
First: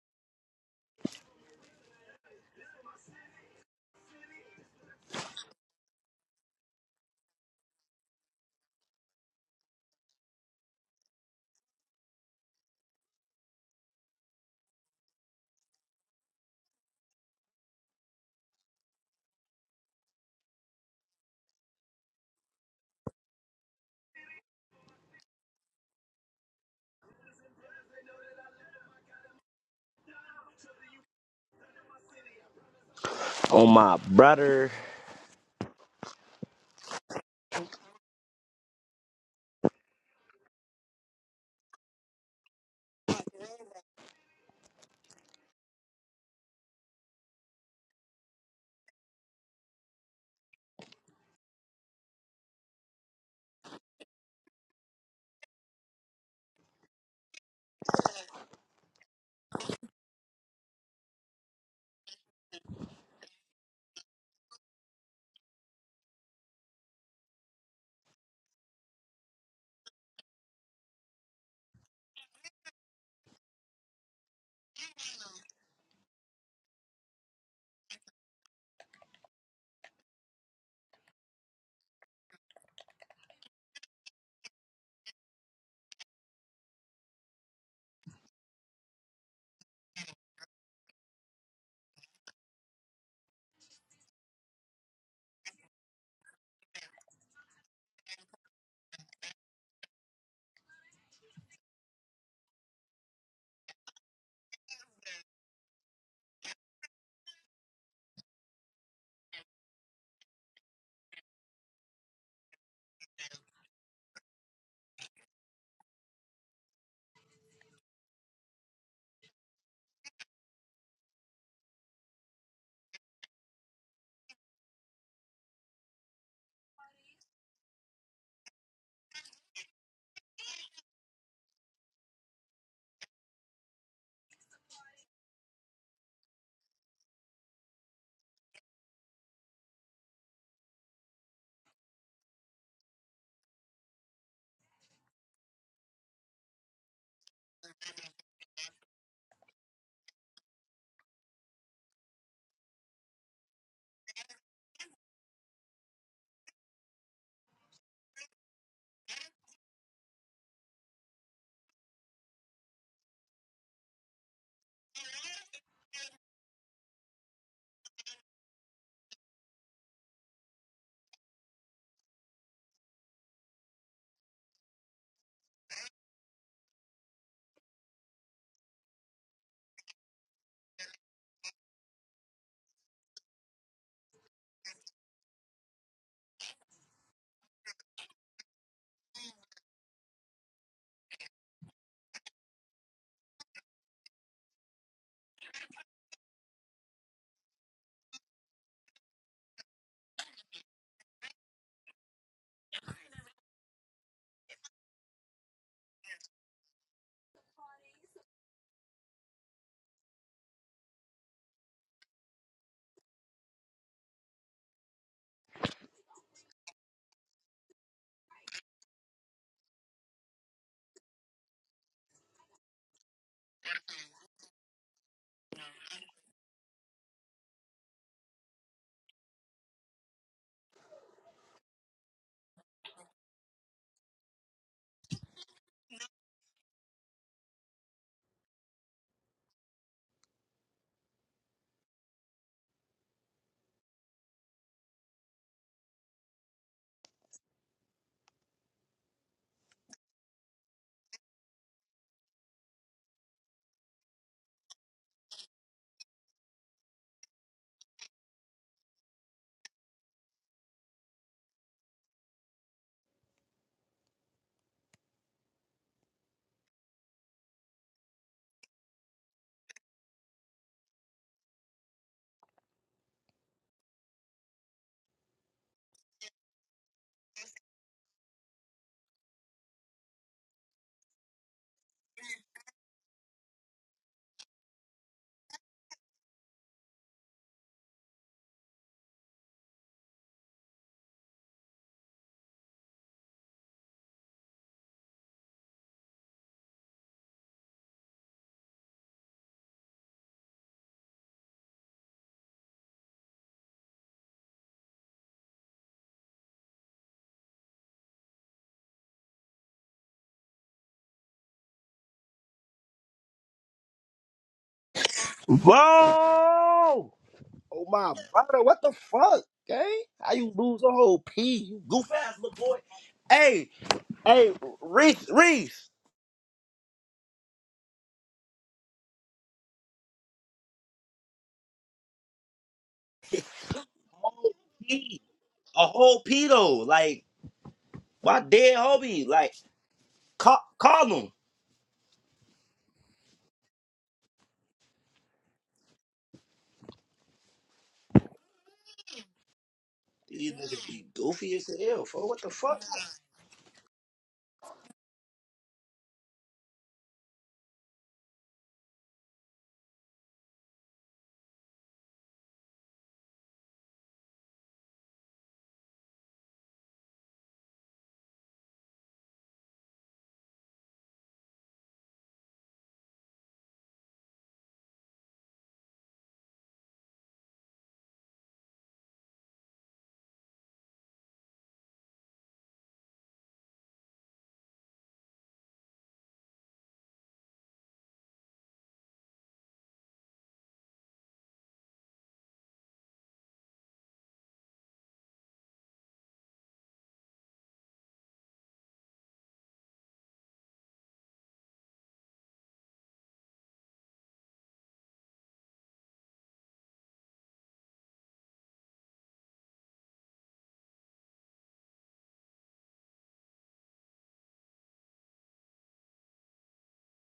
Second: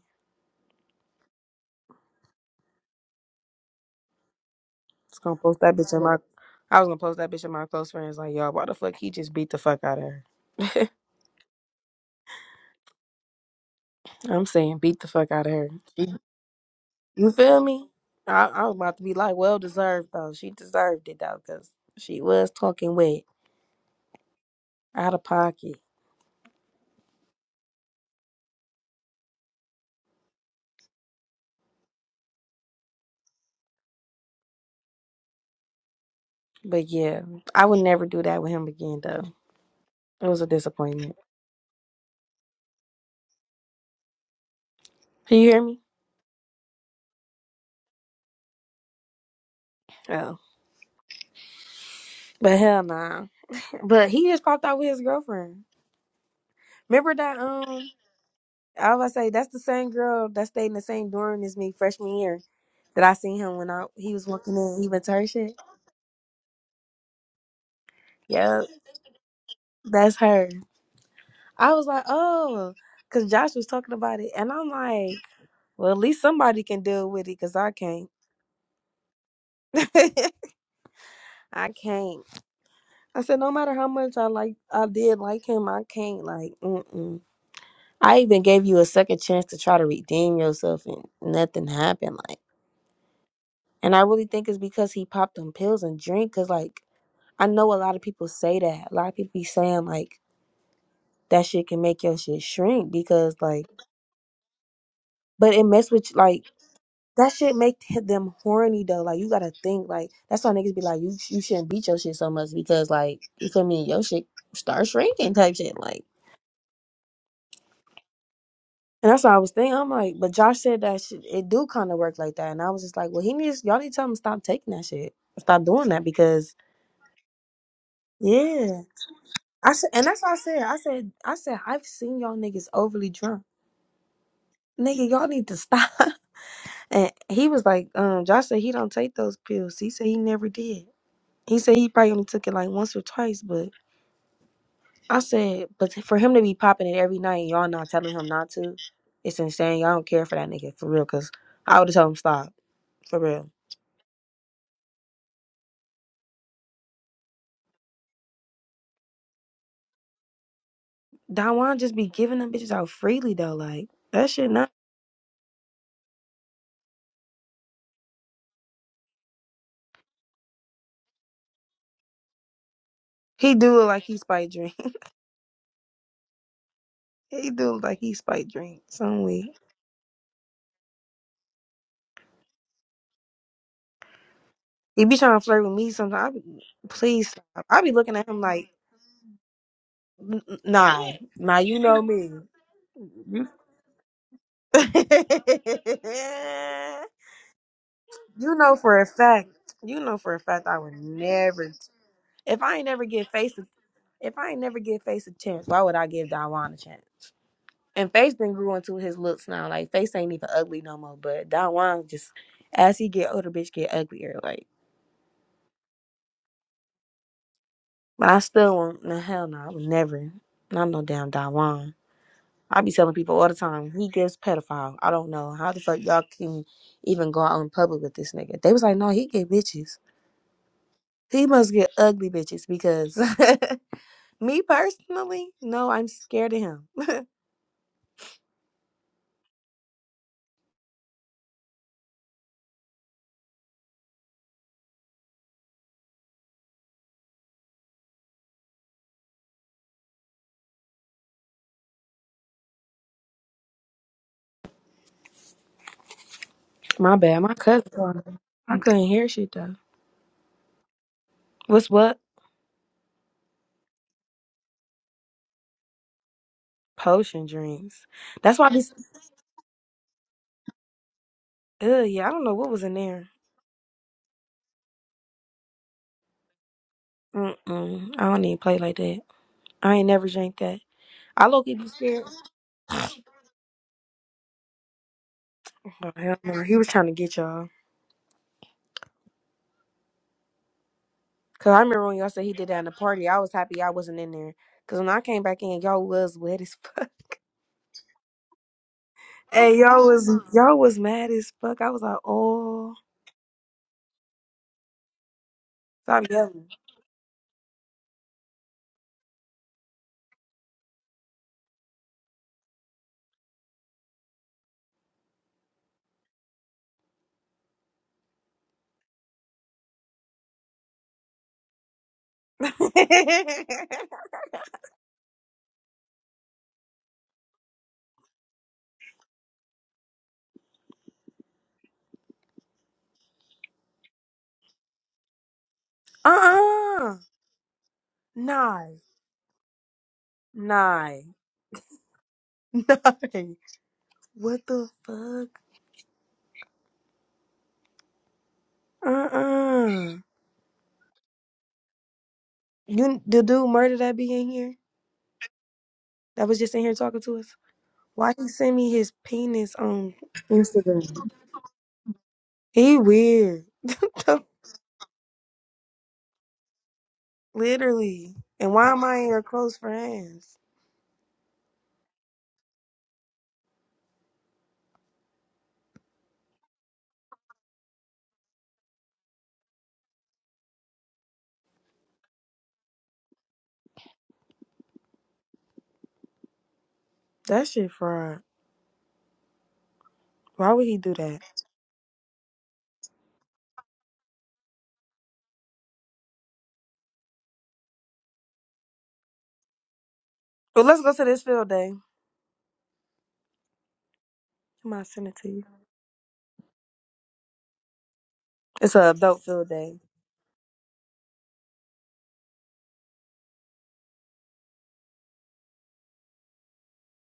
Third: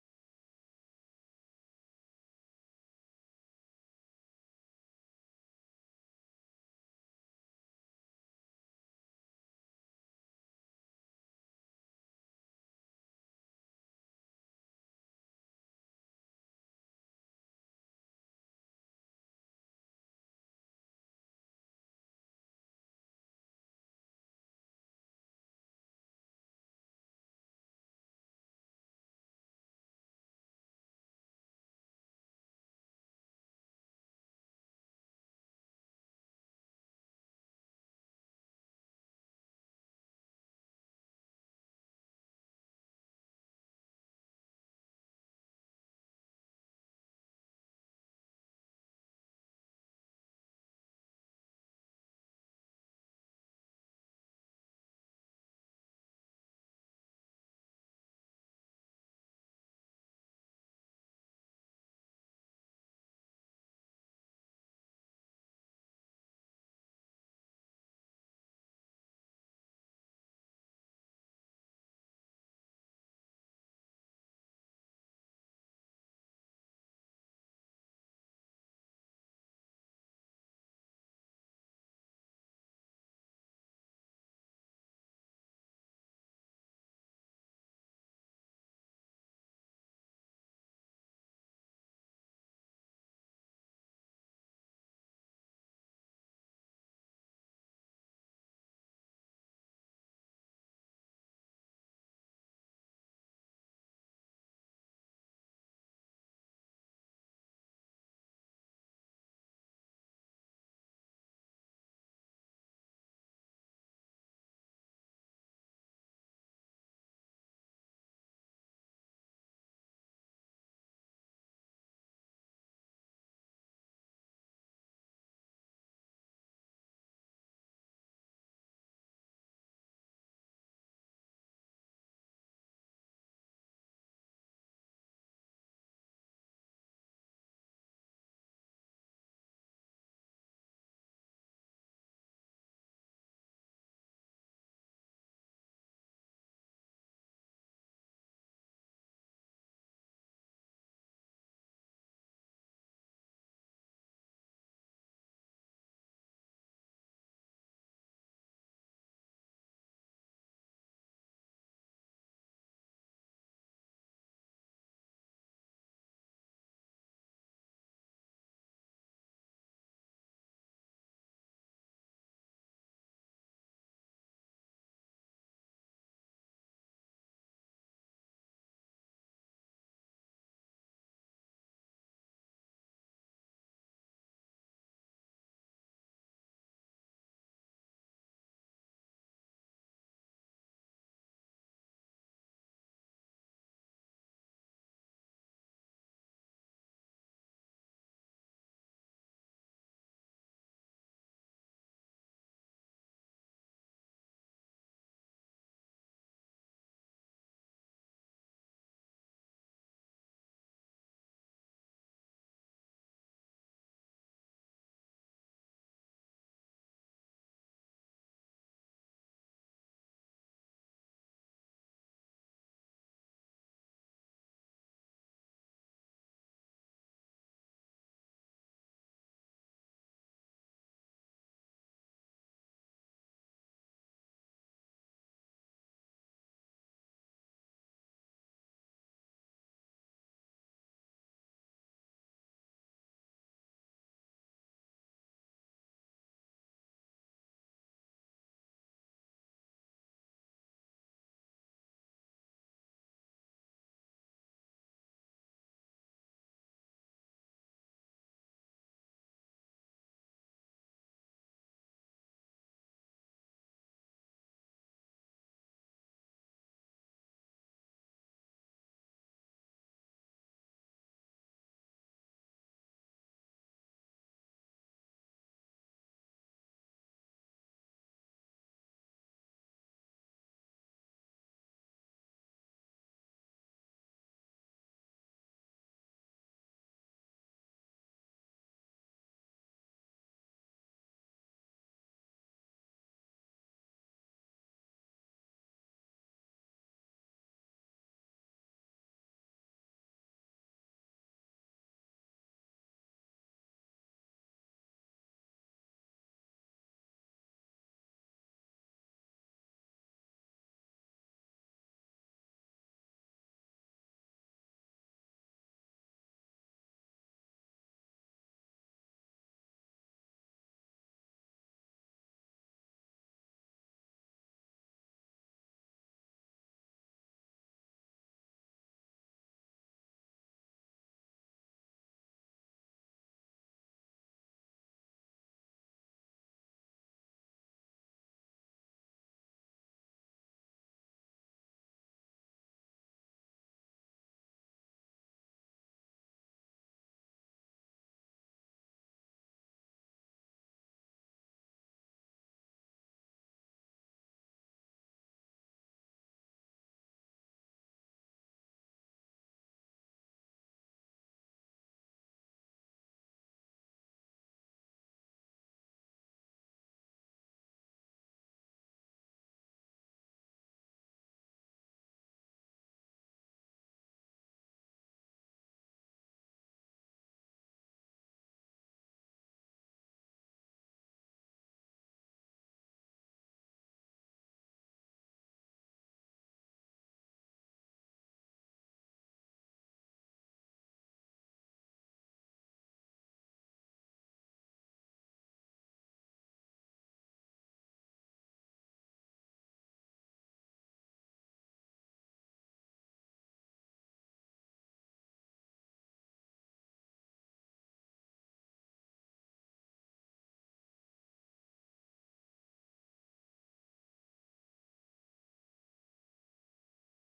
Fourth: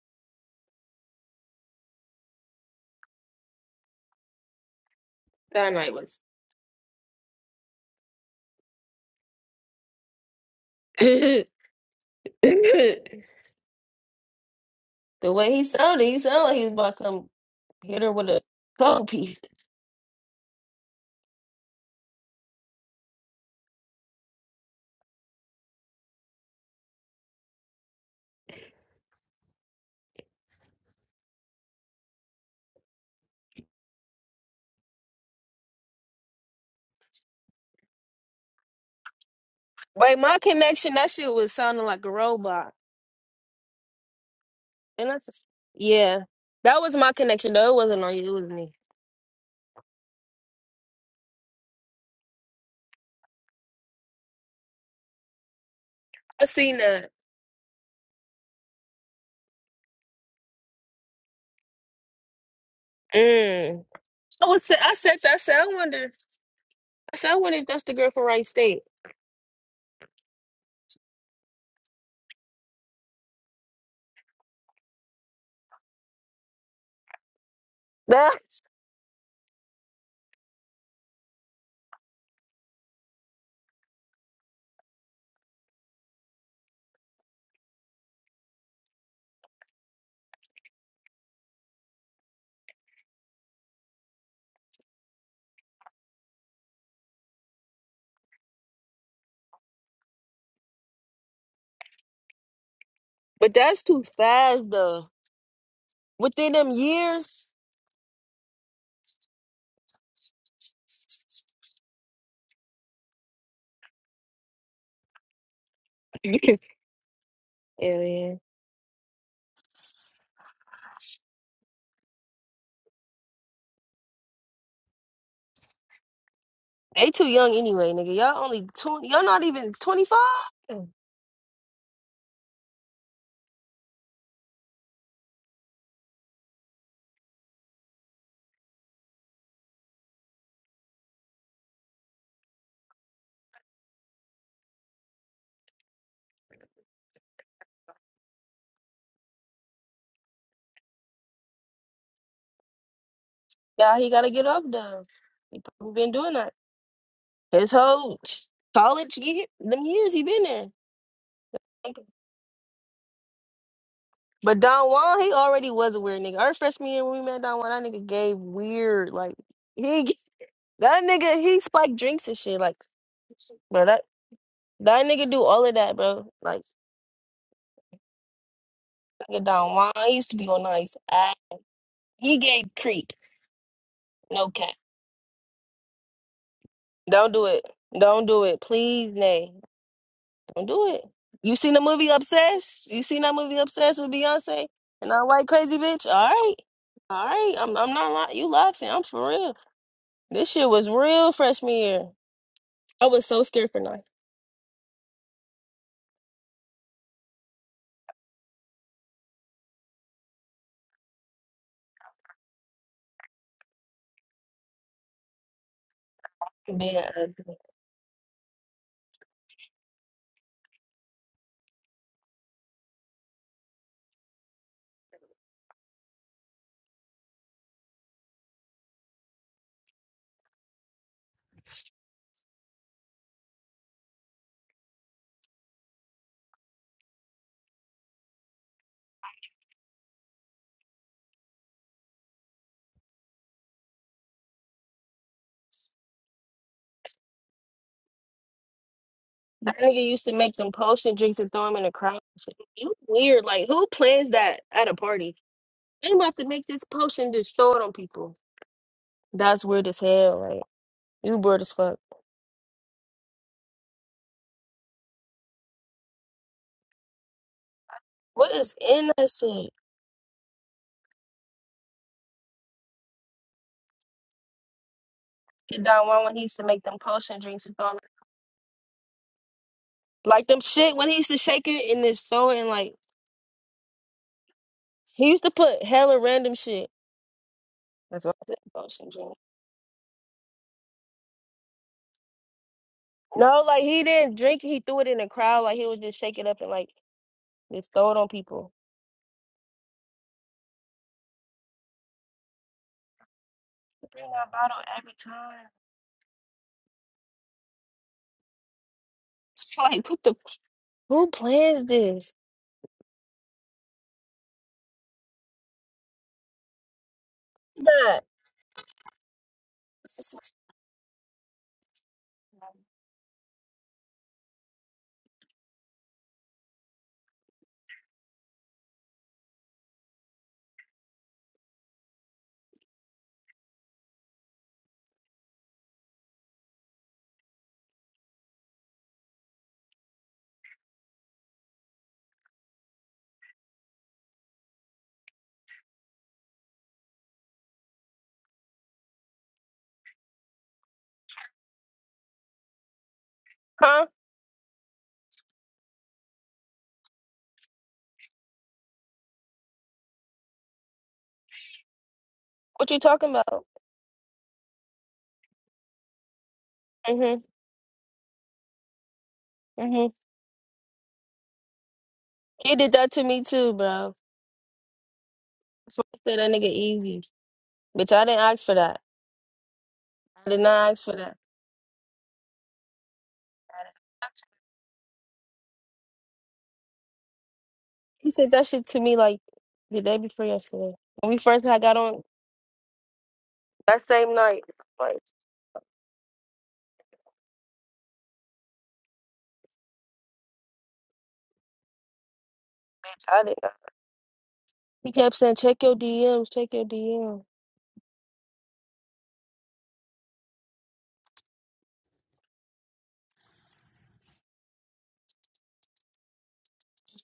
S2: Just gonna post
S1: That
S2: that bitch
S1: night
S2: in my.
S1: was.
S2: I was gonna post that bitch in my close friends like, y'all, why the fuck he just beat the fuck out of her?
S1: the
S2: I'm saying beat the fuck out of
S1: way he
S2: her.
S1: sounded,
S2: She-
S1: he sounded like he was about to come
S2: You feel me?
S1: hit her with a
S2: I, I was about to
S1: phone
S2: be like,
S1: piece.
S2: well deserved though. She deserved it though, cause she was talking wet, out of pocket.
S4: on my brother.
S2: But yeah, I would never do that with him again though.
S1: Wait,
S2: It
S1: my
S2: was a
S1: connection, that
S2: disappointment.
S1: shit was sounding like a robot. And that's
S2: Can
S1: just,
S2: you hear me?
S1: yeah. That was my connection though. It wasn't on you, it was me.
S2: Oh. But hell nah. But he just popped out with his girlfriend.
S1: I seen that.
S2: Remember that um I was going to say that's the same girl that stayed in the same dorm as me freshman year that I seen him when I
S1: Mm.
S2: he was
S1: I
S2: walking
S1: was sa-
S2: in, he
S1: I
S2: went to
S1: said
S2: her
S1: that I
S2: shit.
S1: said I wonder I said I wonder if that's the girl from Wright
S2: Yep.
S1: State.
S2: That's her. I was like, oh, because Josh was talking about it. And I'm like, well, at least somebody can deal with it because I can't.
S1: That
S2: I can't. I said, no matter how much I like, I did like him, I can't. Like, mm-mm. I even gave you a second chance to try to redeem yourself and nothing happened. Like, and I really think it's because he popped them pills and drink. Cause like, I know a lot of people say that. A lot of people be saying like that shit can make your shit shrink because
S1: but
S2: like,
S1: that's too fast though.
S2: but it mess with
S1: Within
S2: like
S1: them
S2: that
S1: years.
S2: shit make them horny though. Like you gotta think like that's why niggas be like you you shouldn't beat your shit so much because like you feel me your shit start shrinking type shit like.
S1: yeah,
S2: And that's what I was thinking. I'm like, but Josh said that shit, it do kind of work like that. And I was just like, well, he needs, y'all need to tell him to stop taking that shit. Stop doing that because,
S1: They too young anyway, nigga. Y'all only
S2: yeah.
S1: twenty. Y'all not
S2: I
S1: even
S2: said,
S1: twenty
S2: and that's what I said. I
S1: five.
S2: said, I said, I've seen y'all niggas overly drunk. Nigga, y'all need to stop. And he was like, um, Josh said he don't take those pills. He said he never did. He said he probably only took it like once or twice, but I said, but for him to be popping it every night and y'all not telling him not to, it's insane. Y'all don't care for that nigga for real, cause I would have told him stop for real.
S1: Yeah, he gotta get up though. He probably been doing that his whole sh- college year, them years he been there.
S2: Dawan just be giving them bitches out freely though. Like that shit
S1: But
S2: not.
S1: Don Juan, he already was a weird nigga. Our freshman year when we met Don Juan, that nigga gave weird like he g- that nigga he spiked drinks and shit like,
S2: He do
S1: bro
S2: look
S1: that
S2: like he spiked drink.
S1: that nigga do all of that, bro. Like
S2: he do look like he spiked drink some
S1: nigga
S2: way.
S1: Don Juan he used to be on nice. Ah, He gave creep, no cap.
S2: He be trying to flirt with me sometimes. I be, please
S1: Don't do it.
S2: stop. I be looking
S1: Don't
S2: at him
S1: do it,
S2: like,
S1: please, Nay.
S2: "N- n-
S1: Don't do it.
S2: nah,
S1: You
S2: nah.
S1: seen
S2: You
S1: the
S2: know
S1: movie
S2: me.
S1: Obsessed? You seen that
S2: You
S1: movie Obsessed with Beyonce and that white crazy bitch? All right, all right. I'm I'm not lying. You
S2: You know
S1: laughing?
S2: for
S1: I'm
S2: a
S1: for
S2: fact.
S1: real.
S2: You know for a
S1: This
S2: fact
S1: shit
S2: I
S1: was
S2: would
S1: real
S2: never.
S1: freshman year.
S2: If I ain't never
S1: I was
S2: get
S1: so
S2: face, a-
S1: scared for life.
S2: if I ain't never get face a chance, why would I give Dawan a chance? And Face then grew into his looks now. Like Face ain't even ugly no more. But Don Juan just as he get older, bitch get uglier. Like,
S1: Being ugly.
S2: but I still want no hell no. I would never. Not no damn Don Juan. I be telling people all the time he gives pedophile. I don't know how the fuck y'all can even go out in public with this nigga. They was like, no, he get bitches. He must get ugly bitches because me personally, no, I'm scared of him.
S1: That nigga used to make them potion drinks and throw them in the crowd. You weird. Like who plans that at a party? They about to make this
S2: My
S1: potion
S2: bad. My
S1: just throw it on people.
S2: cousin. I couldn't hear shit
S1: That's
S2: though.
S1: weird as hell. Like you weird as
S2: What's
S1: fuck.
S2: what? Potion drinks.
S1: What
S2: That's why. I
S1: is
S2: be
S1: in that shit?
S2: Ugh, yeah, I don't know what was in there.
S1: Kid Don Juan when he used to make them potion drinks and throw 'em
S2: Mm-mm. I don't even play like that. I ain't never
S1: Like
S2: drank
S1: them
S2: that.
S1: shit when he used to
S2: I low
S1: shake
S2: key be
S1: it in his
S2: scared.
S1: soul and like he used to put
S2: Oh,
S1: hella
S2: hell
S1: random
S2: no. He was
S1: shit.
S2: trying to get y'all.
S1: That's what I said about syndrome.
S2: Cause I remember when y'all said he did that in the party. I was
S1: No,
S2: happy
S1: like
S2: I
S1: he
S2: wasn't in
S1: didn't
S2: there.
S1: drink it, he
S2: Cause
S1: threw it
S2: when
S1: in
S2: I
S1: the
S2: came back
S1: crowd, like
S2: in,
S1: he was
S2: y'all
S1: just
S2: was
S1: shake it
S2: wet
S1: up and
S2: as
S1: like
S2: fuck.
S1: just throw it on people.
S2: Hey, y'all was y'all was mad as fuck. I was like, oh,
S1: Bring that bottle every time.
S2: stop yelling.
S1: It's like what the who plans this?
S4: Whoa! Oh my brother, what the fuck, gang? How you lose a whole P? You goof ass little boy. Hey, hey, Reese, Reese, whole P, a whole P though.
S2: Uh-uh.
S4: Like my dead
S2: Nah.
S4: homie, like
S2: Nah.
S4: call, call him.
S2: Nah. What the fuck? Uh-uh.
S4: These niggas be goofy as hell, for What the fuck?
S2: You the dude murder
S1: Huh?
S2: that be in here? that was just in here talking to us? Why he send me his penis on Instagram?
S1: What you
S2: He
S1: talking about?
S2: weird.
S1: Mm-hmm.
S2: Literally. And why am I in your close
S1: Mm-hmm.
S2: friends?
S1: He did that to me too, bro. That's why I said that nigga easy. Bitch, I didn't ask for that. I did not ask for that.
S2: That shit
S1: He
S2: fraud.
S1: said that shit to me like the day before
S2: Why would
S1: yesterday.
S2: he do
S1: When we
S2: that?
S1: first had got on That same night, like
S2: Well, let's go to this field day.
S1: I didn't know.
S2: I'm gonna
S1: He
S2: send
S1: kept
S2: it to
S1: saying,
S2: you.
S1: "Check your DMs, check your DMs."
S2: It's a adult field day.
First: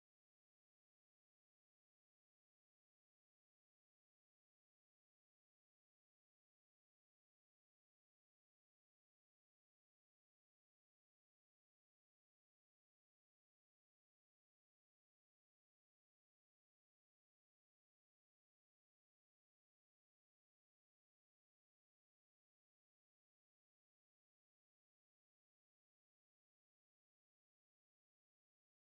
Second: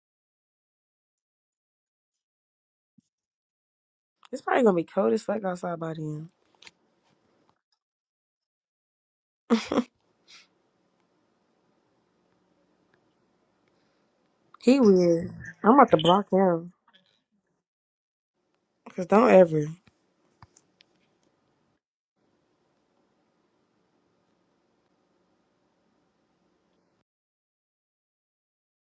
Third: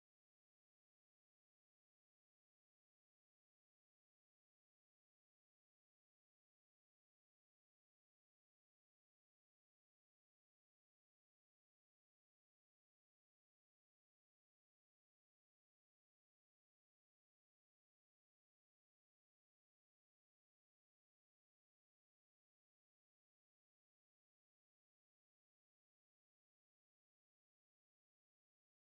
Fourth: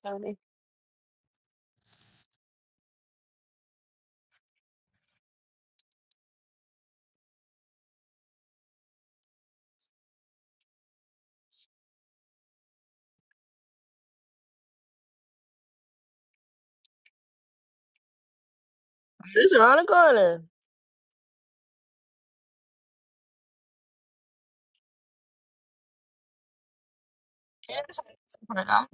S1: Funny.
S2: It's probably gonna be cold as fuck outside by then. He weird. I'm about to block him. Cause don't
S1: This is
S2: ever.
S1: on the Like, I'm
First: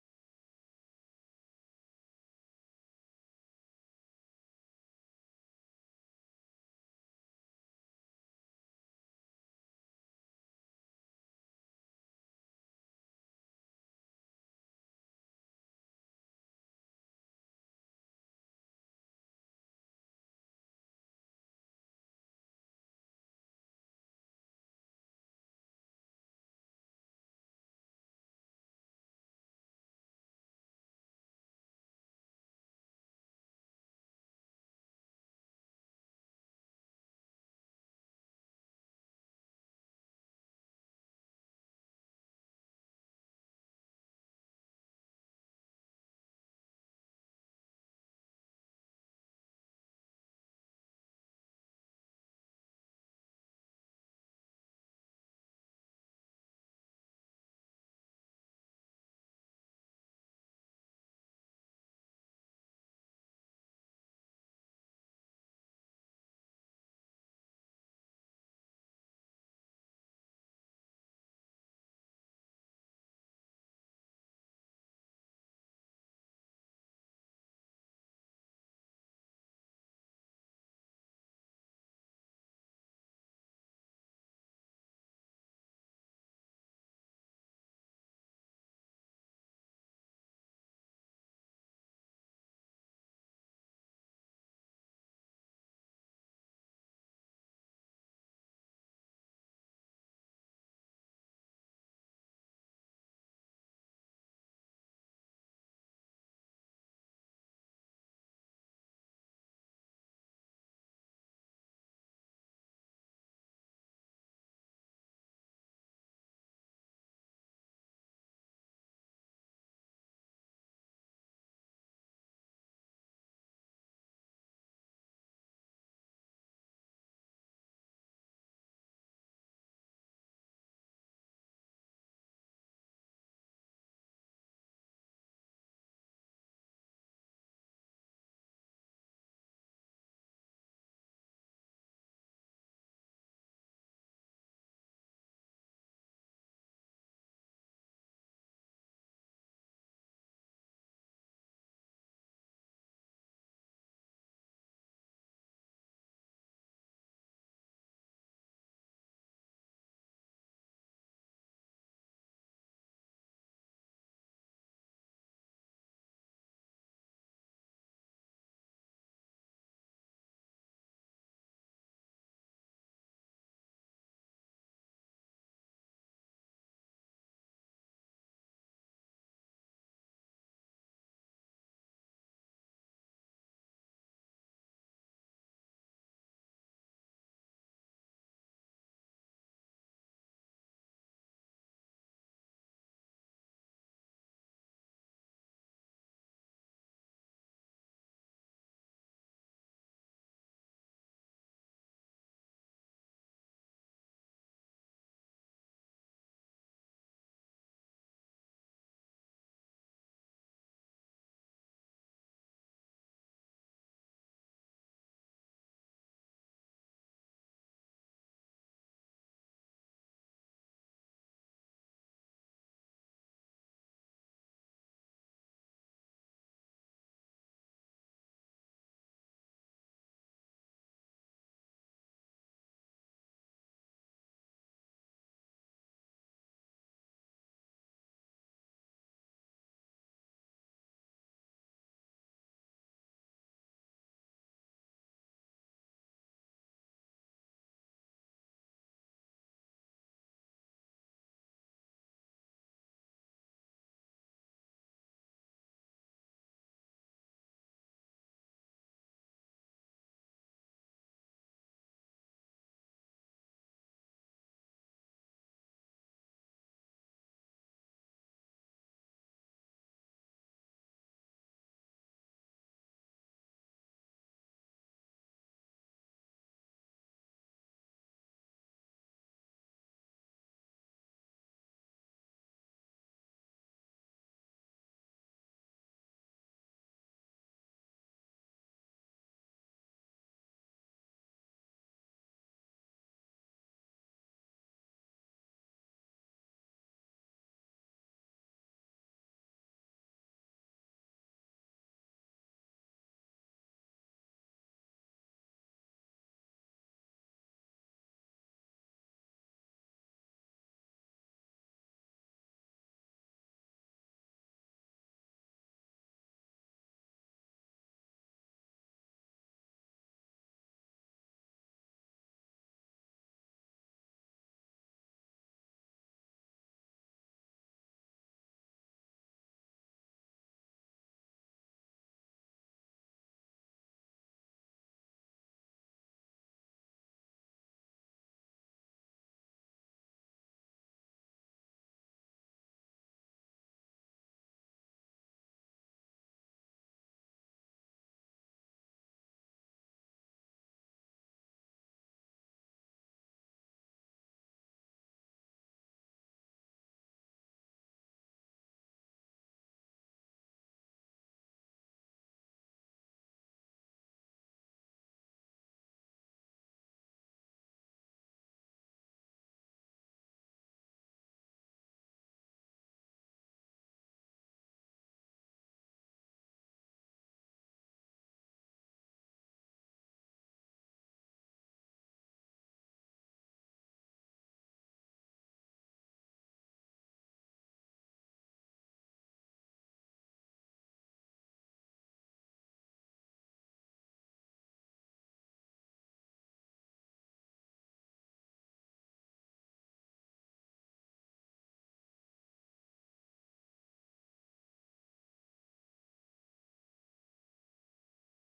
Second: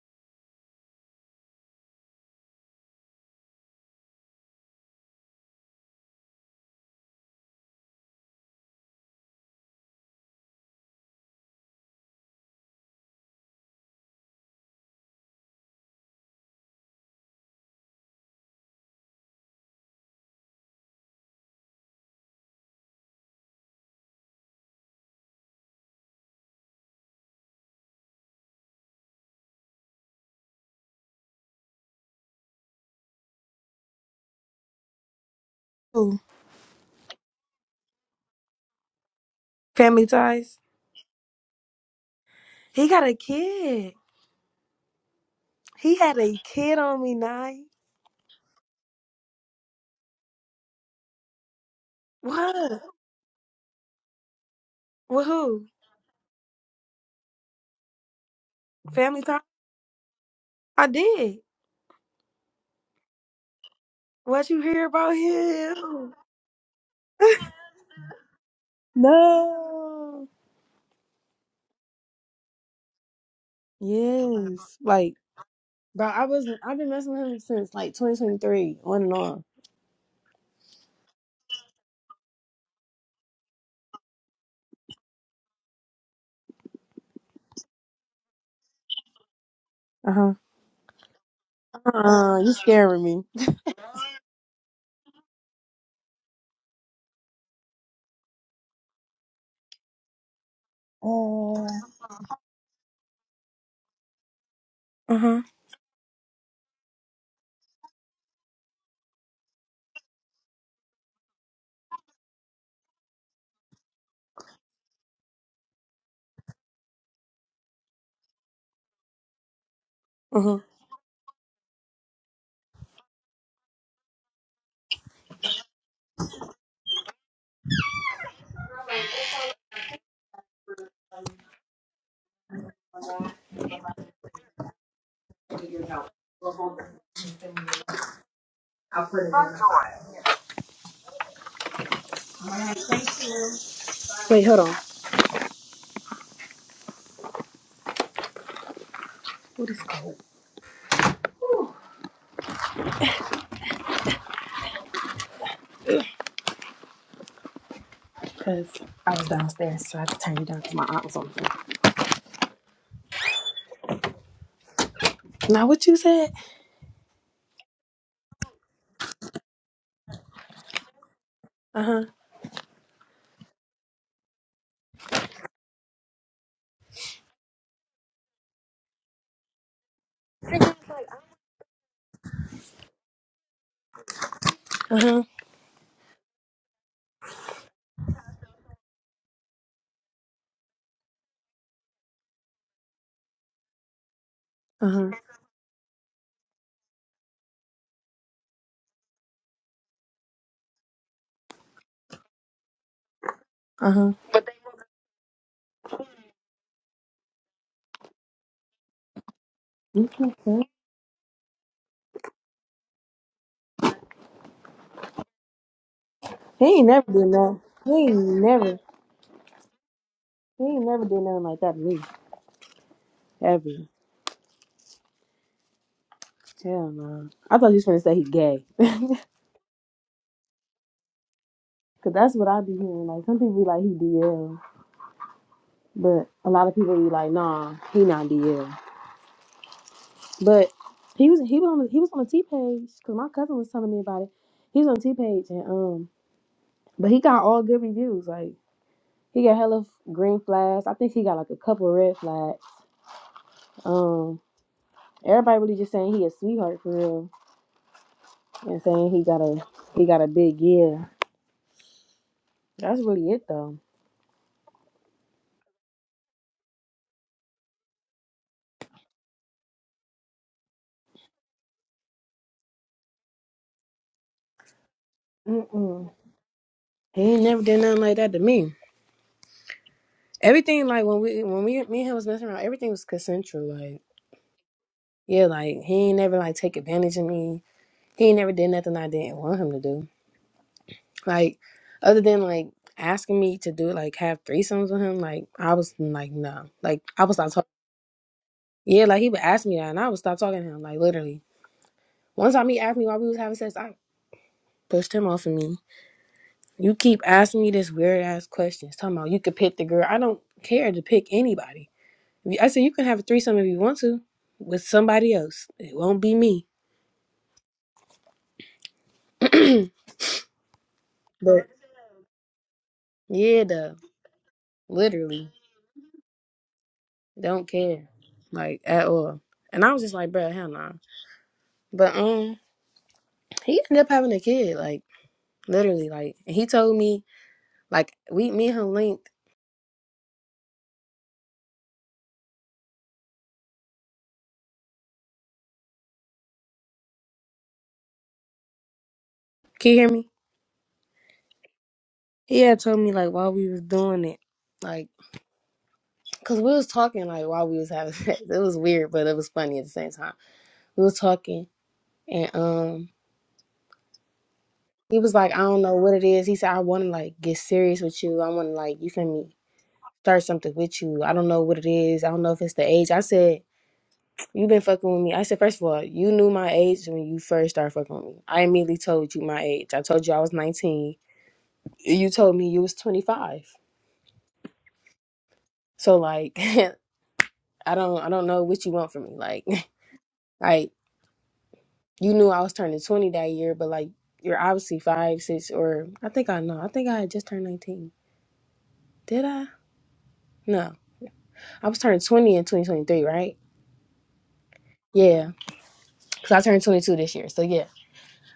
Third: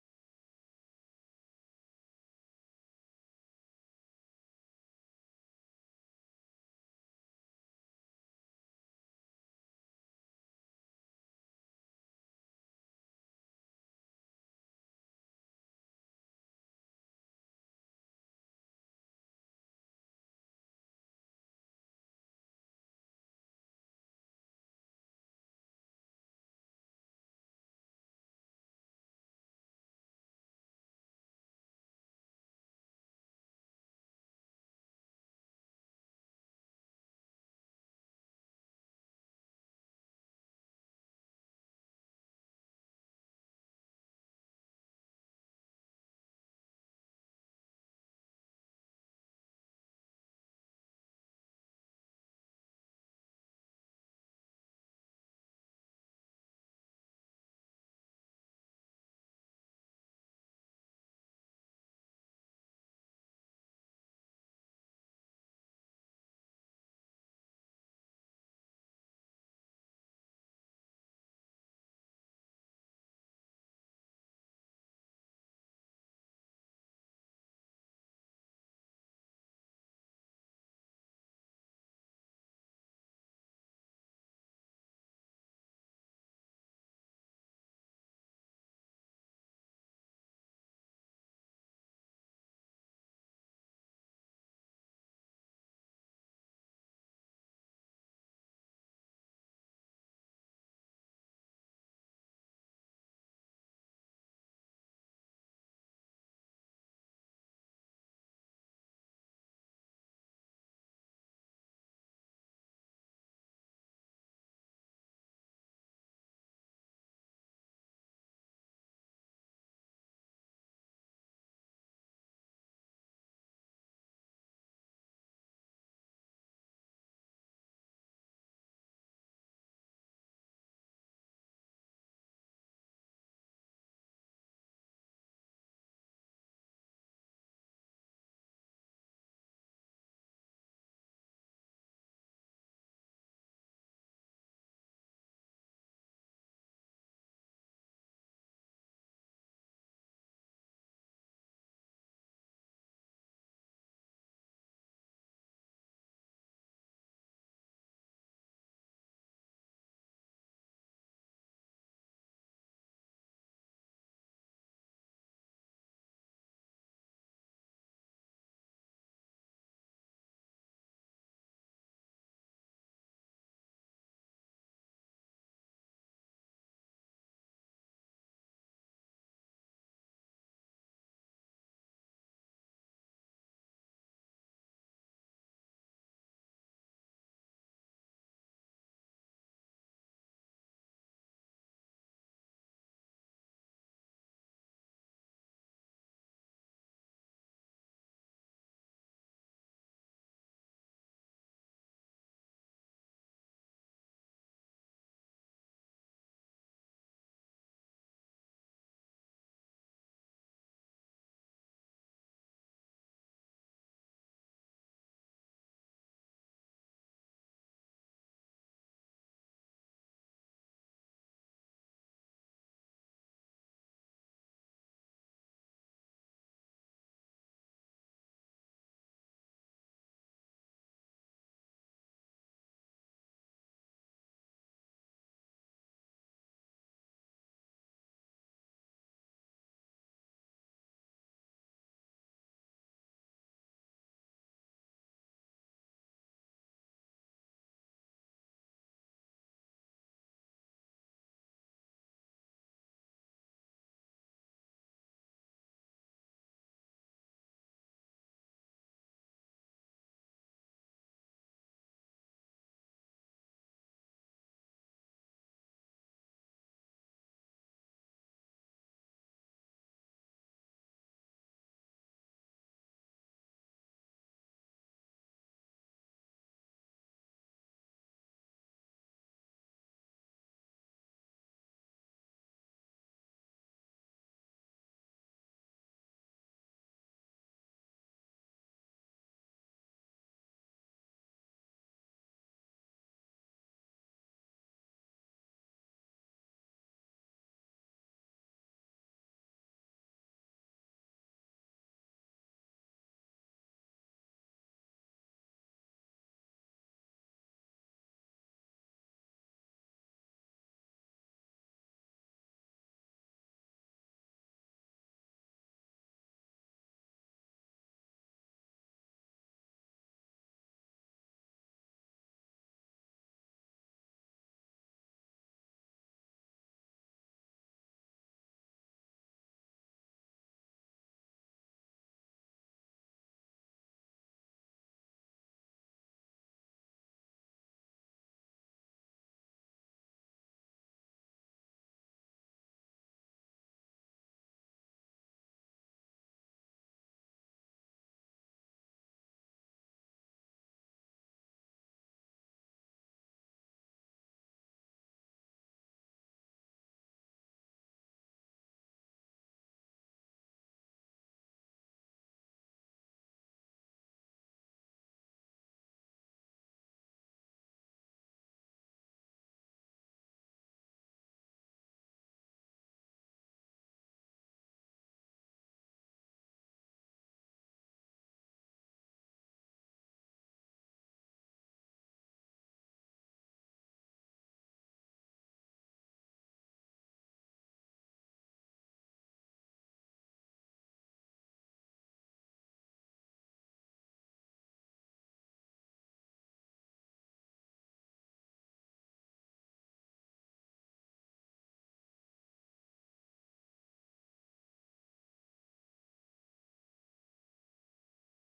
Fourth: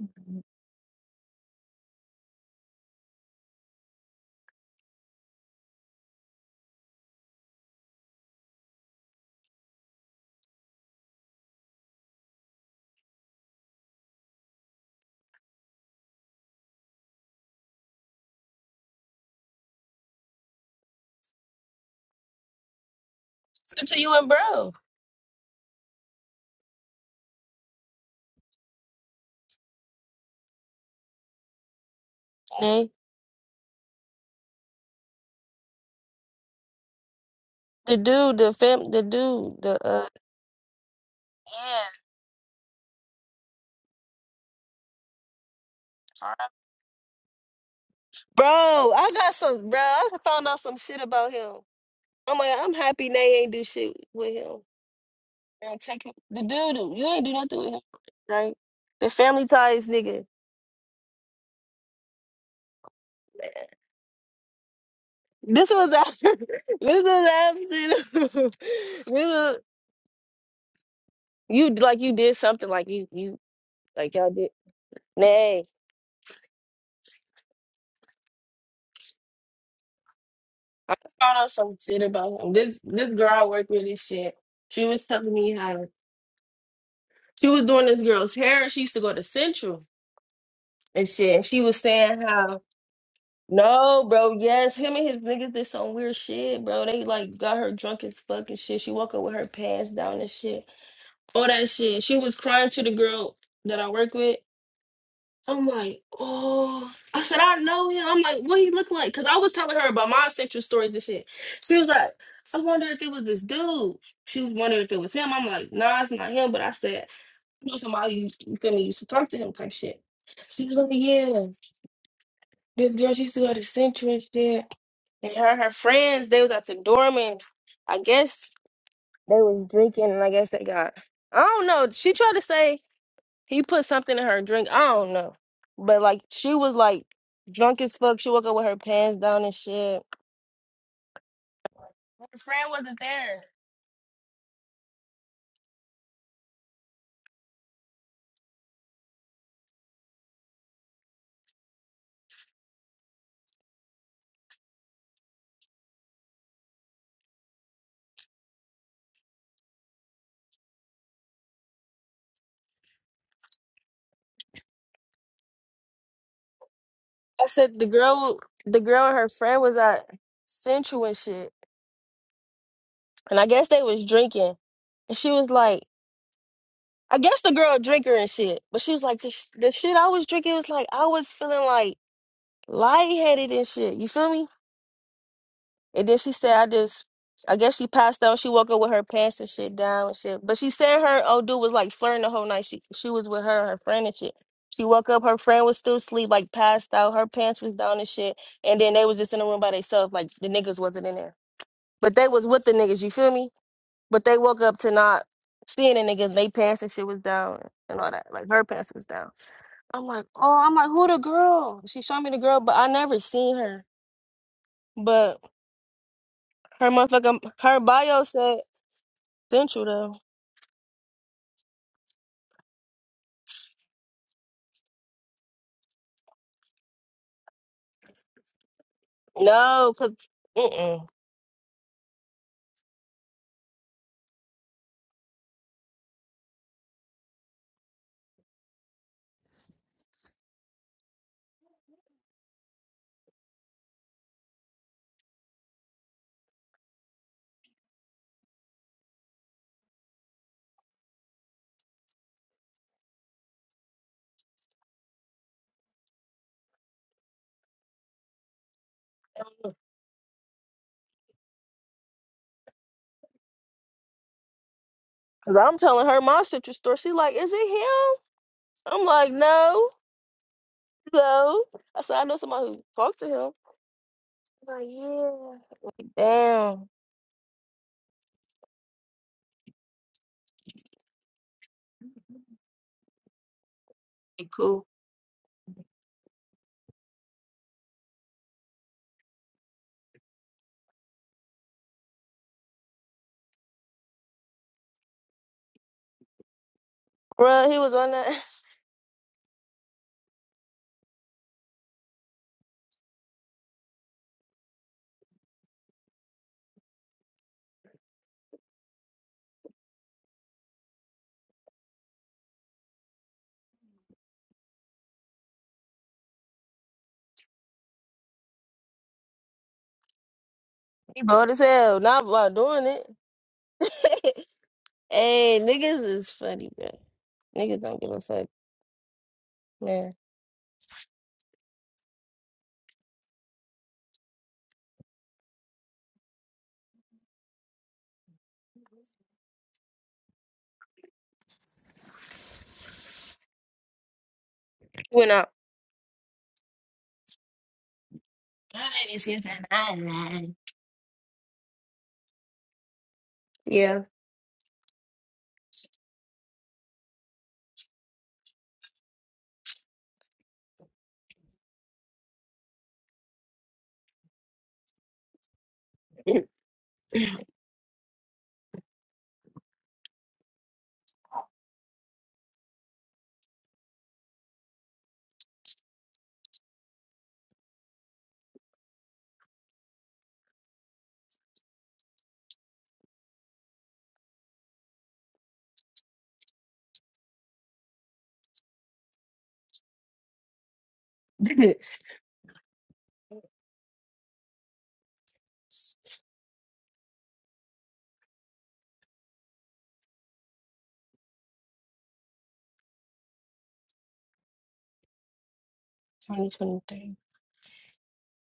S1: listening to you and bro. Nay.
S2: Who?
S1: The dude, the fam, the dude, the
S2: Family
S1: uh,
S2: ties.
S1: yeah,
S2: He got a kid. He had a kid on me, night.
S1: bro. I got some, bro. I found out some shit about him. I'm like, I'm
S2: What?
S1: happy they ain't do shit with him.
S2: With who?
S1: And take him, the dude, dude, you ain't do nothing with him, right? The
S2: Family ties.
S1: family ties, nigga.
S2: I did. What you hear about
S1: This was
S2: him?
S1: after. This was after. this was.
S2: No.
S1: You like you did something like you you like y'all did.
S2: Yes. Like,
S1: Nay,
S2: Bro, I wasn't. I've been messing with him since like 2023, on and on.
S1: I just found out some shit about him. This this girl I work with, this shit. She was telling me how she was doing this girl's hair. She used to go to Central
S2: uh huh.
S1: and shit. And she was saying
S2: Uh, you
S1: how
S2: scaring me.
S1: no, bro, yes, him and his niggas did some weird shit, bro. They like got her drunk as fuck and shit. She woke up with her pants down and shit. All
S2: Uh,
S1: that shit. She was crying to the girl that I work with.
S2: Uh huh.
S1: I'm like, oh. I said, I know him. I'm like, what he look like? Because I was telling her about my sexual stories and shit. She was like, I wonder if it was this dude. She was wondering if it was him. I'm like, nah, it's not him. But I said, you know somebody you, you feel me used to talk to him type shit.
S2: uh-huh.
S1: She was like, yeah, this girl she used to go to Central and shit. And her and her friends, they was at the dorm and I guess they was drinking and I guess they got I don't know. She tried to say he put something in her drink. I don't know. But like she was like drunk as fuck. She woke up with her pants down and shit. Her friend wasn't there.
S2: Wait, hold on, cause downstairs, so I had to turn you down because my aunt was on the phone. Now, what you said?
S1: I said the girl the girl and her friend was at Central and shit.
S2: Uh huh.
S1: And I guess they was drinking. And she was like I guess the girl a drinker and shit. But she was like the, sh- the shit I was drinking was like I was feeling like lightheaded and shit. You feel me?
S2: Uh huh.
S1: And then she said, I just, I guess she passed out. She woke up with her pants and shit down and shit. But she said her old dude was like flirting the whole night. She she was with her, her friend and shit. She
S2: Uh
S1: woke
S2: huh.
S1: up, her friend was still asleep, like passed out. Her pants was down and shit. And then they was just in the room by themselves, like the niggas wasn't in there. But they was with the niggas, you feel me?
S2: Uh huh.
S1: But they woke up to not seeing the niggas. They pants and shit was down and all that. Like her pants was down. I'm like, oh,
S2: Mm-hmm.
S1: I'm like, who the girl? She showed me the girl, but I never seen her. But
S2: He ain't
S1: her
S2: never did
S1: motherfucking
S2: that.
S1: her
S2: He ain't
S1: bio said
S2: never.
S1: Central though.
S2: He ain't never did nothing like that to me. Ever. Hell no. I thought you was gonna say he gay.
S1: No, cause mm-mm.
S2: Cause that's what I be hearing. Like some people be like he DL, but a lot of people be like, nah, he not DL. But he was he was on the, he was on the T page because my cousin was telling me about it. He was on T page and um, but he got all good reviews. Like he got hella green flags. I think he got like a couple red flags. Um, everybody really just saying he a sweetheart for real and saying he got a he got a big yeah. That's really it though.
S1: 'Cause I'm telling her my Central store. She like, is it him? I'm like, no, no. I said I know somebody who talked to him. She's Like, yeah.
S2: Mm-mm.
S1: Damn.
S2: He ain't never did nothing like that to me. Everything like when we when we me and him was messing around, everything was consensual. Like
S1: He cool.
S2: yeah, like he ain't never like take advantage of me. He ain't never did nothing I didn't want him to do. Like other than like asking me to do like have threesomes with him, like I was like no, like I was not talking.
S1: Bruh, he was on that.
S2: Yeah, like he would ask me that, and I would stop talking to him. Like literally, one time he asked me why we was having sex, I pushed him off of me. You keep asking me this weird ass questions, talking about you could pick the girl. I don't care to pick anybody. If you- I said you can have a threesome if you want to with somebody else. It won't be me. but
S1: He bold as hell. Not about doing it.
S2: yeah, though, literally
S1: hey, niggas is funny, bro.
S2: don't
S1: Niggas don't
S2: care
S1: give a fuck,
S2: like at all. And I was just
S1: man.
S2: like, bro, hell nah. But um, he ended up having a kid, like literally, like and he told me, like we, me and him linked.
S1: Went out.
S2: Can you hear me?
S1: Mm.
S2: He had told me like while we was
S1: Yeah.
S2: doing it, like cause we was talking like while we was having sex. It was weird, but it was funny at the same time. We was talking and um. He was like, I don't know what it is. He said, I want to like get serious with you. I want to like, you feel me, start something with you. I don't know what it is. I don't know if it's the age. I said, you been fucking with me. I said, first of all, you knew my age when you first started fucking with me. I immediately told you my age. I told you I was 19. You told me you was 25. So like, I don't, I don't know what you want from me. Like, like
S1: 2023.
S2: you knew I was turning 20 that year, but like, you're obviously five, six, or I think I know. I think I had just turned 19. Did I? No. I was turning 20 in 2023, right? Yeah, because I turned 22 this year. So yeah,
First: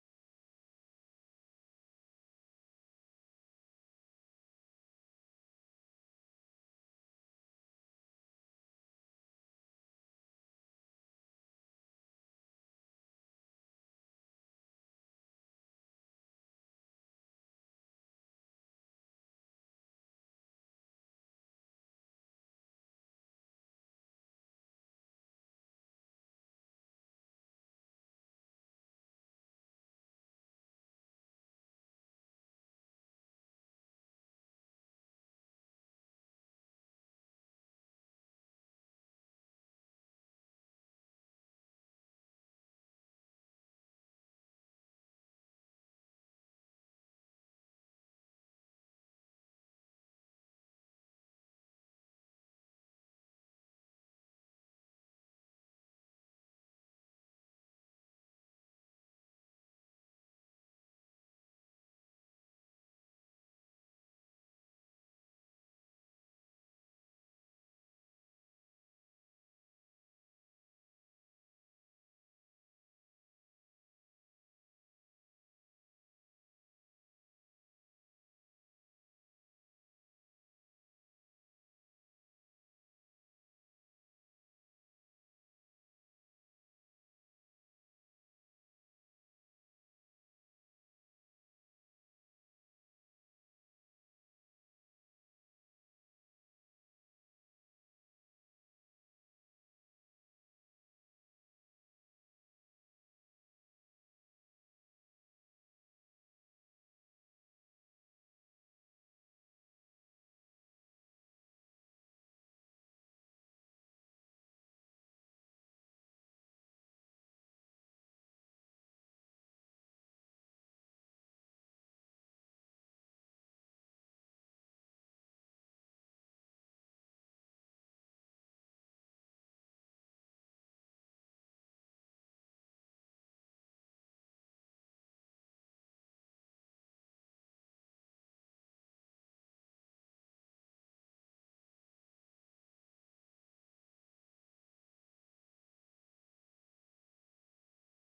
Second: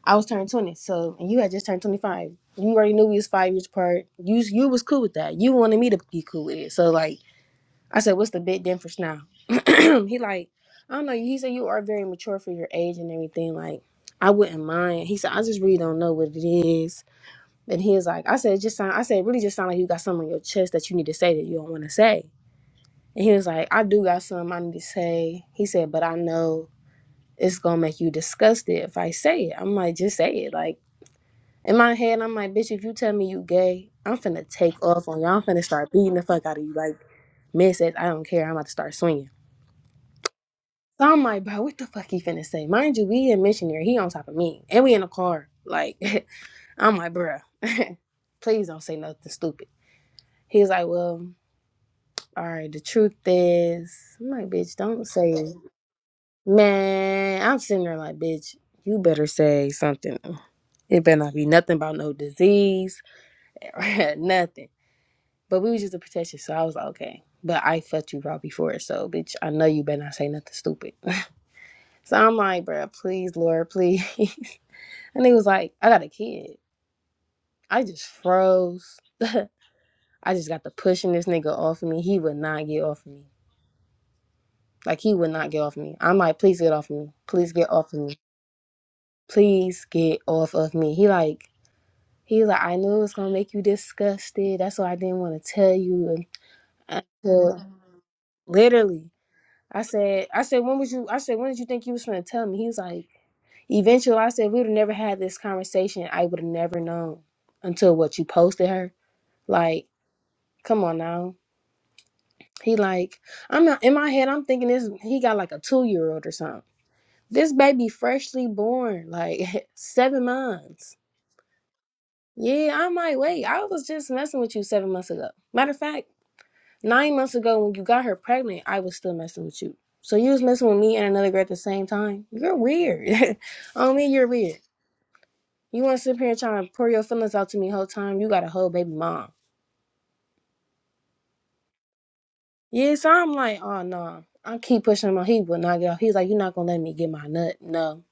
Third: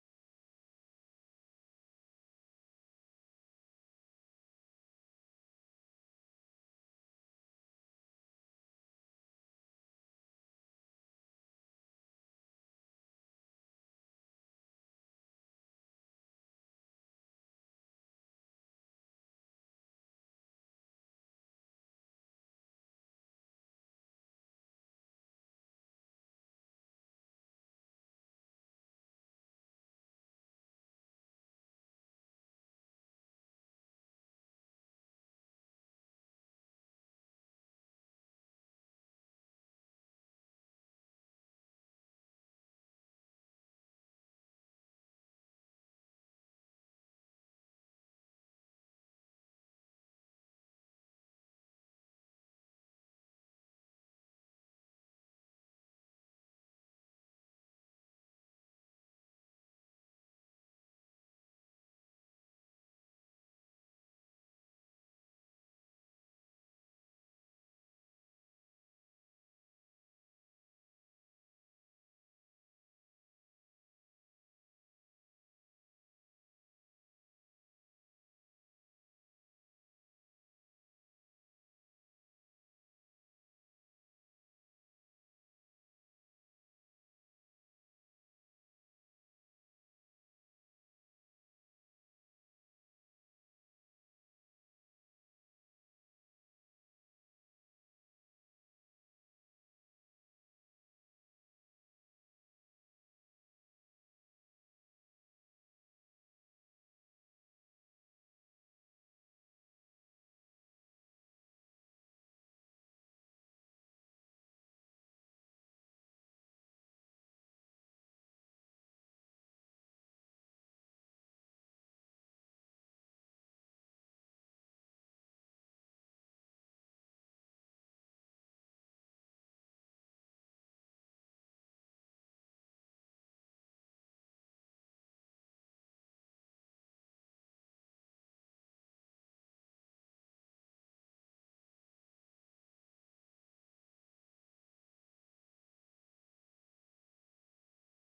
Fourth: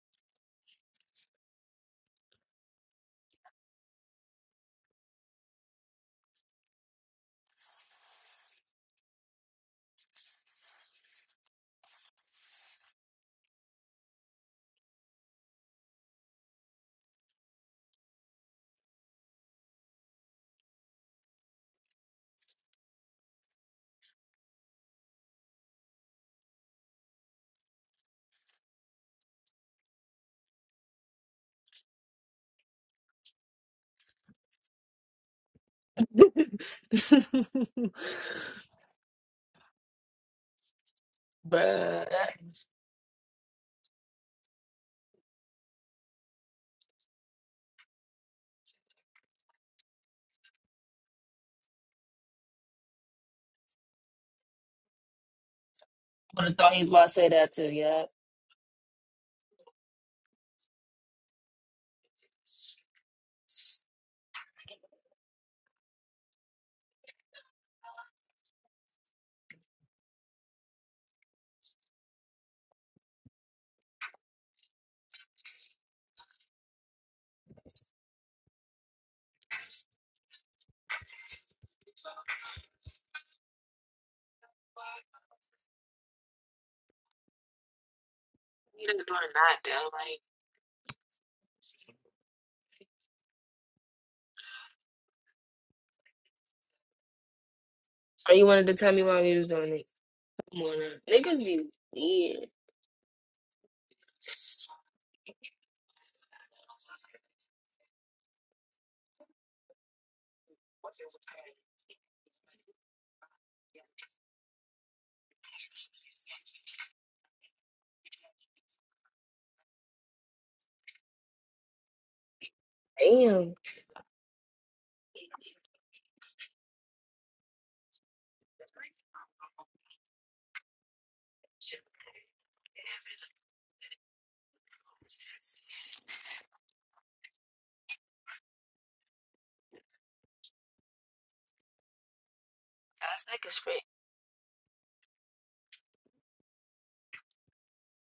S2: I was turning 20. So and you had just turned 25. You already knew we was five years apart. You you was cool with that. You wanted me to be cool with it. So like I said, what's the big difference now? he like, I don't know. He said you are very mature for your age and everything. Like I wouldn't mind. He said I just really don't know what it is. And he was like, I said it just sound. I said it really just sound like you got something on your chest that you need to say that you don't want to say. And he was like, I do got something I need to say. He said, but I know it's gonna make you disgusted if I say it. I'm like, just say it. Like in my head, I'm like, bitch, if you tell me you gay, I'm finna take off on you. I'm finna start beating the fuck out of you. Like, man says, I don't care. I'm about to start swinging. So I'm like, bro, what the
S1: Uh,
S2: fuck he
S1: I
S2: finna say? Mind you, we in missionary. He on top of me, and we in a car. Like, I'm like, bro, please don't say nothing stupid. He's like, well, all right. The truth is, I'm like, bitch, don't say it.
S1: would have thought he was about to say
S2: Man,
S1: that
S2: I'm
S1: too,
S2: sitting there
S1: yeah.
S2: like, bitch, you better say something. It better not be nothing about no disease, nothing. But we was just a protection, so I was like, okay. But I fucked you raw before, so bitch, I know you better not say nothing stupid. so I'm like, bruh, please, Lord, please. and he was like, I got a kid. I just froze. I just got to pushing this nigga off of me. He would not get off of me. Like he would not get off of me. I'm like, please get off of me. Please get off of me. Please get
S1: Like,
S2: off of me. He like He was like, I knew it was gonna make you disgusted. That's why I didn't want to tell you. Until
S1: so you wanted to tell me
S2: literally,
S1: why he was doing it.
S2: I said, I said,
S1: Come
S2: when
S1: on
S2: was you?
S1: now.
S2: I said,
S1: Niggas
S2: when did
S1: be
S2: you think you was gonna tell
S1: weird.
S2: me? He was like, eventually. I said, we would have never had this conversation. I would have never known until what you posted her. Like, come on now. He like, I'm not in my head. I'm thinking this. He got like a two year old or something. This baby freshly born, like seven months. Yeah, I might wait.
S1: Damn.
S2: I was just messing with you seven months ago. Matter of fact. Nine months ago, when you got her pregnant, I was still messing with you. So you was messing with me and another girl at the same time. You're weird. On me, you're weird. You want to sit here and try and pour your feelings out to me the whole time? You got a whole baby mom. Yeah, so
S1: That's
S2: I'm
S1: niggas
S2: like, oh
S1: straight.
S2: no. I keep pushing him on. He will not get off. He's like, you're not gonna let me get my nut. No.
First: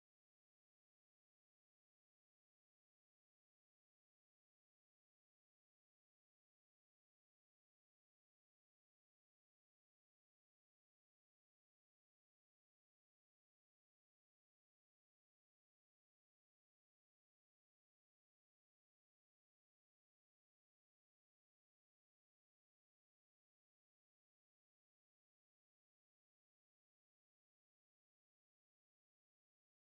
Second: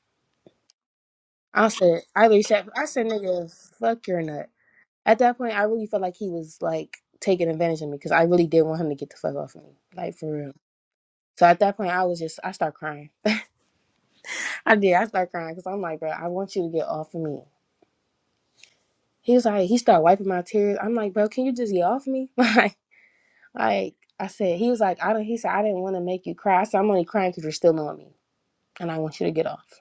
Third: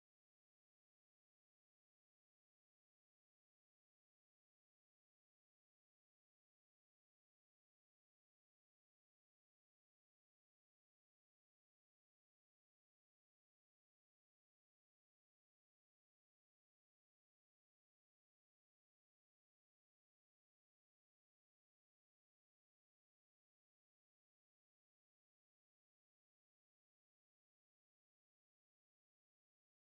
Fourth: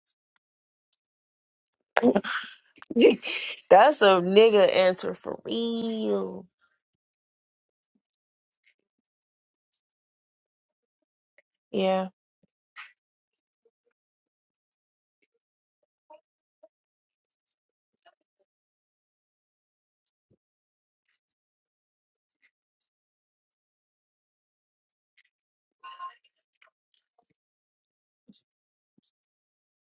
S2: I said, I really said, I said, nigga,
S1: That's
S2: fuck
S1: a
S2: your nut.
S1: nigga answer
S2: At that
S1: for
S2: point, I really felt like he
S1: real.
S2: was like taking advantage of me because I really did want him to get the fuck off of me, like for real. So at that point, I
S1: Yeah.
S2: was just, I start crying. I did. I started crying because I'm like, bro, I want you to get off of me. He was like, he started wiping my tears. I'm like, bro, can you just get off me? Like, like I said, he was like, I don't. He said, I didn't want to make you cry. I said, I'm only crying because you're still on me, and I want you to get off.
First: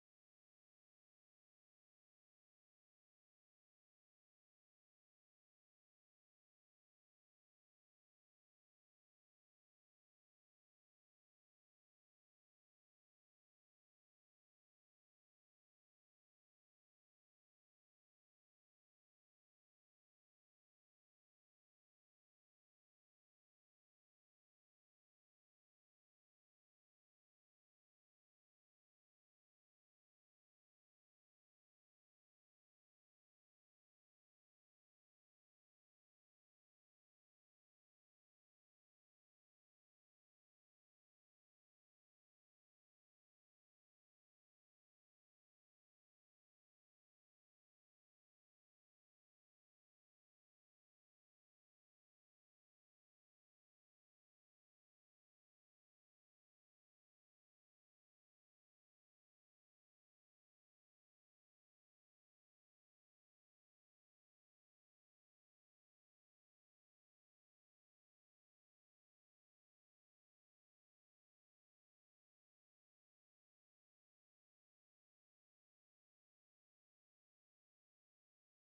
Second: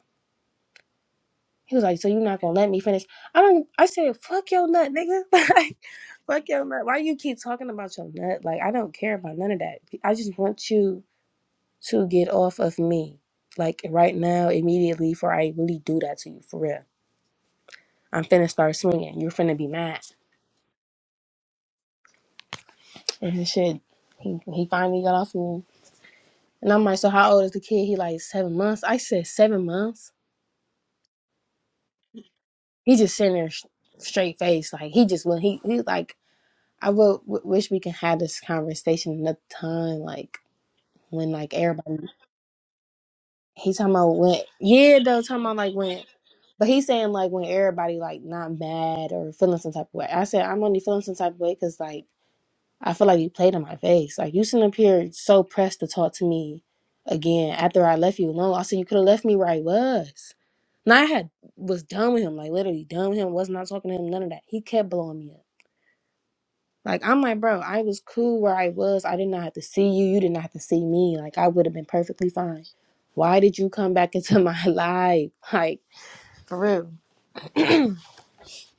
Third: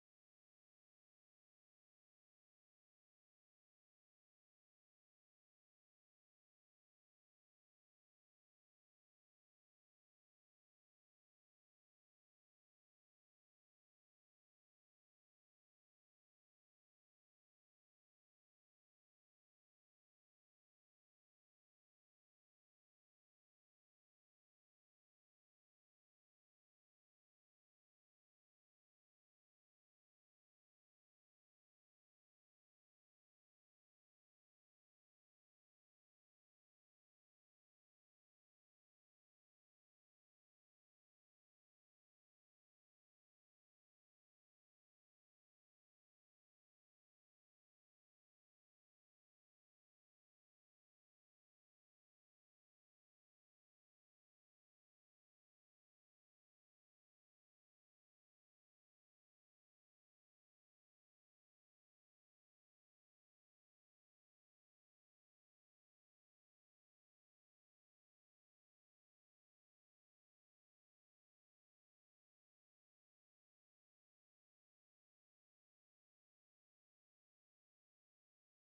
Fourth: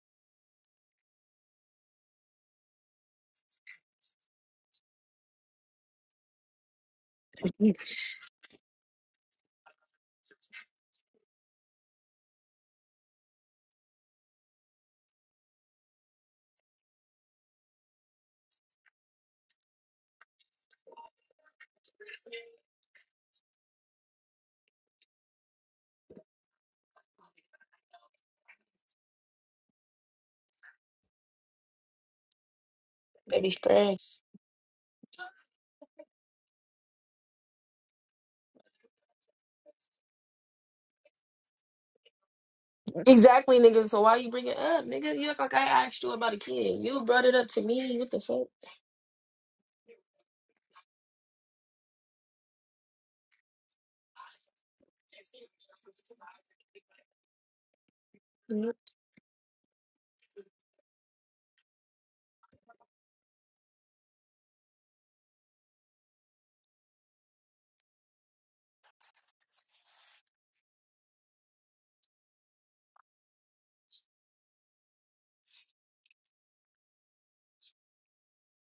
S2: He was like, so you're not gonna let me finish? I don't. I said, fuck your nut, nigga. Like, fuck your nut. Why you keep talking about your nut? Like, I don't care about none of that. I just want you to get off of me, like right now, immediately, before I really do that to you, for real. I'm finna start swinging. You're finna be mad. And shit, he, he finally got off of me. And I'm like, so how old is the kid? He like seven months. I said seven months. He just sitting
S1: They
S2: there
S1: be
S2: sh-
S1: stressed.
S2: straight face, like he just when he he like I would w- wish we could have this conversation another time, like when like everybody.
S1: Exactly,
S2: He
S1: nigga.
S2: talking
S1: So
S2: about
S1: why you
S2: when
S1: bring it up,
S2: yeah
S1: nigga?
S2: though
S1: You act
S2: talking
S1: like
S2: about
S1: I
S2: like when,
S1: asked you about a
S2: but
S1: kid.
S2: he's
S1: You
S2: saying
S1: brought
S2: like
S1: it
S2: when
S1: up to
S2: everybody
S1: me. What the
S2: like
S1: fuck?
S2: not mad or feeling some type of way. I said I'm only feeling some type of way because like I feel like you played in my face. Like you sitting up here so pressed to talk to me again after I left you alone. I
S1: Mhm.
S2: said you could have left me where I was. Now I had was done with him, like literally done with him, was not talking to him, none of that. He kept blowing me up. Like I'm like, bro, I was cool where I was. I did not have to see you. You did not have to see me. Like I would have been perfectly fine. Why did you come back into my life? Like for real.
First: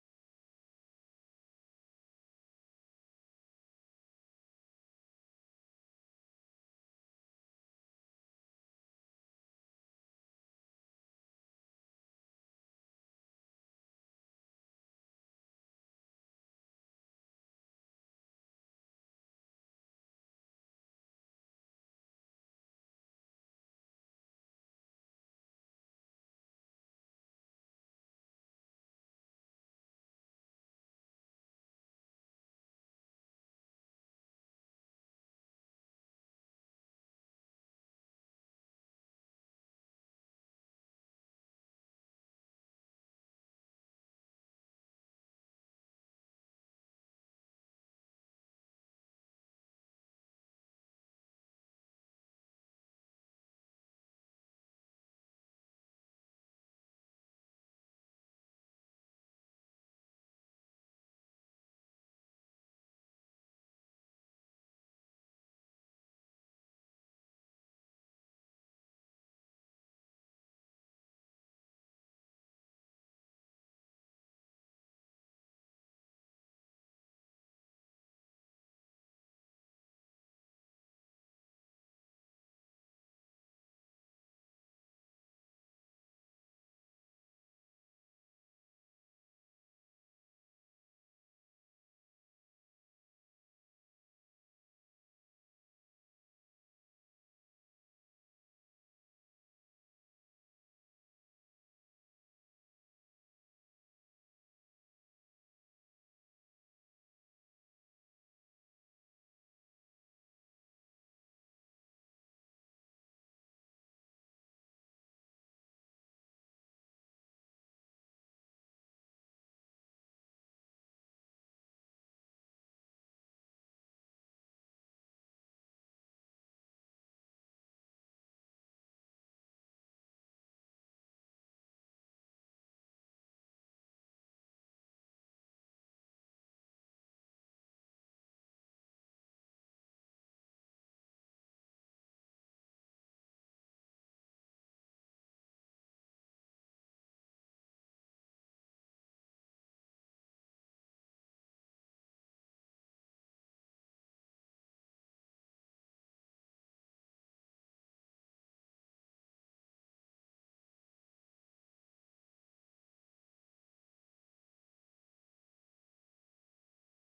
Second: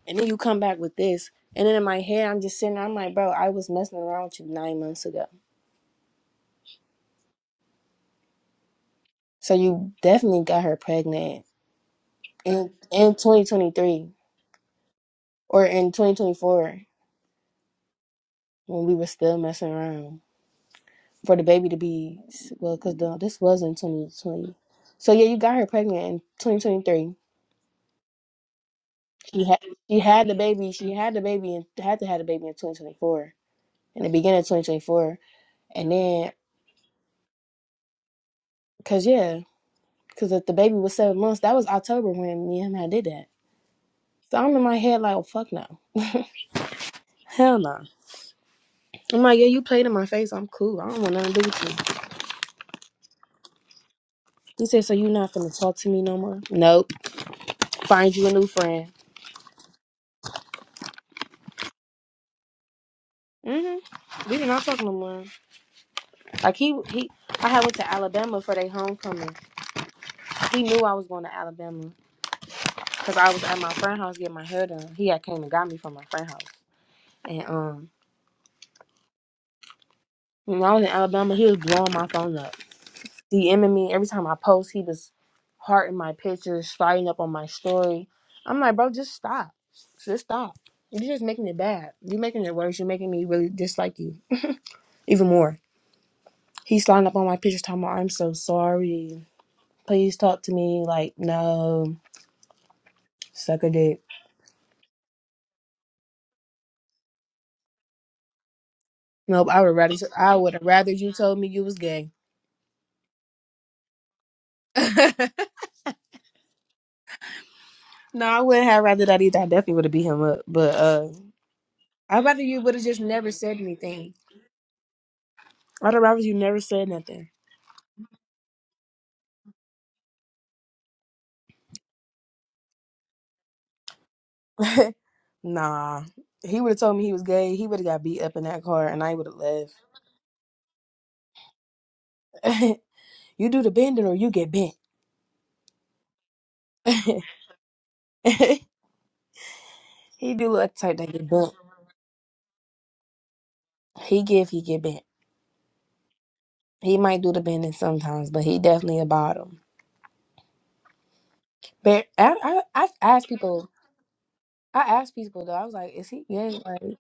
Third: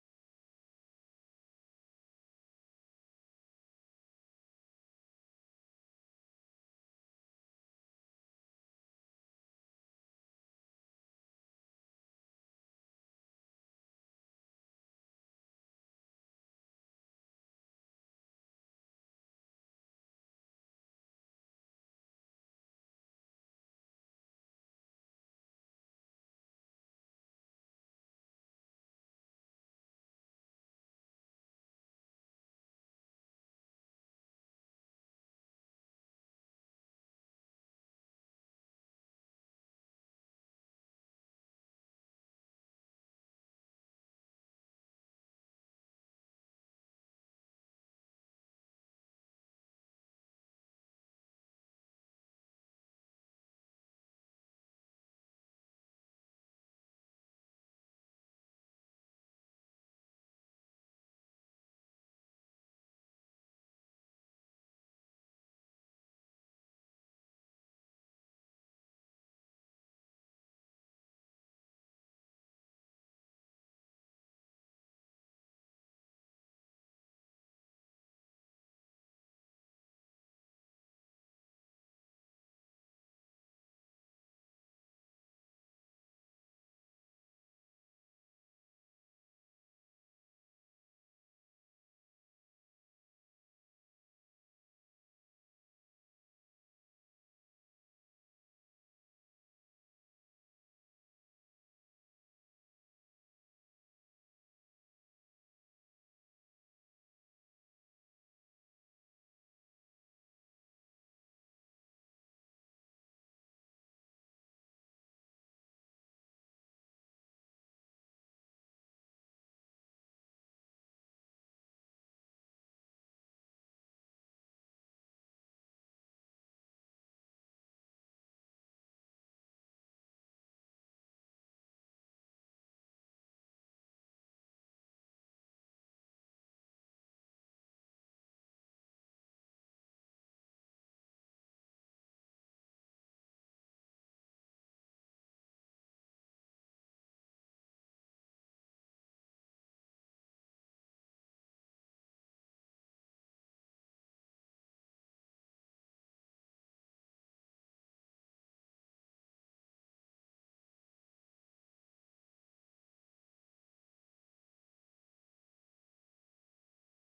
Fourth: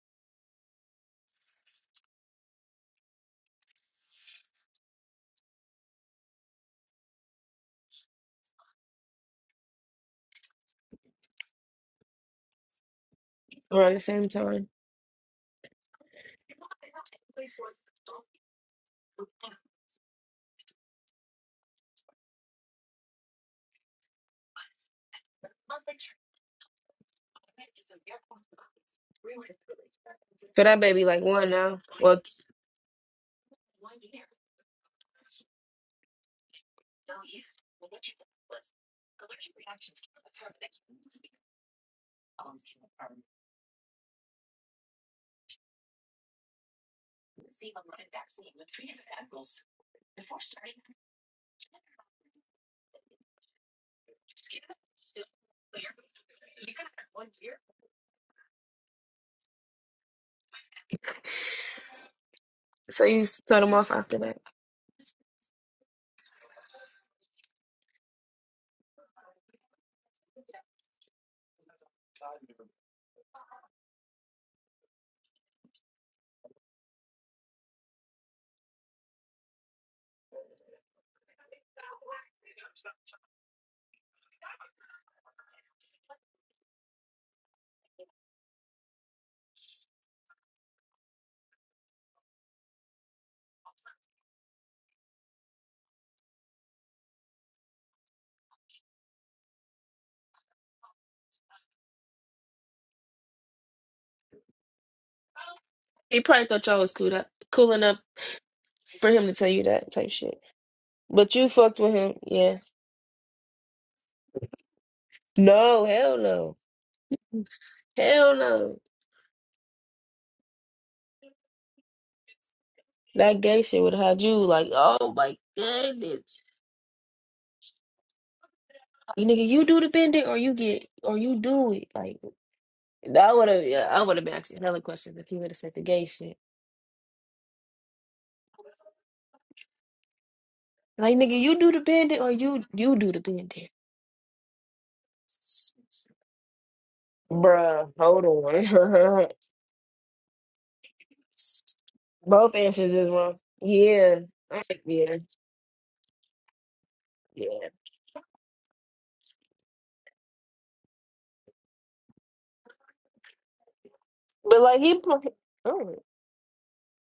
S2: And then you come back with this. And then in my head, I'm just sitting there, I'm like, bro, I was messing around with you nine months ago. So you definitely got her pregnant in in
S1: Around the
S2: 2023
S1: same time.
S2: or in 2024 when we were still messing around for the baby to be well because this was in 2020. So yeah, you got her pregnant in 2023. She had she had the
S1: So
S2: baby.
S1: that
S2: She
S1: baby
S2: had the
S1: like one
S2: baby and
S1: now.
S2: had to have
S1: Well,
S2: the baby in 2024 in the beginning of 2024. And then because yeah, because if the baby was seven months, that was October when me and I did that. So I'm in my head like, oh fuck no, hell no. I'm like, yeah, you played in my face. I'm cool. I don't want nothing to do with you. He said, so you not gonna talk to me no more? Nope. Find you a new friend.
S1: so you s- cut him
S2: hmm
S1: off after
S2: We
S1: that.
S2: did not talk no more. Like he he, I had went to Alabama for their homecoming. He knew I was going to Alabama because I was at my friend house getting my hair done. He had came and got me from my friend house, and um, when I was in Alabama, he was blowing my phone up. DMing me every time I post. He was hearting my pictures, fighting up on my story. I'm like, bro, just stop, just stop. You're just making it bad. You're making it worse. You're making me really dislike you even more. He's sliding up on my pictures, talking about I'm so sorry. Please talk to me. Like, no, suck a dick.
S1: He probably thought y'all was cool up, cool enough for him to tell
S2: Nope, I
S1: you
S2: would
S1: that
S2: rather
S1: type
S2: I
S1: shit.
S2: would have rather you
S1: But
S2: told me
S1: you
S2: you was
S1: fucked with
S2: gay.
S1: him, yeah?
S2: no,
S1: No, hell no. Hell
S2: I wouldn't
S1: no.
S2: have rather that either. I definitely would have beat him up. But uh I'd rather you would have just never
S1: That
S2: said
S1: gay shit would have
S2: anything.
S1: had you like, oh my
S2: I'd have rather you
S1: goodness.
S2: never said nothing.
S1: You nigga, you do the bending or you get or you do it. Like that would have yeah, I would have been asking hella questions if he would have said the
S2: Nah,
S1: gay shit.
S2: he would have told me he was gay. He would have got beat up in that car, and I would have left.
S1: Like nigga, you do the bending or you you do the
S2: you do
S1: bending.
S2: the bending or you get bent.
S1: Bruh, hold on.
S2: he do look like the type that get bent.
S1: Both answers is wrong. Yeah.
S2: He give, he
S1: I-
S2: get bent.
S1: Yeah.
S2: He might do the
S1: Yeah.
S2: bending sometimes, but he definitely a bottom. But I, I, I asked people.
S1: But like
S2: I
S1: he
S2: asked
S1: pro-
S2: people though. I was like,
S1: oh,
S2: "Is he gay?" Like,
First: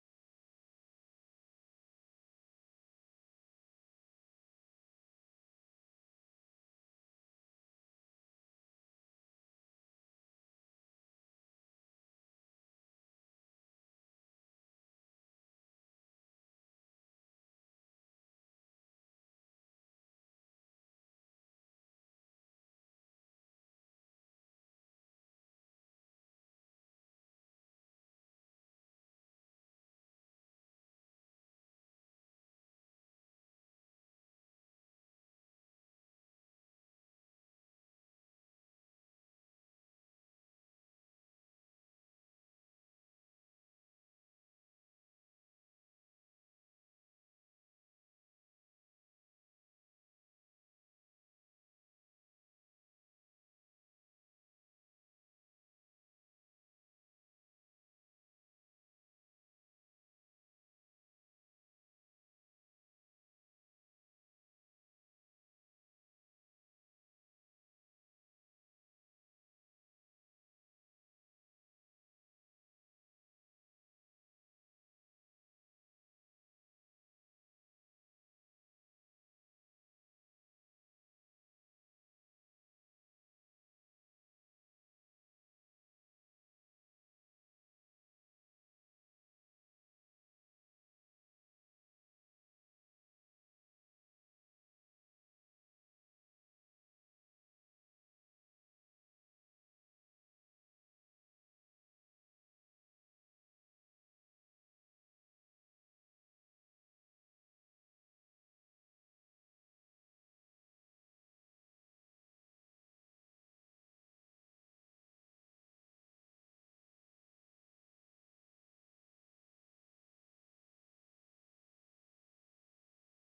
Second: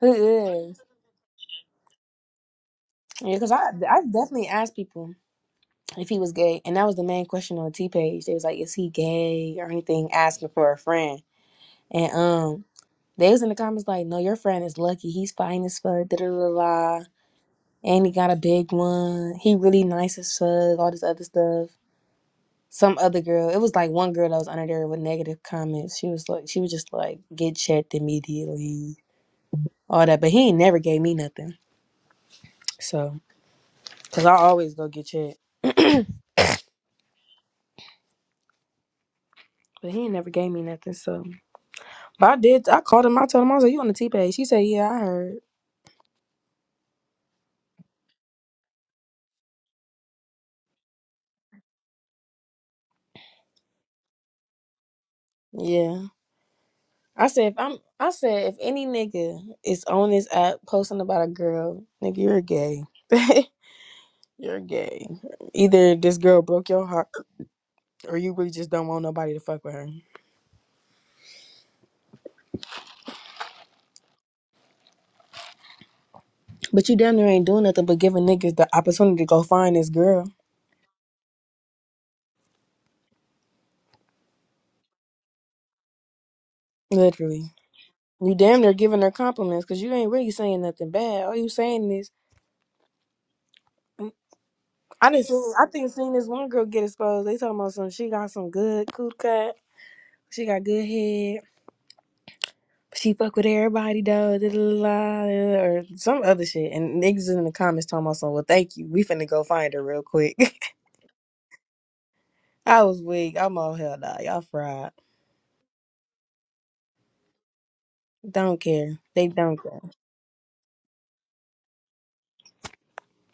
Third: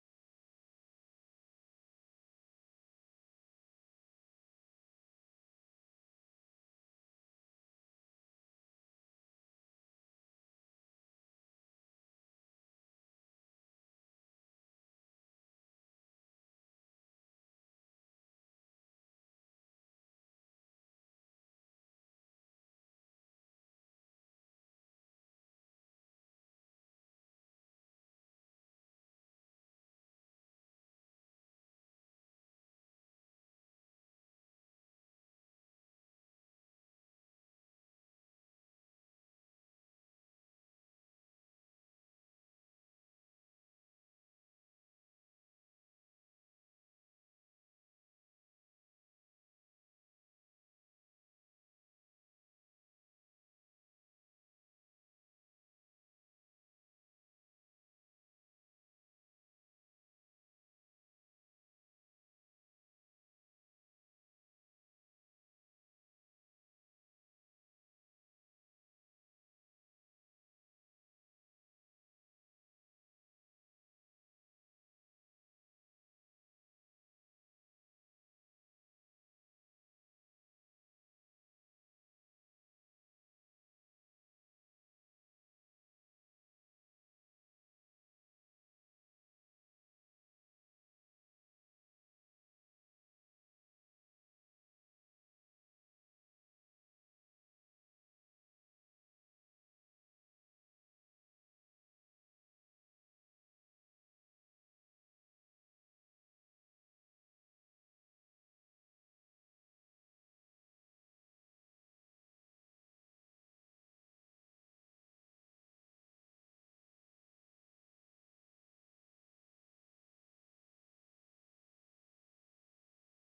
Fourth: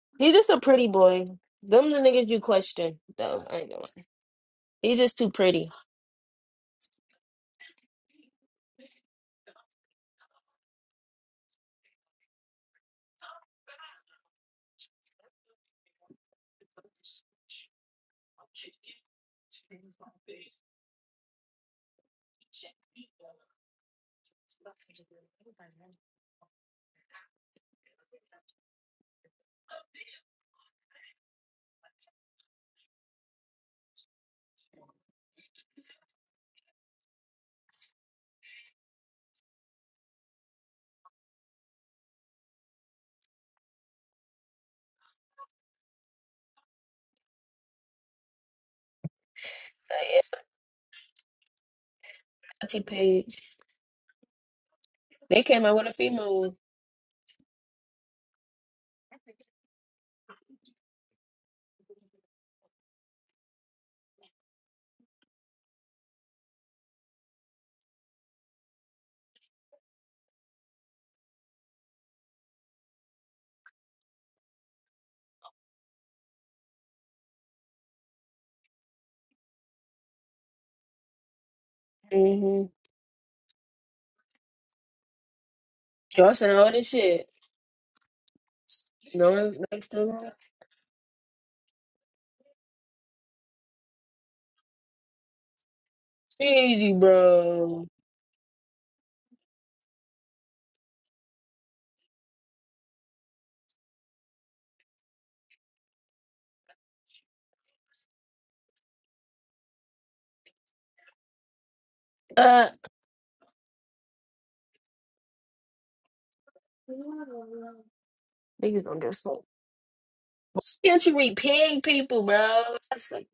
S2: who
S1: he just a
S2: is?
S1: pretty boy. Them the niggas you question
S2: Yeah,
S1: though.
S2: because
S1: I
S2: I,
S1: ain't gonna
S2: I
S1: lie.
S2: definitely asked
S1: He's
S2: people
S1: just too pretty.
S2: if he was gay, and that was the main question on the T page. They was like, "Is he gay or anything?" Asking for a friend. And um, they was in the comments like, "No, your friend is lucky. He's fine as fuck. Da da da da. And he got a big one. He really nice as fuck. All this other stuff." Some other girl, it was like one girl that was under there with negative comments. She was like, she was just like, get checked immediately, all that. But he ain't never gave me nothing. So, cause I always go get checked. But he ain't never gave me nothing. So, but I did. I called him. I told him I was like, you on the T page? She said, yeah, I heard.
S1: Auntie Page. They came out with a
S2: Yeah.
S1: female one.
S2: I said if I'm I said if any nigga is on this app posting about a girl, nigga, you're gay. you're gay. Either this girl broke your heart or you really just don't want nobody to fuck with her. But you damn near ain't doing nothing but giving niggas the opportunity to go find this girl.
S1: Mm-hmm. Y'all saying all this shit.
S2: Literally. You damn near giving her
S1: No,
S2: compliments because
S1: next
S2: you
S1: to
S2: ain't
S1: me.
S2: really saying nothing bad. All you saying is "Mm, I didn't see I think seen this one girl get
S1: Easy,
S2: exposed. They talking about
S1: bro.
S2: some she got some good cool cut. She got good head. she fuck with everybody though, da, da, da, da, or some other shit. And niggas in the comments talking about something. Well, thank you. We finna go find her real quick.
S1: Uh,
S2: I was weak. I'm all hell nah. Y'all fried. Don't
S1: niggas
S2: care.
S1: don't get
S2: They
S1: fucked.
S2: don't care.
S1: Can't you read pig people, bro? That's like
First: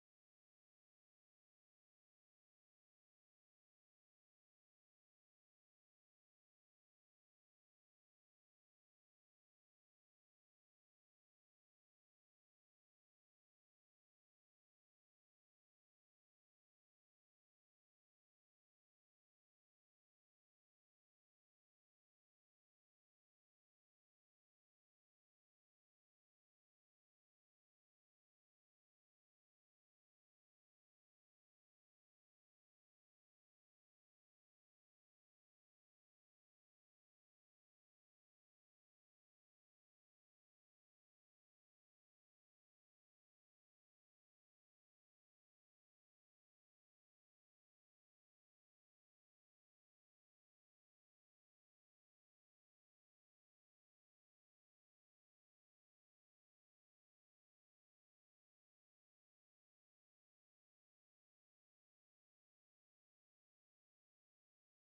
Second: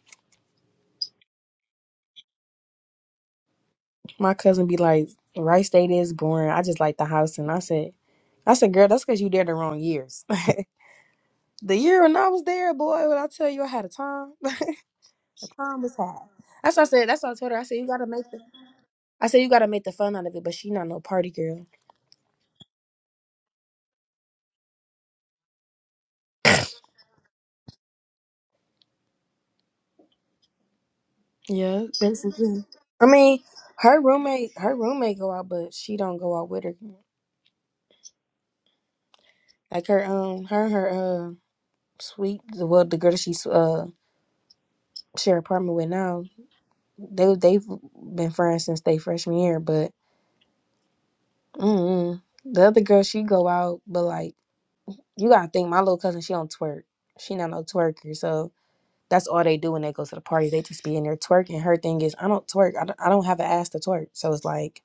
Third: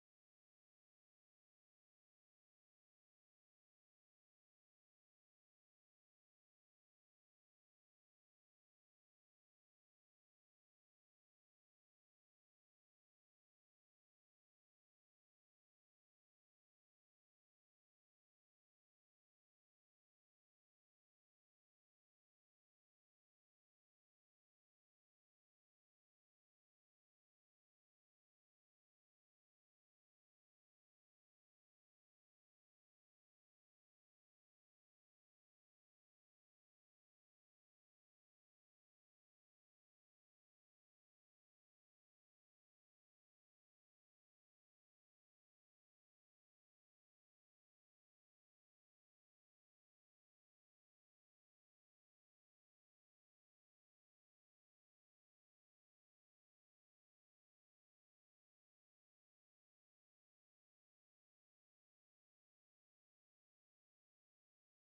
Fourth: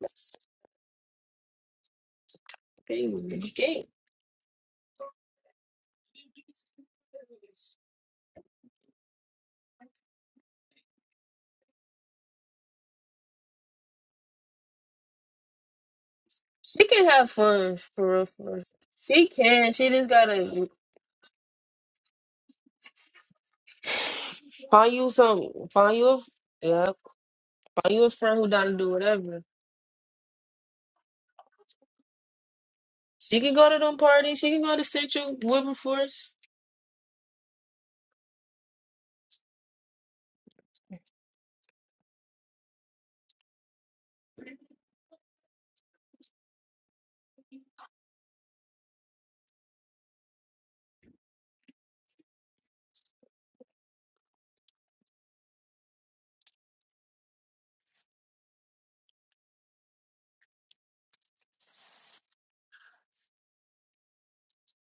S1: pig. You can't.
S2: My cousin be like, Wright State is boring. I just like the house. And I said, I said, girl, that's because you there the wrong years. the year when I was there, boy, when I tell you I had a time, time was high. That's what
S1: She
S2: I said.
S1: can
S2: That's
S1: have
S2: what I told her. I said,
S1: fun
S2: you gotta
S1: for real,
S2: make the.
S1: for real. She
S2: I said you gotta
S1: can.
S2: make
S1: She
S2: the
S1: just
S2: fun out of it, but
S1: gotta
S2: she not no party girl.
S1: find you some. Find you a yeah. Find you a friend who down to do whatever.
S2: Yeah, basically. I mean,
S1: She can go to them
S2: her
S1: parties. She
S2: roommate,
S1: can
S2: her
S1: go to
S2: roommate go
S1: Central
S2: out, but
S1: Women
S2: she don't
S1: Force.
S2: go out with her. Like her, um, her, her, uh, sweet, well, the girl that she uh share apartment with now, they they've been friends since they freshman year. But mm the other girl, she go out, but like you gotta think, my little cousin, she don't twerk. She not no twerker, so that's all they do when they go to the party. They just be in there twerking. Her thing is, I don't twerk. I don't, I don't have an ass to twerk. So it's like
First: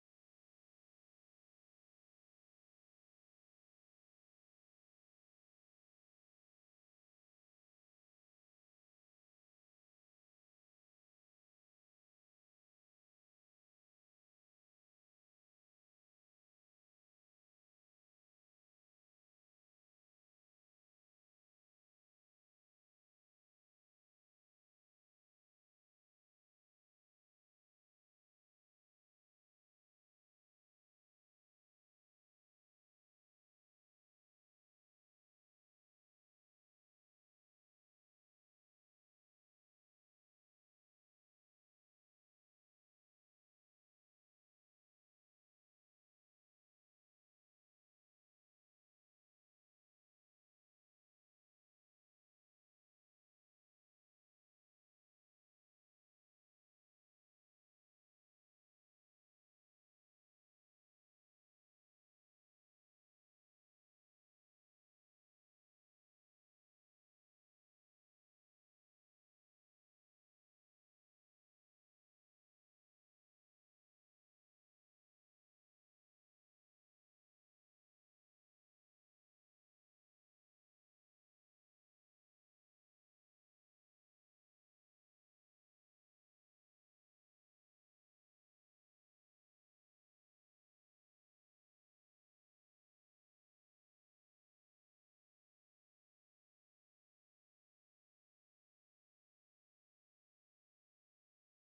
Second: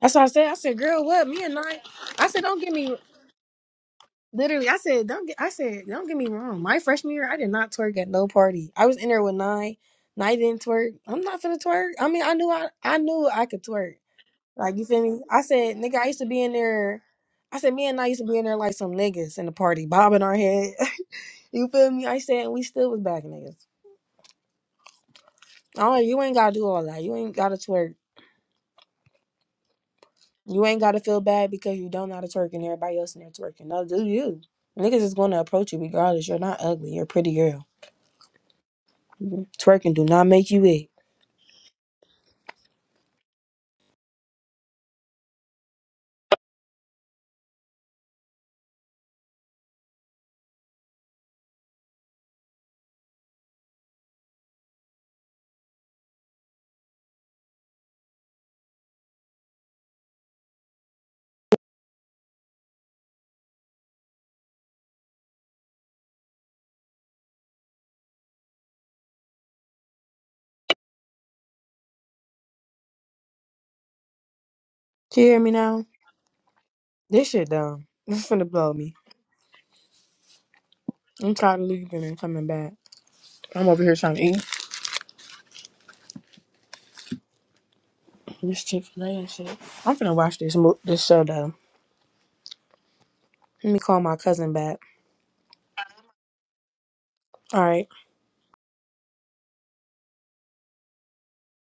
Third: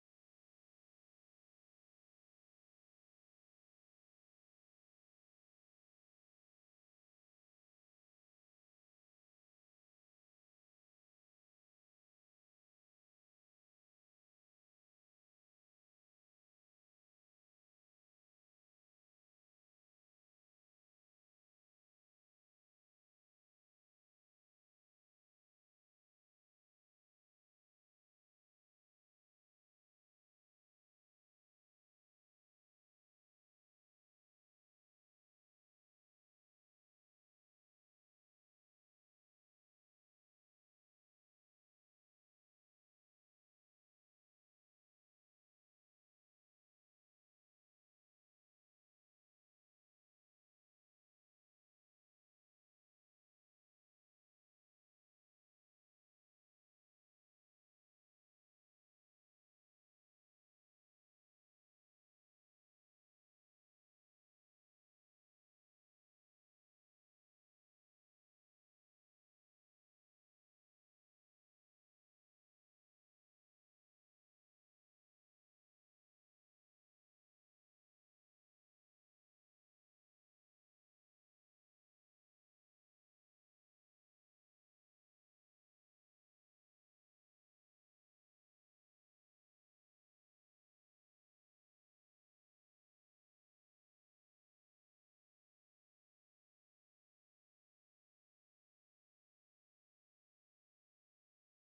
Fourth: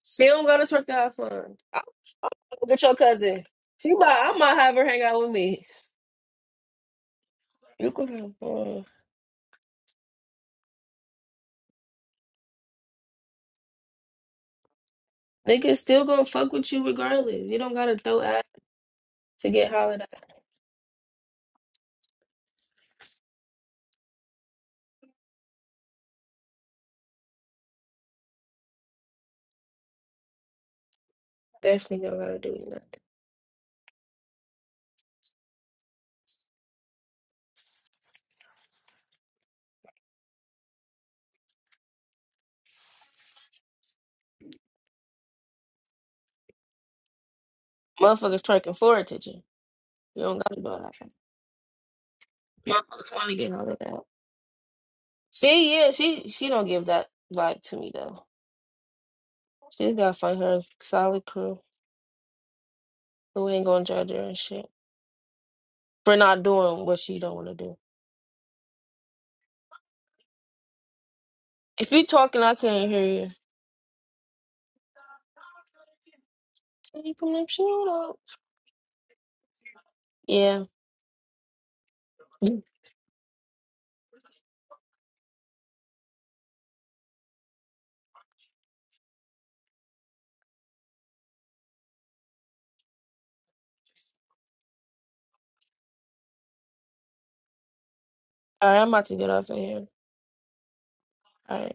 S2: That's what
S1: She
S2: I
S1: don't
S2: said. I
S1: go to
S2: said,
S1: twerk to
S2: girl,
S1: have
S2: what? Me
S1: fun.
S2: and
S1: I
S2: I, I said, don't
S1: fuck
S2: get
S1: with your
S2: me.
S1: cousin. She might, I might
S2: Literally,
S1: have
S2: I
S1: her hang
S2: said,
S1: out
S2: don't
S1: with
S2: get. I
S1: me.
S2: said, don't get me wrong. My freshman year, I did not
S1: You
S2: twerk at
S1: can
S2: no
S1: have
S2: party. I
S1: fun.
S2: was in there with nine. Nine didn't twerk. I'm not finna twerk. I mean, I knew I, I knew I could twerk. Like you feel me? I said,
S1: Niggas
S2: nigga,
S1: still
S2: I used
S1: gonna
S2: to be
S1: fuck
S2: in
S1: with you
S2: there.
S1: regardless. You
S2: I said,
S1: don't
S2: me
S1: gotta
S2: and I
S1: throw
S2: used to be
S1: ass
S2: in there like some niggas in
S1: to
S2: the
S1: get
S2: party,
S1: hollered
S2: bobbing
S1: at.
S2: our head. you feel me? I said, and we still was back niggas. Oh, you ain't gotta do all that. You ain't gotta twerk. You ain't gotta feel bad because you
S1: Definitely
S2: don't know
S1: don't
S2: how to
S1: gotta
S2: twerk
S1: do
S2: and
S1: nothing.
S2: everybody else in there twerking. No, do you? Niggas is gonna approach you regardless. You're not ugly. You're a pretty girl. Twerking do not make you it.
S1: Motherfuckers twerking for attention. You don't gotta do all that. Motherfuckers wanna get hollered at. She yeah, she she don't give that vibe to me though. She's gotta find her solid crew who ain't gonna judge her and shit for not doing what she don't wanna do. If you talking, I can't hear you.
S2: You hear me now?
S1: Take
S2: This
S1: 'em and
S2: shit dumb.
S1: shoot 'em.
S2: This finna blow me.
S1: Yeah.
S2: I'm tired of leaving and coming
S1: All
S2: back. I'm over here trying to eat this Chick Fil A and shit. I'm finna watch this mo- this show though. Let me call my cousin back. All right.
S1: right, I'm about to get off of here. All right.